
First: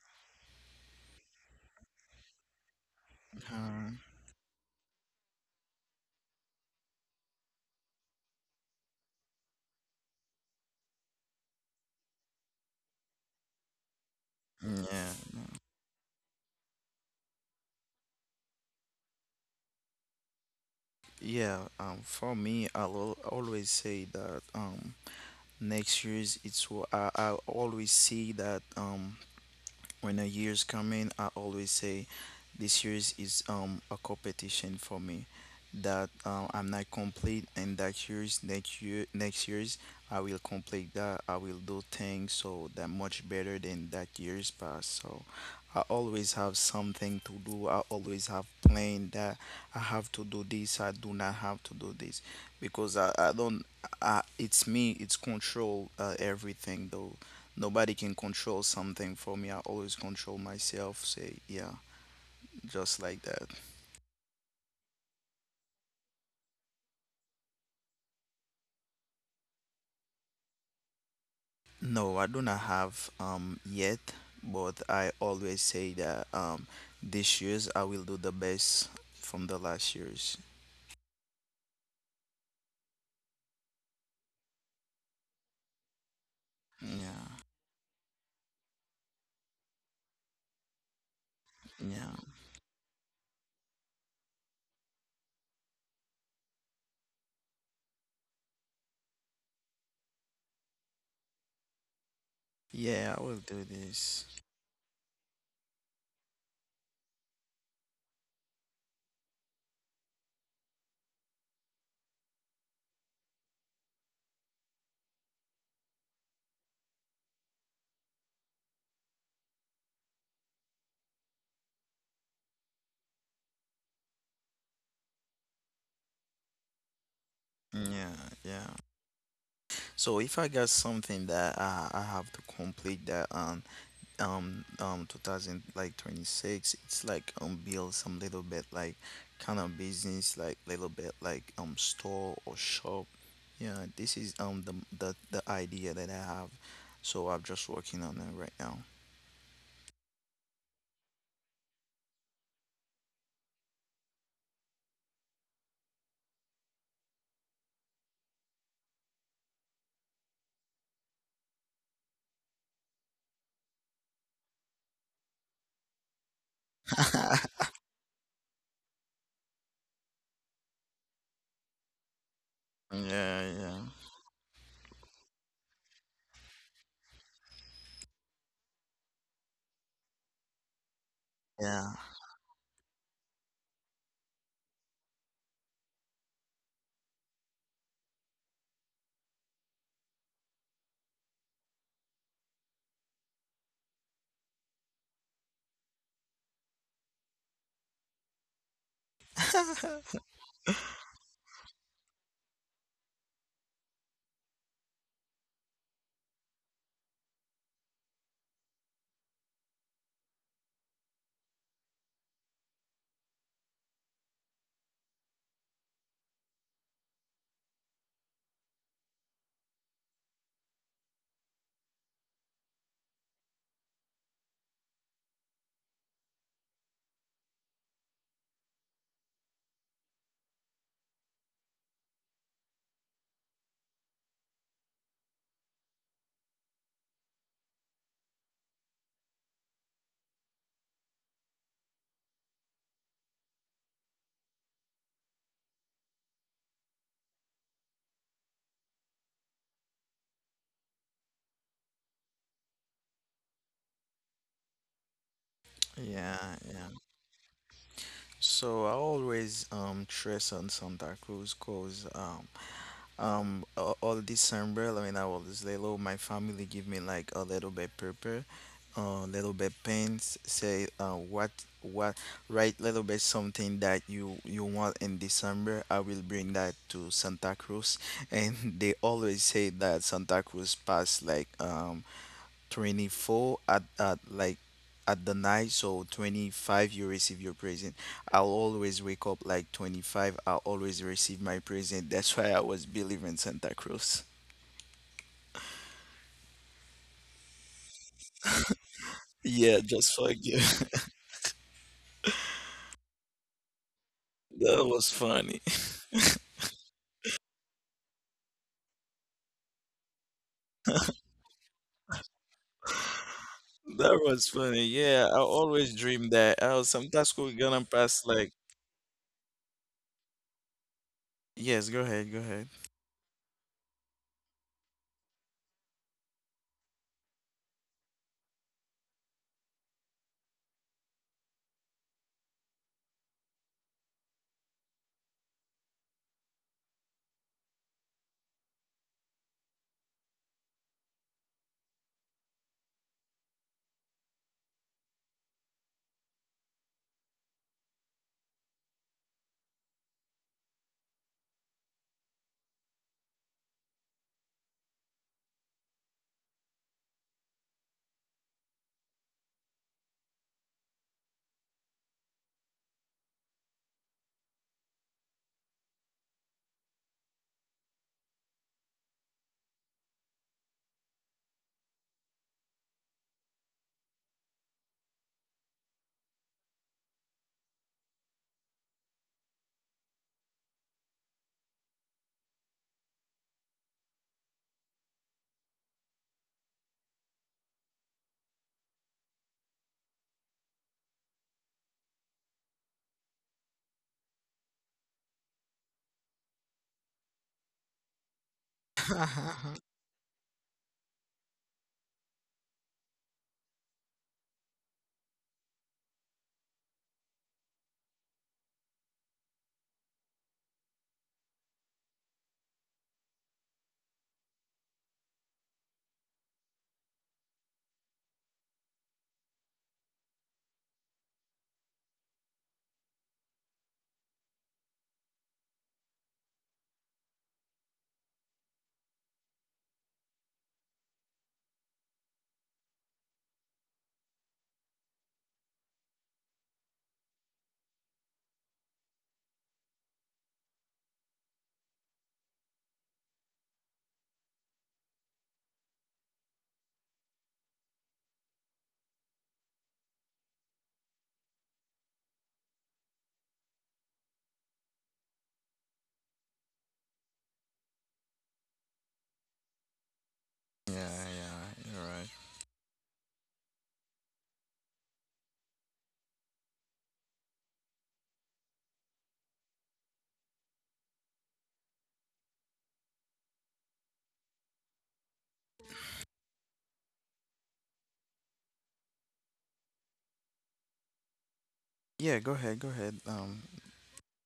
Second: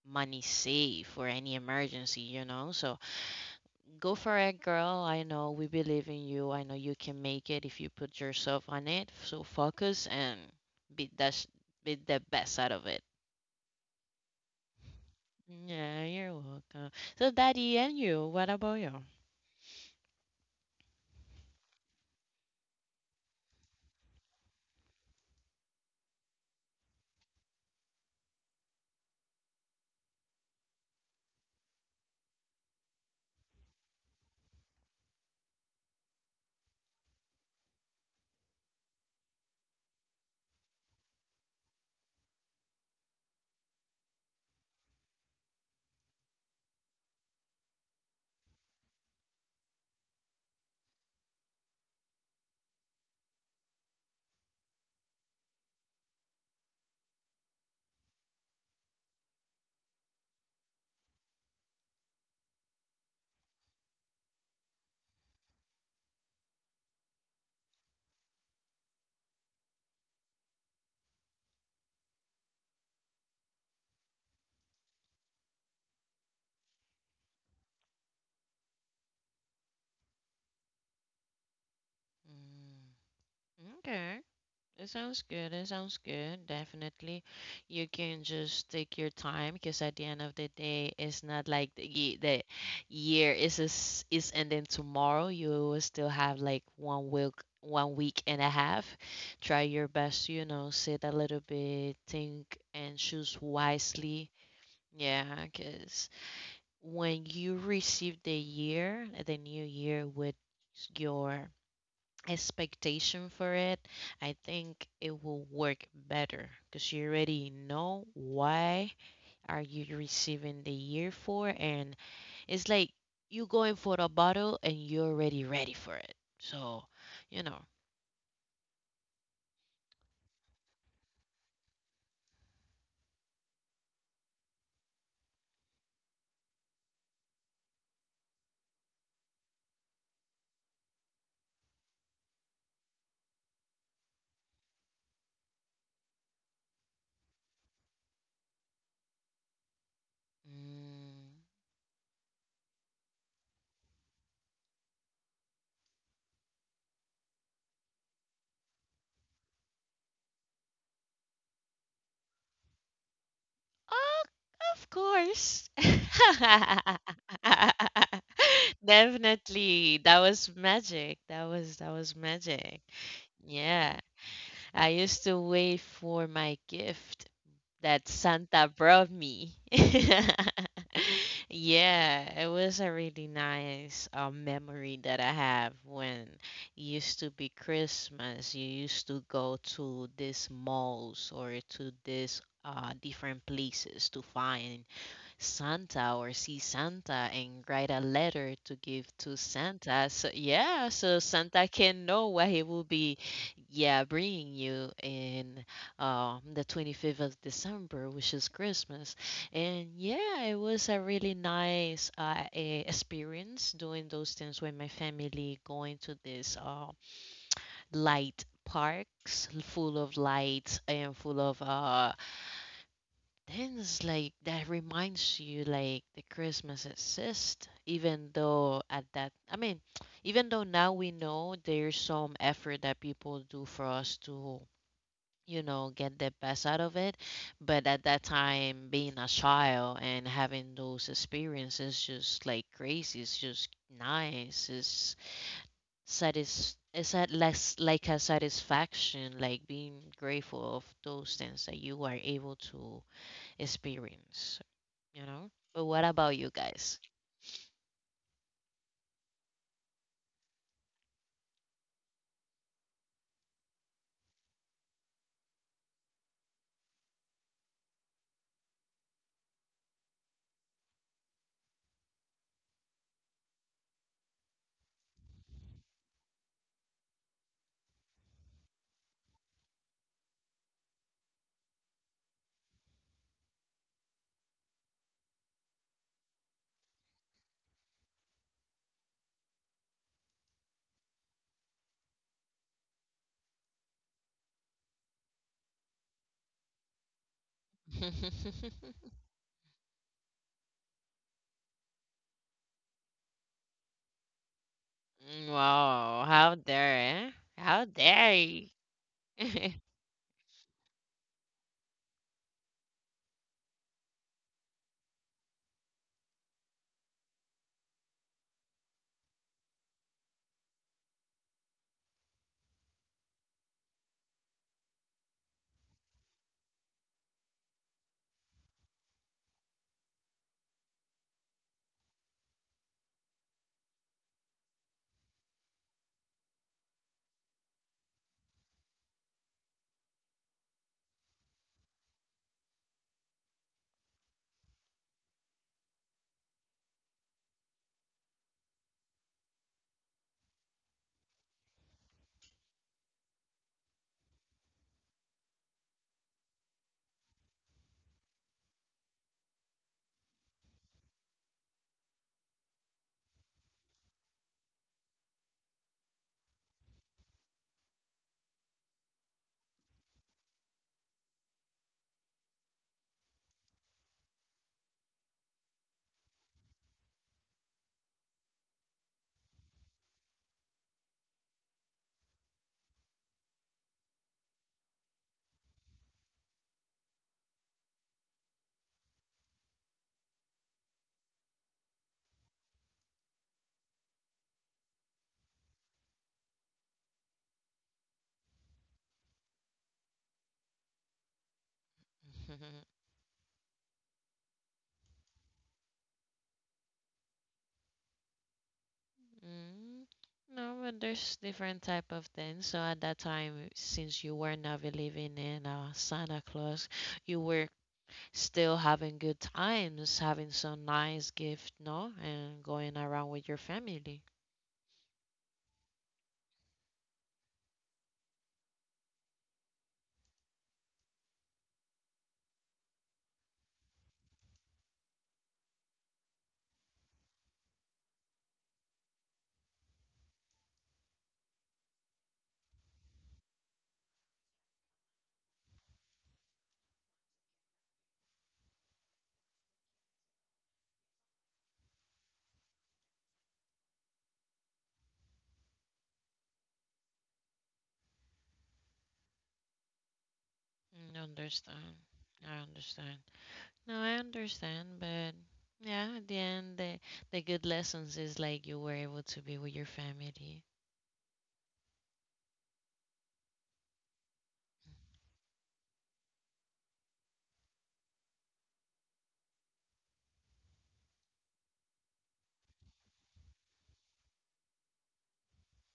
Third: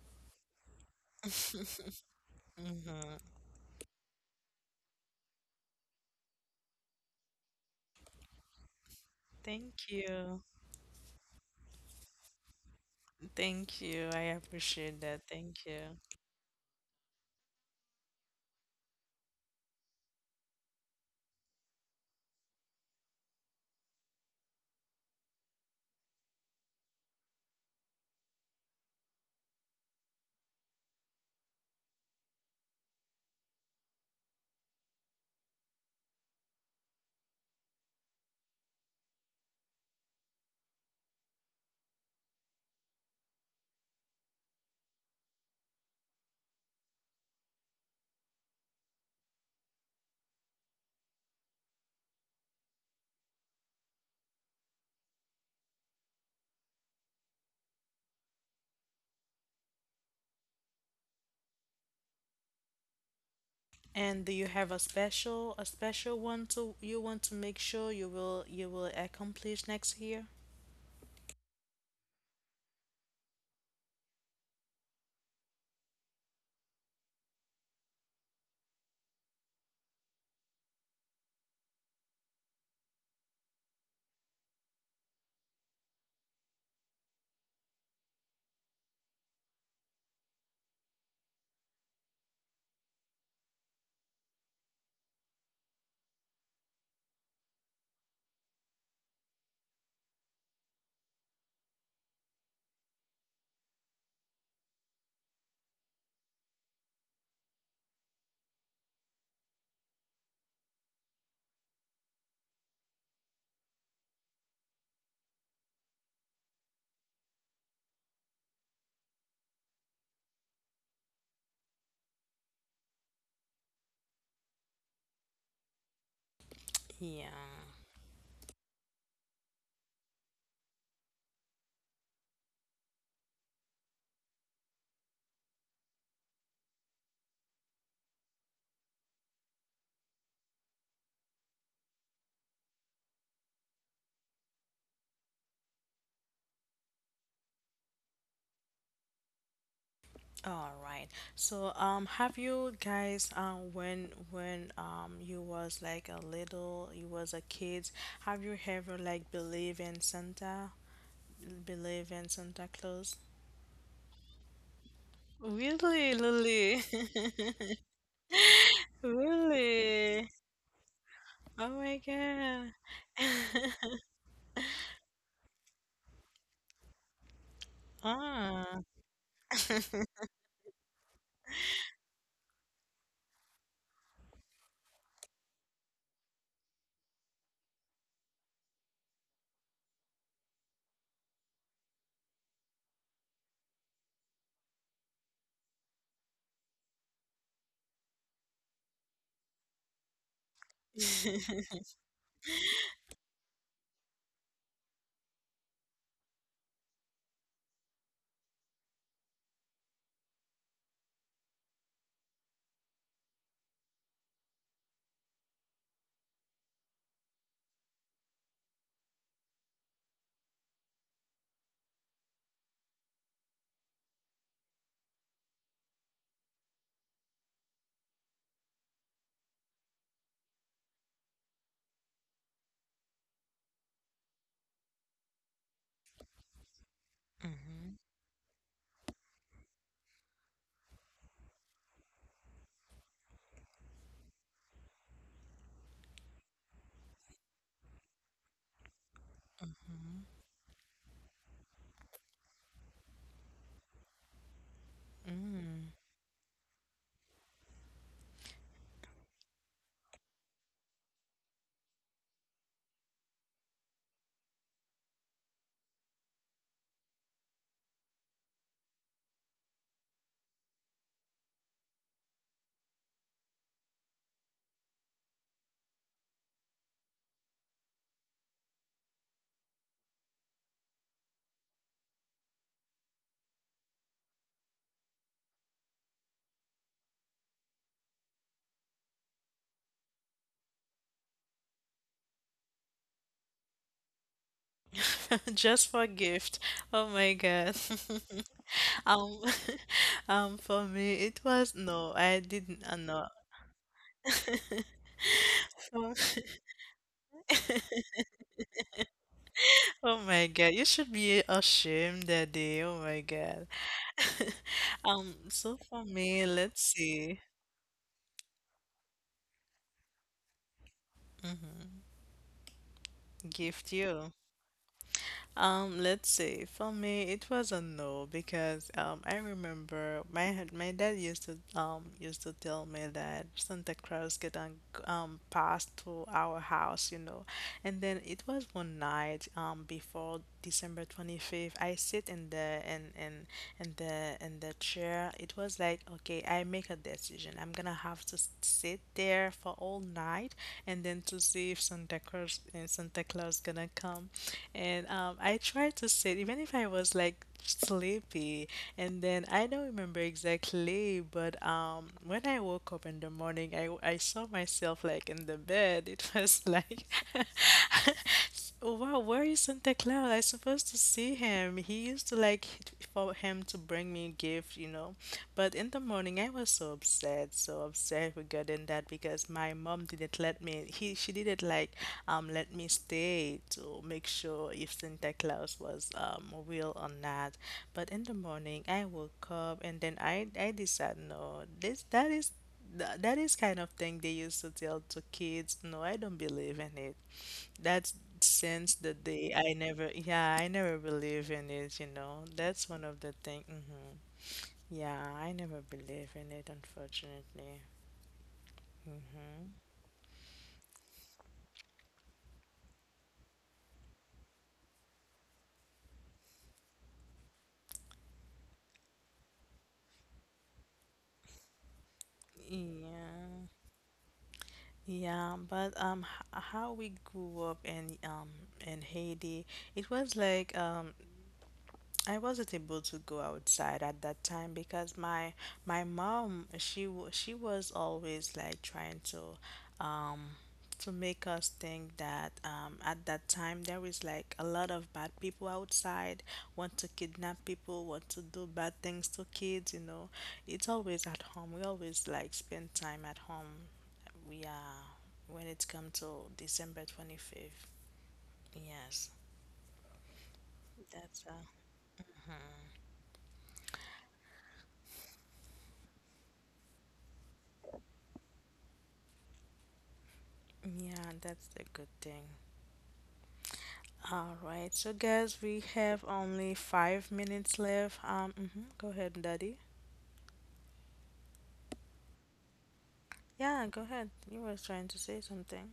Speaker 2: money saved for any emergency, you know. So
Speaker 1: Hmm.
Speaker 3: Um,
Speaker 2: go for it, girl. I know we believe in you. I know you can make it if you put yourself on it. So
Speaker 1: Thank
Speaker 2: focus and
Speaker 1: you.
Speaker 2: be the sh- be the best out of it.
Speaker 1: Thank you. I appreciate
Speaker 3: yeah,
Speaker 1: that. Thank you.
Speaker 2: Yeah, you're welcome. So, Daddy, and you, what about you?
Speaker 3: yeah. For me, I'll always say that next years it's what I always see that when a year's coming, I always say this year's is a competition for me. That I'm not complete, and that year's next year's I will complete that. I will do things so that much better than that year's past. So I always have something to do. I always have plan that I have to do this. I do not have to do this because I don't. It's me. It's control everything though. Nobody can control something for me. I always control myself. Say, yeah, just like that.
Speaker 1: And do you have a special one to you want to make sure you will accomplish next year?
Speaker 3: No, I do not have yet, but I always say that this year's I will do the best from the last year's.
Speaker 2: Mm, okay. It sounds good. It sounds good. Definitely.
Speaker 3: Yeah,
Speaker 2: You can just take your time because at the end of the day, it's not like
Speaker 3: yeah,
Speaker 2: the year is ending tomorrow. You will still have like one week and a half. Try your best, you know, sit a little bit, think and
Speaker 3: yeah. I will
Speaker 2: choose
Speaker 3: do this.
Speaker 2: wisely. Yeah, because when you receive the year, the new year with your expectation for it, I think it will work better because you already know why are you receiving the year for, and it's like you going for the bottle and you're already ready for it. So,
Speaker 1: Yeah.
Speaker 2: you know,
Speaker 3: Yeah, yeah. So if I got something that I have to complete that 2000 like 26, it's like build some little bit like kind of business like little bit like store or shop, yeah, this is the idea that I have, so I'm just working on it right now.
Speaker 1: All right.
Speaker 2: mm.
Speaker 1: So, have you guys, when you was like a little, you was a kid, have you ever like believe in Santa Claus?
Speaker 2: Oh, of course.
Speaker 1: Really, Lily?
Speaker 2: <laughs>
Speaker 3: <laughs>
Speaker 1: <laughs>
Speaker 2: Definitely. That
Speaker 1: Really?
Speaker 2: was magic. That
Speaker 1: Oh
Speaker 2: was that
Speaker 1: my
Speaker 2: was
Speaker 1: God.
Speaker 2: magic.
Speaker 3: Yeah, yeah,
Speaker 2: Yeah. I used to wait for my gift that Santa
Speaker 1: Ah.
Speaker 2: brought me. <laughs>
Speaker 3: yeah,
Speaker 2: Yeah, it was a really nice memory that I have when it used to be Christmas. You used to go to these malls or to these different places to find Santa or see Santa and write a letter to give to Santa. So yeah, so Santa
Speaker 1: <laughs>
Speaker 2: can know what he will be, yeah, bringing you in the 25th of December, which is Christmas. And yeah, it was a really nice experience doing those things with my family, going to this light parks full of lights and full of then it's like that reminds you like the Christmas exists, even though at that I mean, <tsk> even though now we know there's some effort that people do for us to, you know, get the best out of it. But
Speaker 1: Mhm.
Speaker 2: at that time, being a child and having those experiences just like crazy, it's just nice. It's satis it's at less like a satisfaction, like being grateful of those things that you are able to experience, you know. But what about you
Speaker 3: yeah, yeah,
Speaker 2: guys?
Speaker 3: so I always trace on Santa Cruz cause all December when I was little, my family give me like a little bit paper, a little bit pens, say what write little bit something that you want in December, I will bring that to Santa Cruz, and <laughs> they always say that Santa Cruz pass like 24 at like at the night, so 25 you receive your present. I'll always wake up like 25, I'll always receive my present, that's why I was
Speaker 1: <laughs>
Speaker 3: believing
Speaker 1: Just for
Speaker 3: Santa
Speaker 1: gift.
Speaker 3: Cruz.
Speaker 1: Oh my God. <laughs>
Speaker 2: <laughs>
Speaker 1: Um, <laughs> for me, it was no, I didn't.
Speaker 3: Yeah,
Speaker 1: No.
Speaker 3: just fuck you. <laughs>
Speaker 2: Mm,
Speaker 1: Oh,
Speaker 2: wow, how dare, eh? How
Speaker 3: That was
Speaker 2: dare you?
Speaker 3: funny.
Speaker 2: <laughs>
Speaker 1: <laughs> oh my God, you should be ashamed that day. Oh my God. So for me, let's
Speaker 3: That
Speaker 1: see.
Speaker 3: was funny. Yeah, I always dream that oh sometimes we're gonna pass like
Speaker 1: Gift you.
Speaker 3: yes go ahead go ahead.
Speaker 1: Let's see. For me, it was a no because I remember my dad used to used to tell me that Santa Claus get on passed to our house, you know, and then it was one night before December 25th. I sit in the in the chair. It was like okay, I make a decision. I'm gonna have to sit there for all night and then to see if Santa Claus gonna come. And I tried to sit, even if I was like sleepy. And then I don't remember exactly, but when I woke up in the morning, I saw myself like in the bed. It was like, <laughs> wow, where is Santa Claus? I supposed to see him. He used to like for him to bring me gift, you know. But in the morning, I was so upset regarding that because my mom didn't let me. He She didn't like let me stay to make sure if Santa Claus was real or not. But in the morning, I woke up and then I decided, no, this that is that is kind of thing they used to tell to kids. No, I don't believe in it. That's since the day I never, yeah, I never
Speaker 3: <laughs>
Speaker 1: believe
Speaker 3: Yeah,
Speaker 1: in it, That's one of the thing. Yeah, I never believe in it, unfortunately.
Speaker 2: Mm. No, but there's different type of things. So at that time, since you were not believing in Santa Claus, you were still having good times, having some nice gift, no, and going around with your
Speaker 1: Yeah.
Speaker 2: family.
Speaker 1: Yeah, but how we grew up in Haiti, it was like I wasn't able to go outside at that time because my mom she was always like trying um to make us think that at that time there is like a lot of bad people outside, want to kidnap people, want to do bad things to kids. It's always at home, we always like spend time at home. We are, when it comes to December 25th, yes,
Speaker 2: Mm,
Speaker 1: that's
Speaker 2: understand. I understand.
Speaker 3: yeah, you're
Speaker 2: No,
Speaker 3: right,
Speaker 2: I understand, but yeah, at the end, the good lessons is like you were able to be with your family.
Speaker 1: yeah, that's the good thing. All right, so guys, we have only 5 minutes left. Mhm, Go ahead, Daddy. Yeah,
Speaker 3: yeah,
Speaker 1: go
Speaker 3: go ahead,
Speaker 1: ahead.
Speaker 3: go
Speaker 1: You
Speaker 3: ahead.
Speaker 1: were trying to say something.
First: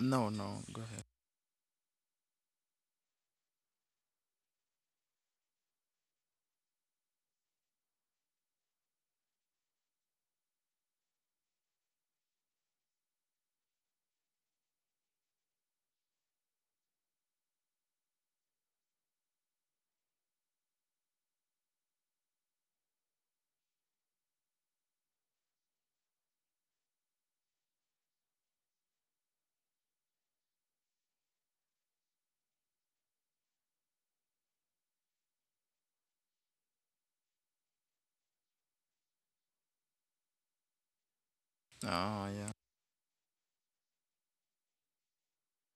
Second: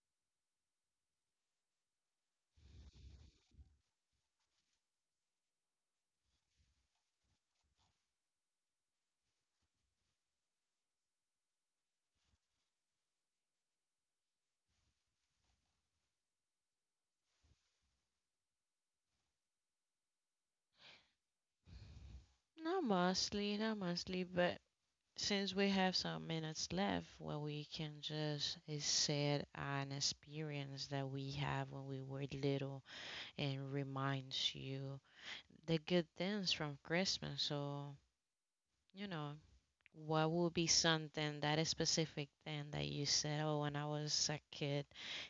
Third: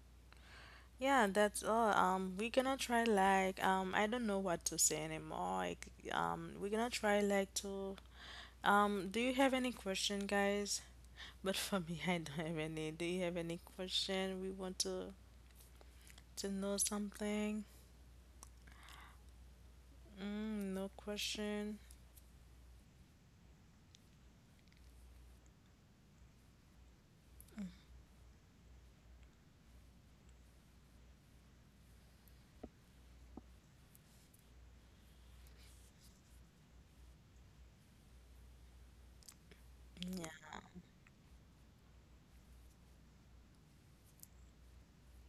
Speaker 3: No, no, go ahead.
Speaker 1: Yeah, that's all. We're gonna try like I don't know what to say anymore. Like, we're gonna try like to do you have any question, guys? <laughs> But for me, <laughs> I don't have any. Do you have any question? We want to know something. Mm, no question.
Speaker 2: Not mostly, not mostly, but since we have some minutes left, well, we can just set an experience that we have when we were little and reminds you the good things from Christmas. So, you know, what
Speaker 1: Yeah.
Speaker 2: would be something that is
Speaker 3: Oh
Speaker 2: specific then that you said, oh, when I was a kid,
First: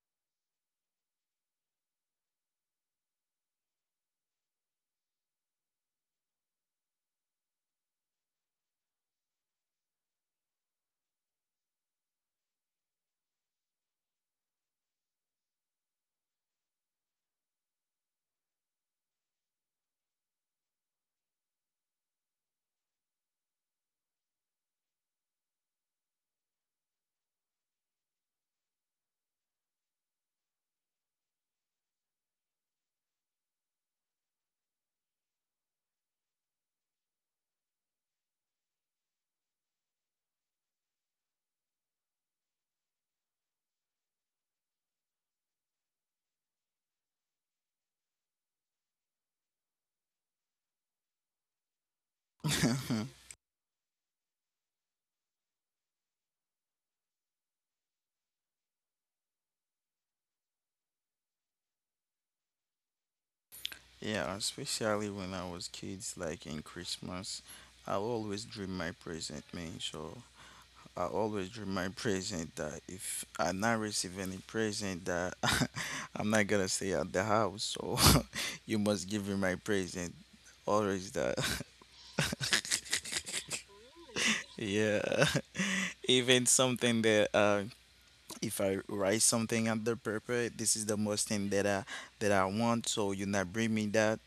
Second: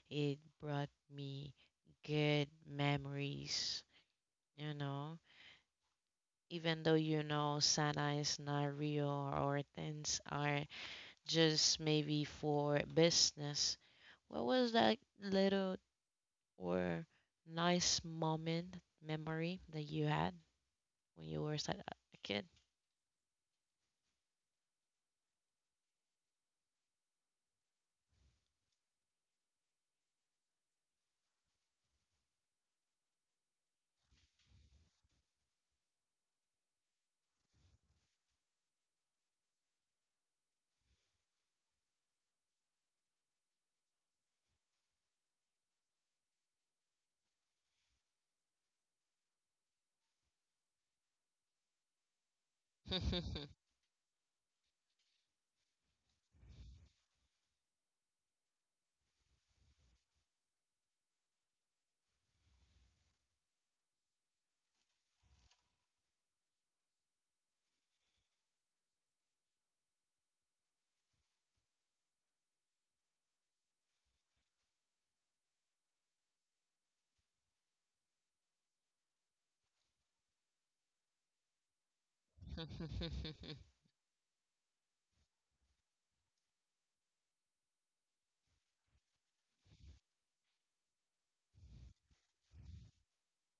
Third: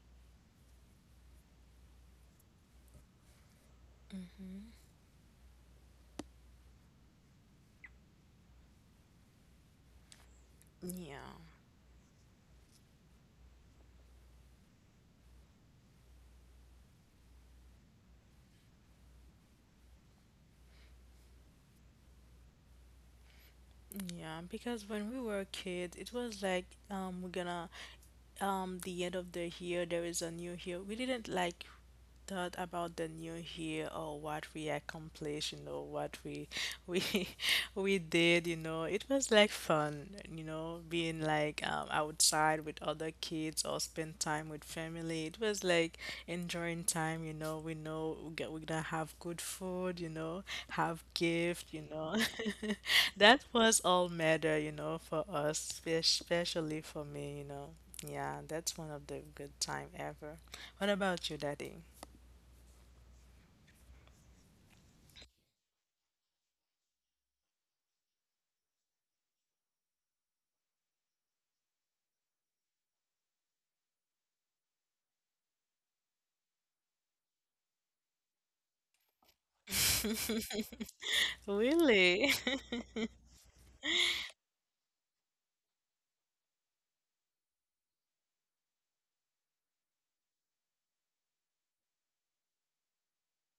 Speaker 2: it brought me good memories,
Speaker 1: Mm-hmm.
Speaker 2: you know? Even though you know Santa is not real or things are
Speaker 1: Yeah.
Speaker 2: just maybe for business, what was that little or nice moment, memory that you had when you were a kid?
Speaker 1: Yeah, because when we were kids, it was like we're gonna the end of the year there is a new year. We didn't like thought about the new year or what we accomplished, what we <laughs> we did, it was like fun, being like outside with other kids or spend time with family. It was like enjoying time, We know we get, we're gonna have good food, have gift,
Speaker 3: yeah. <laughs>
Speaker 1: <laughs> That was all matter, for us, especially for me, Yeah, that's one of the good time ever. What about you, Daddy?
Speaker 3: Yeah, especially when I was kids, like in Christmas, I always dream my present, man. So I always dream my present that if I not receive any present, that <laughs> I'm not gonna stay at the house. So <laughs> you must give me my present. Always that. <laughs>
Speaker 1: <laughs> Really? <laughs>
Speaker 3: Yeah. <laughs> Even something that if I write something on the paper, this is the most thing that I want. So you not bring me that.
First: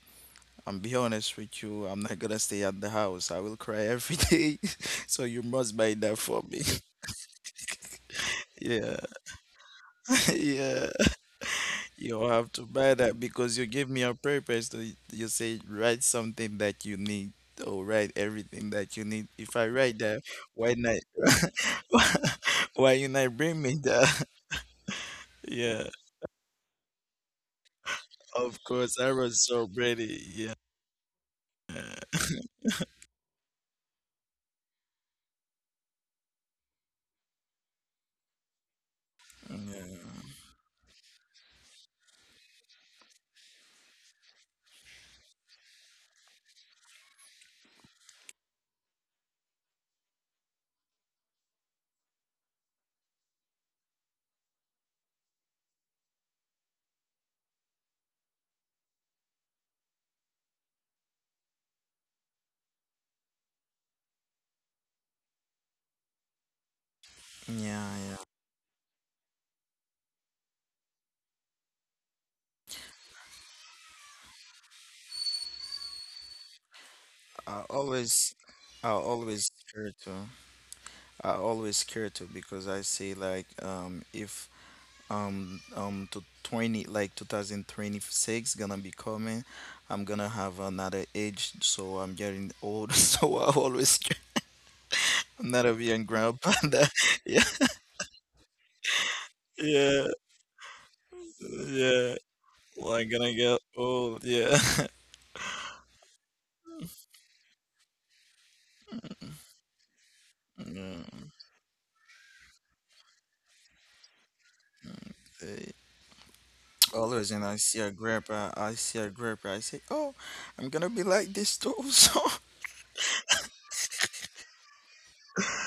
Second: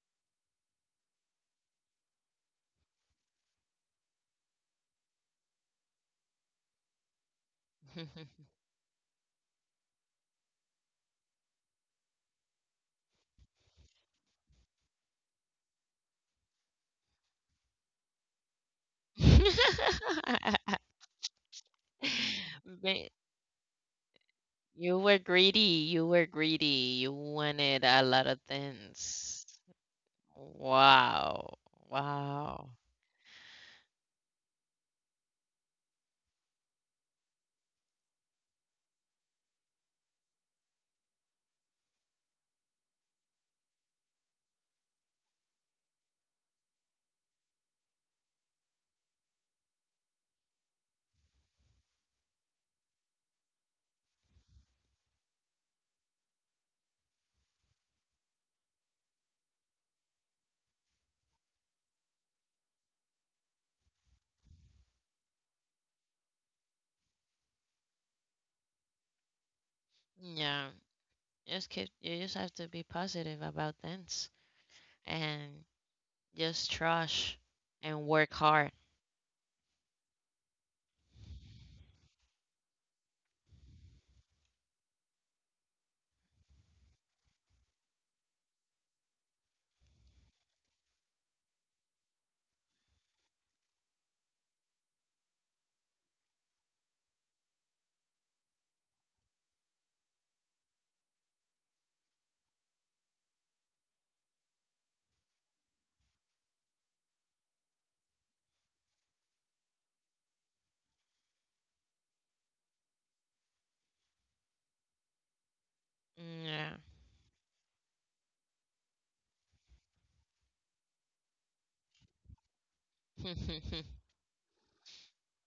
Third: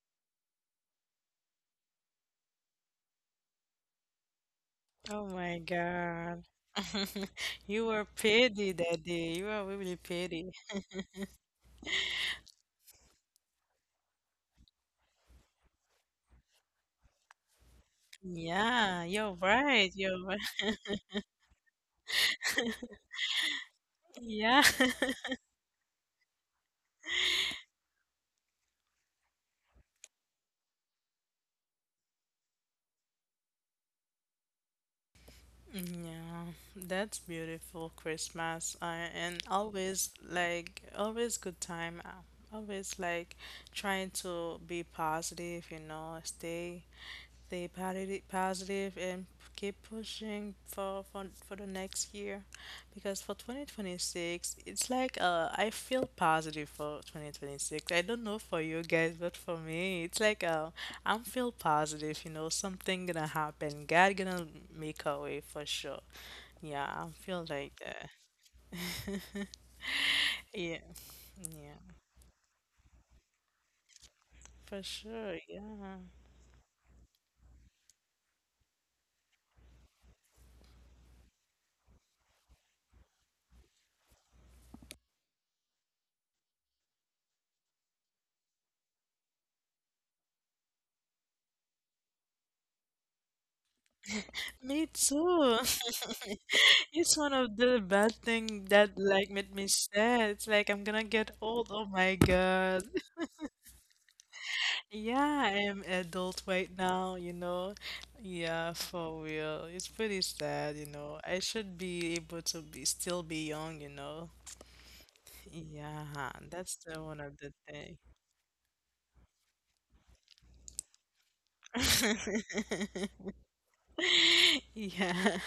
Speaker 3: I'm be honest with you, I'm not gonna stay at the house. I will cry every <laughs> day. So
Speaker 1: Oh
Speaker 3: you
Speaker 1: my
Speaker 3: must buy that for
Speaker 1: God.
Speaker 3: me. <laughs>
Speaker 1: <laughs> You were petty
Speaker 3: Yeah,
Speaker 1: that day. You were really
Speaker 3: <laughs>
Speaker 1: petty.
Speaker 3: yeah. You have to buy that because you give me a purpose. To, you say write something that you need or write everything
Speaker 1: Yeah,
Speaker 3: that you
Speaker 1: you're
Speaker 3: need. If I
Speaker 1: right.
Speaker 3: write
Speaker 1: You're
Speaker 3: that,
Speaker 1: right.
Speaker 3: why
Speaker 2: <laughs>
Speaker 3: not?
Speaker 2: <laughs>
Speaker 3: <laughs> Why
Speaker 2: Ma-
Speaker 3: you not bring me
Speaker 1: <laughs>
Speaker 3: that?
Speaker 1: Yeah.
Speaker 2: You were
Speaker 1: <laughs>
Speaker 3: <laughs>
Speaker 2: greedy.
Speaker 3: Yeah,
Speaker 2: You were greedy. You wanted a lot of
Speaker 3: of course. I
Speaker 2: things.
Speaker 3: was so ready. Yeah,
Speaker 2: Wow. Wow.
Speaker 1: Yeah, that's beautiful Christmas. And always
Speaker 3: yeah,
Speaker 1: like always good time. Always like trying to be positive, stay. Stay positive, positive and keep pushing for, for the next year because for 2026 it's like I feel positive for 2026. I don't know for you guys, but for me it's like I'm feel positive, something gonna happen. God gonna make a way for sure. Yeah, I feel
Speaker 3: yeah,
Speaker 1: like
Speaker 3: yeah.
Speaker 1: that.
Speaker 2: Yeah.
Speaker 1: Yeah,
Speaker 2: Just
Speaker 1: yeah,
Speaker 2: keep, you just have to be positive about things
Speaker 1: for sure. Yeah.
Speaker 2: and just trust
Speaker 3: I
Speaker 2: and
Speaker 3: always,
Speaker 2: work
Speaker 3: I
Speaker 2: hard.
Speaker 3: always care too. I always care to because I say like if to 20 like 2026 gonna be coming, I'm gonna have another age, so I'm getting old <laughs> so I always care.
Speaker 1: Me
Speaker 3: I'm not a
Speaker 1: too.
Speaker 3: young grandpa <laughs> that,
Speaker 1: <laughs> It's
Speaker 3: yeah,
Speaker 1: one of the bad thing that like made me
Speaker 3: yeah,
Speaker 1: sad. It's like I'm gonna get old. Oh
Speaker 3: yeah,
Speaker 1: my
Speaker 3: well,
Speaker 1: God.
Speaker 3: I'm gonna get old, yeah. <laughs>
Speaker 1: Yeah, I am adult right now, Yeah, for real. It's pretty sad,
Speaker 3: Mm,
Speaker 1: I should be able to be still be young,
Speaker 3: eh,
Speaker 1: Yeah, that's
Speaker 2: Yeah.
Speaker 1: the
Speaker 3: always,
Speaker 1: one
Speaker 3: and
Speaker 1: of
Speaker 3: I
Speaker 1: the
Speaker 3: see a
Speaker 1: thing. <laughs>
Speaker 3: grandpa I see a grandpa I say oh, I'm gonna be like this too, <laughs> so
Speaker 2: <laughs>
Speaker 1: Yeah.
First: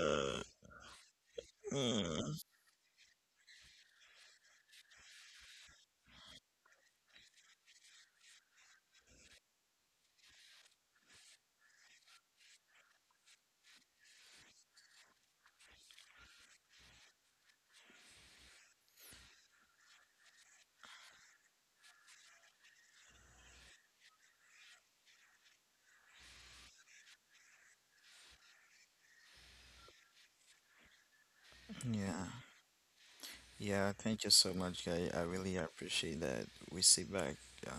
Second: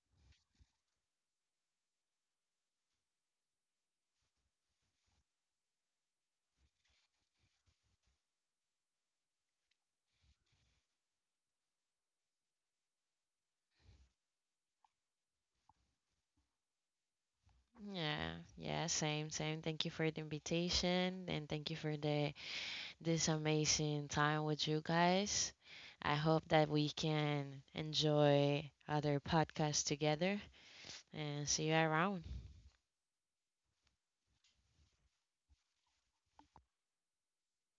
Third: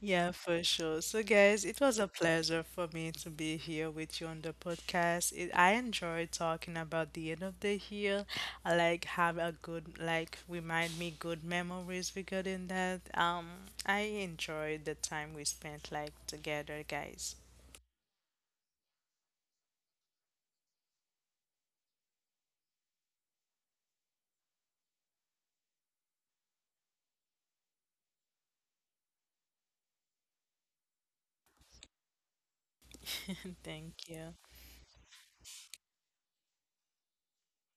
Speaker 1: Yeah, for sure. So, guys, it was a
Speaker 3: mm,
Speaker 1: pleasure for me to be here with you on the podcast. It, I enjoyed talking about the end of the year. I like have a good like remind me good memories regarding that. I enjoyed the time we spent like together, guys.
Speaker 2: Yeah. Yeah. Same. Same. Thank you for the invitation and thank you for the this amazing time with you guys. I hope that we can enjoy other podcasts together and see you around.
Speaker 3: yeah.
Speaker 1: <laughs>
Speaker 3: Yeah,
Speaker 1: Thank
Speaker 3: thank you
Speaker 1: you.
Speaker 3: so much, guy. I really appreciate that. We sit back. Yeah,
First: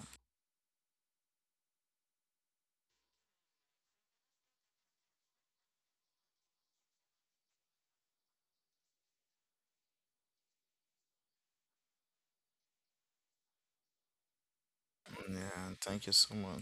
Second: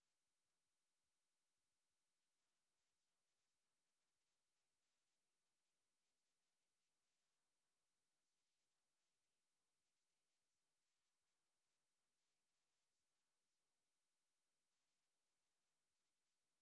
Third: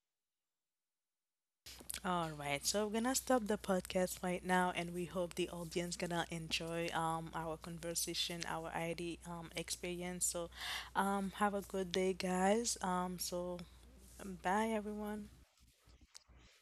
Speaker 1: All right, so we're gonna stop the podcast right now, and we hope the audience gonna enjoy our conversation, our ID experience. So, have a good day, guys. Bye everyone.
Speaker 3: yeah. Thank you so much.